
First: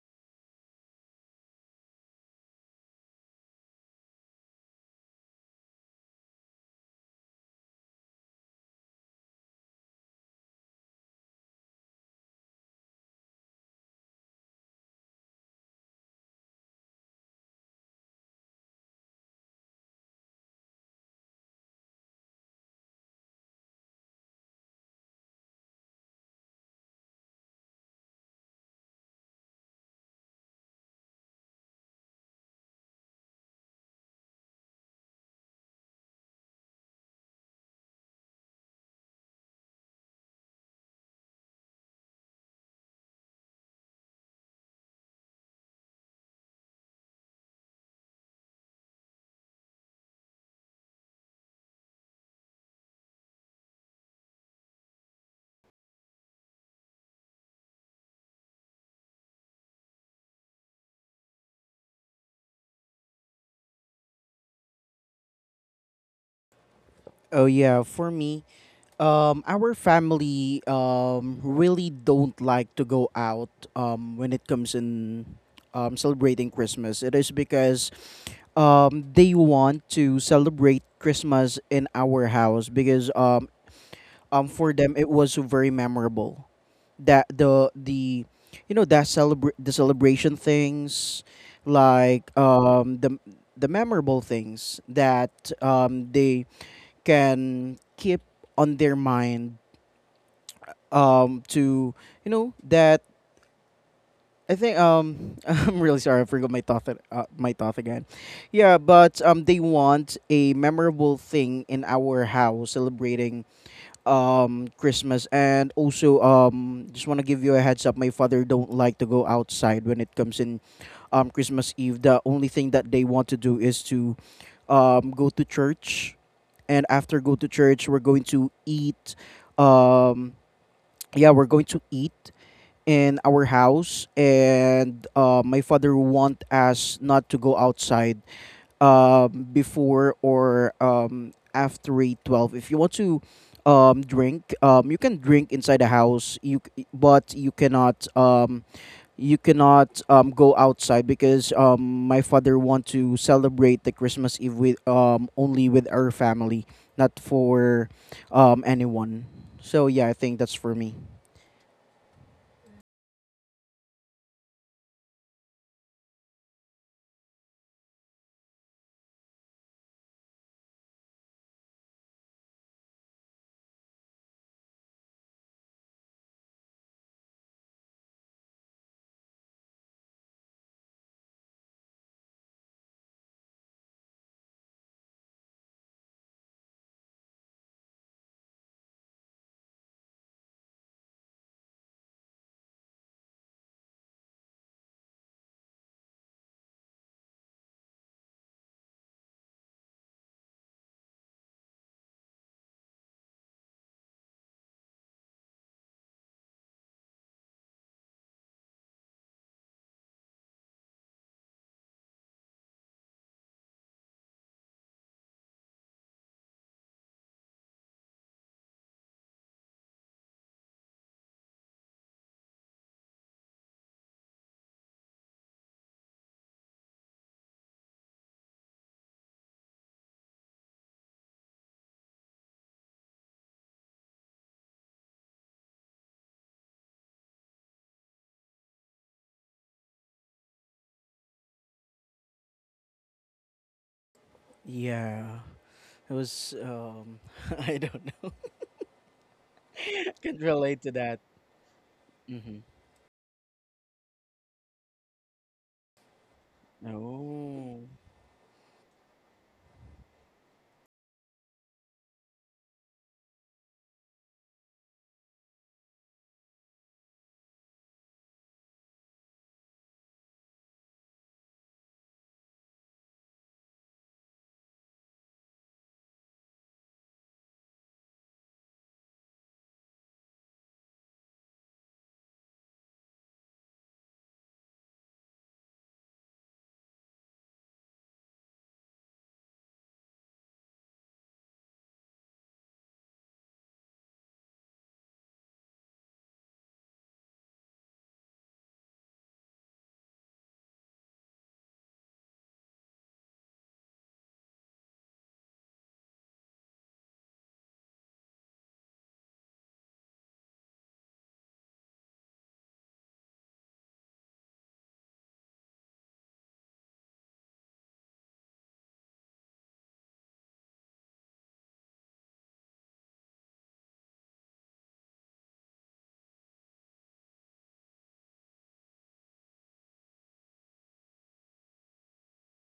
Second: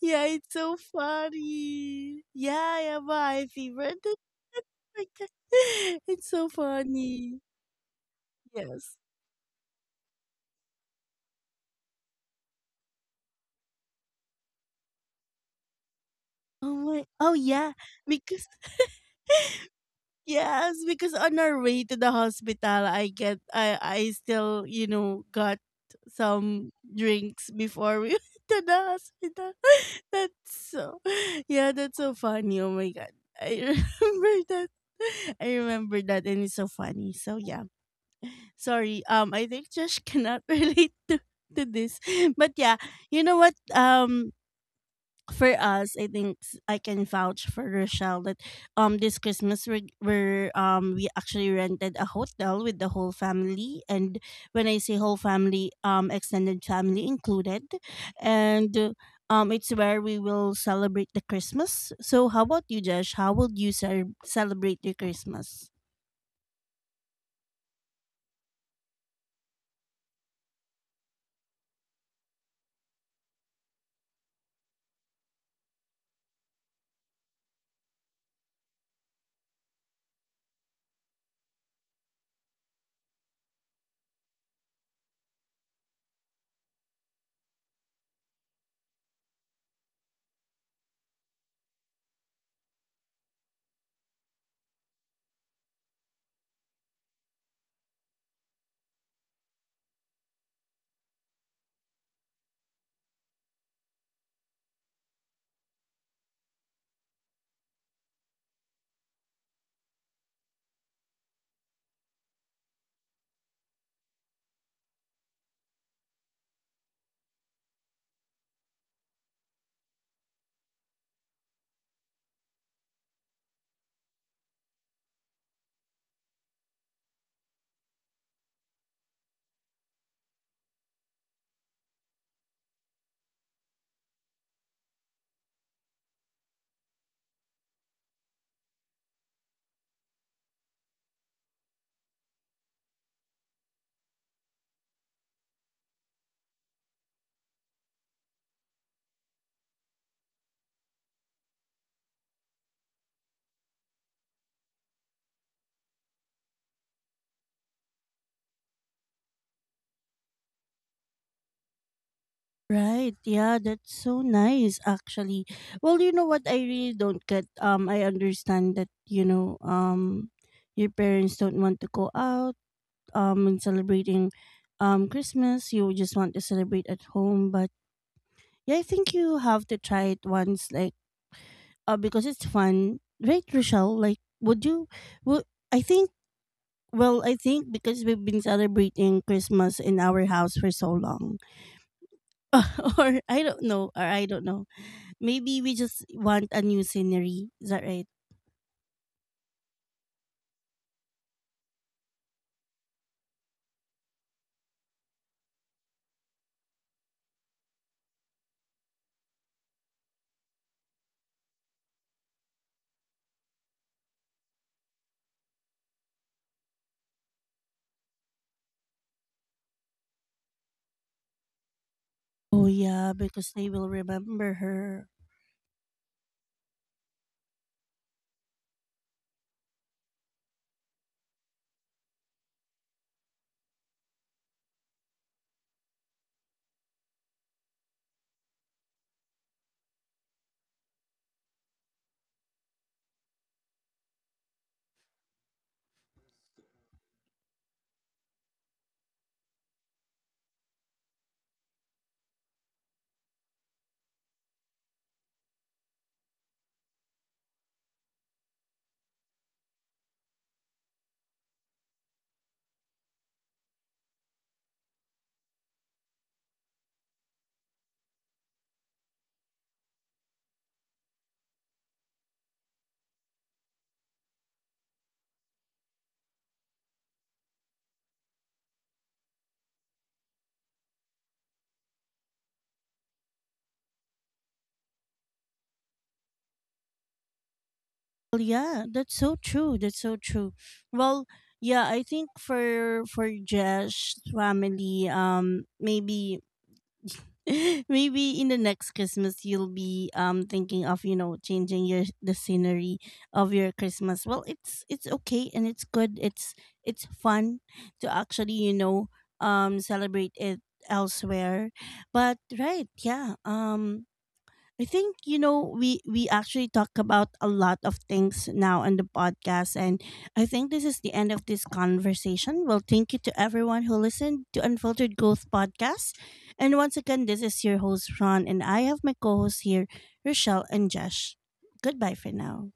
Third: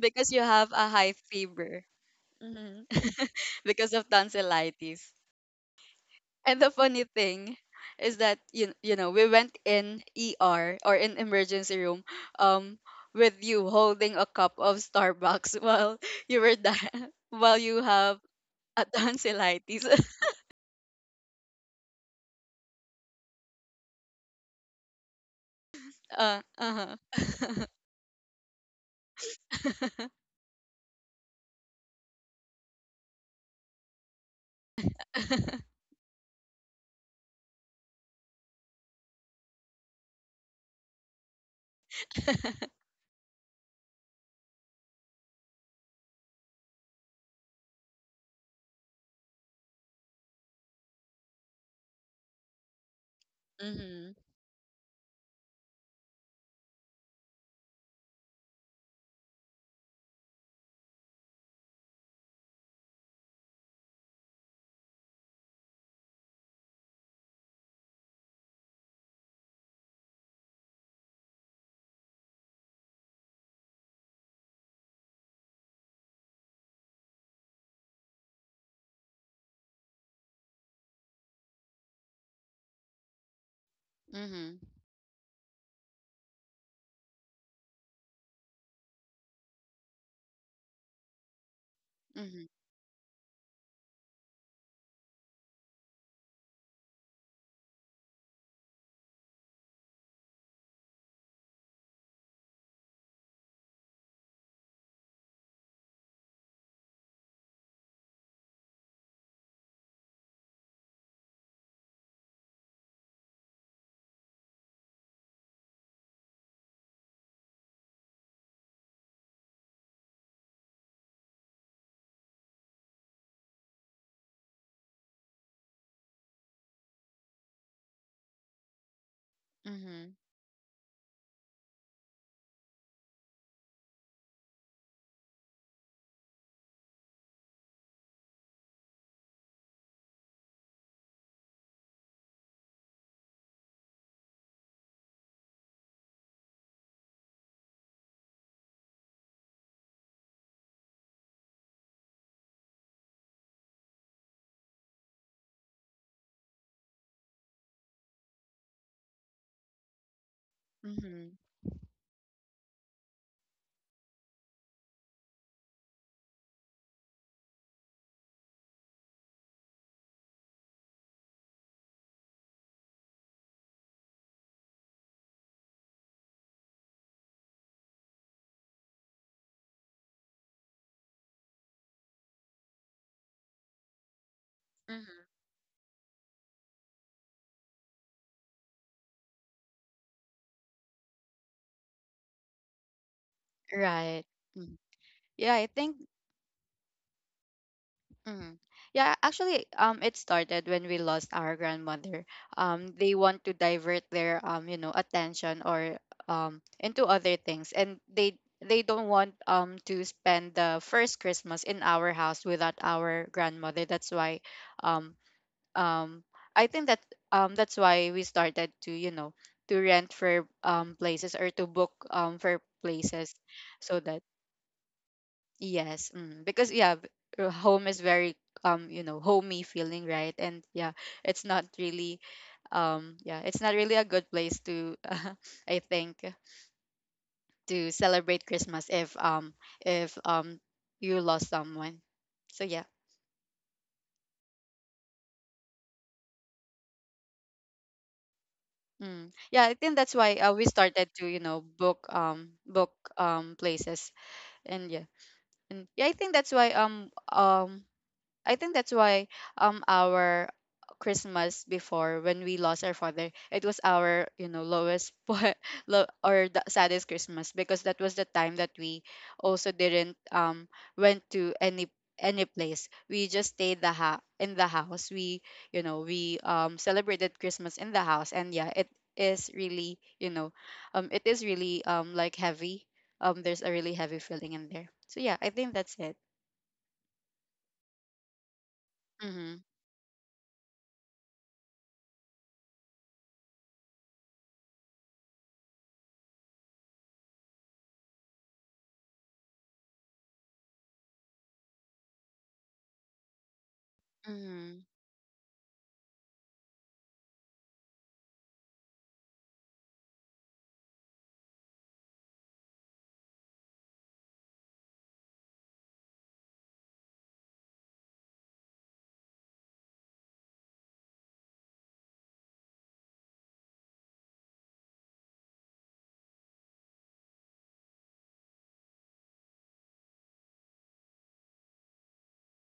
Speaker 1: Yeah,
Speaker 2: you
Speaker 1: it's
Speaker 2: have
Speaker 1: so
Speaker 2: a high fever.
Speaker 1: funny. Yeah,
Speaker 2: Mm-hmm.
Speaker 1: yeah, my
Speaker 2: Because
Speaker 1: favorite.
Speaker 2: of
Speaker 1: Oh
Speaker 2: tonsillitis.
Speaker 1: my. It's so
Speaker 2: And the funny
Speaker 1: funny.
Speaker 2: thing is that you you
Speaker 1: Yes.
Speaker 2: know we went in ER or in emergency room, um, with you holding a cup of Starbucks while you were
Speaker 1: Oh my. Oh
Speaker 2: while
Speaker 1: yeah,
Speaker 2: you have
Speaker 1: because
Speaker 2: a tonsillitis.
Speaker 1: yes, because on our way to the hospital, I get I still you know got
Speaker 2: Uh,
Speaker 1: some drinks
Speaker 2: uh-huh.
Speaker 1: before we went to the hospital. That's so yeah, that's so funny. Oh my god, I remember that. I remember that, and it's so funny. So yeah. Sorry, I think Josh cannot relate to this but yeah you know what for us I think s- I can vouch for Rochelle that this Christmas we actually rented a hotel with the whole family,
Speaker 2: Mhm.
Speaker 1: and when I say whole family, extended family included. And it's where we will celebrate the Christmas. So how about you, Josh? How will you ce- celebrate your Christmas?
Speaker 3: Oh yeah, for me, our family really don't like to go out when it comes in celebrating Christmas. It is because they want to celebrate Christmas in our house, because
Speaker 2: Mhm.
Speaker 3: for them it was very memorable, that the you know that celebrate the celebration things, like
Speaker 2: Mhm.
Speaker 3: the memorable things that they can keep on their mind to, you know, that I think, I'm really sorry, I forgot my my thought again. Yeah, but they want a memorable thing in our house, celebrating Christmas. And also just want to give you a heads up, my father don't like to go outside when it comes in Christmas Eve. The only thing that they want to do is to go to church, and after go to church, we're going to eat,
Speaker 2: Mhm.
Speaker 3: um yeah, we're going to eat in our house. And my father want us not to go outside before, or after eight 12. If you want to drink, you can drink inside the house, but you cannot go outside, because my father want to celebrate the Christmas Eve with, only with our family, not for anyone. So yeah, I think that's for me.
Speaker 2: Mhm.
Speaker 1: Right. Yeah, that's so nice actually. Well, you know what I really don't get. I understand that, you know, your parents don't want to go out and celebrating Christmas. You just want to celebrate at home, but yeah, I think you have to try it once like because it's fun. Right, Rochelle? Like would you
Speaker 2: Mhm.
Speaker 1: would I think well, I think because we've been celebrating Christmas in our house for so long or I don't know, or
Speaker 2: Right.
Speaker 1: I don't know.
Speaker 2: Mhm. Yeah,
Speaker 1: Maybe
Speaker 2: I
Speaker 1: we
Speaker 2: think.
Speaker 1: just want a new scenery. Is that right?
Speaker 2: Mm. Yeah, actually, it started when we lost our grandmother. They want to divert their, you know, attention or, um, into other things, and they don't want, um, to spend the first Christmas in our house without our grandmother. That's why, um, um, I think that, um, that's why we started to, you know, to rent for, um, places or to book, um, for
Speaker 1: Oh yeah,
Speaker 2: places,
Speaker 1: because they will
Speaker 2: so that.
Speaker 1: remember her.
Speaker 2: Yes, mm, because yeah, home is very, um, you know, homey feeling, right? And yeah, it's not really, um, yeah, it's not really a good place to I think to celebrate Christmas if, um, if, um, you lost someone. So yeah.
Speaker 3: Yeah. It was I don't know.
Speaker 2: Mm. Yeah, I think that's why,
Speaker 3: Can
Speaker 2: we
Speaker 3: relate to
Speaker 2: started
Speaker 3: that.
Speaker 2: to, you know,
Speaker 3: Mm-hmm.
Speaker 2: book, um, places and yeah. And yeah, I think that's why, um, um,
Speaker 3: Oh.
Speaker 2: I think that's why, um, our Christmas before when we lost our father, it was our, you know, lowest low or the saddest Christmas, because that was the time that we also didn't, um, went to any place. We just stayed in the house. We, you know, we, um, celebrated Christmas in the house. And yeah, it is really, you know, um, it is really, um, like heavy, um, there's a really heavy feeling in there. So yeah, I think that's it.
Speaker 1: Well, yeah, that's so
Speaker 2: Mm-hmm.
Speaker 1: true. That's so true. Well, yeah, I think for Jesh's family, maybe maybe in the next Christmas you'll be thinking of you know changing your the scenery of your Christmas. Well,
Speaker 2: Mm-hmm.
Speaker 1: it's okay and it's good. It's fun to actually you know celebrate it elsewhere. But right, yeah. I think you know we actually talk about a lot of things now on the podcast and I think this is the end of this conversation. Well, thank you to everyone who listened to Unfiltered Growth podcast. And once again, this is your host Ron and I have my co-hosts here, Rochelle and Jesh. Goodbye for now.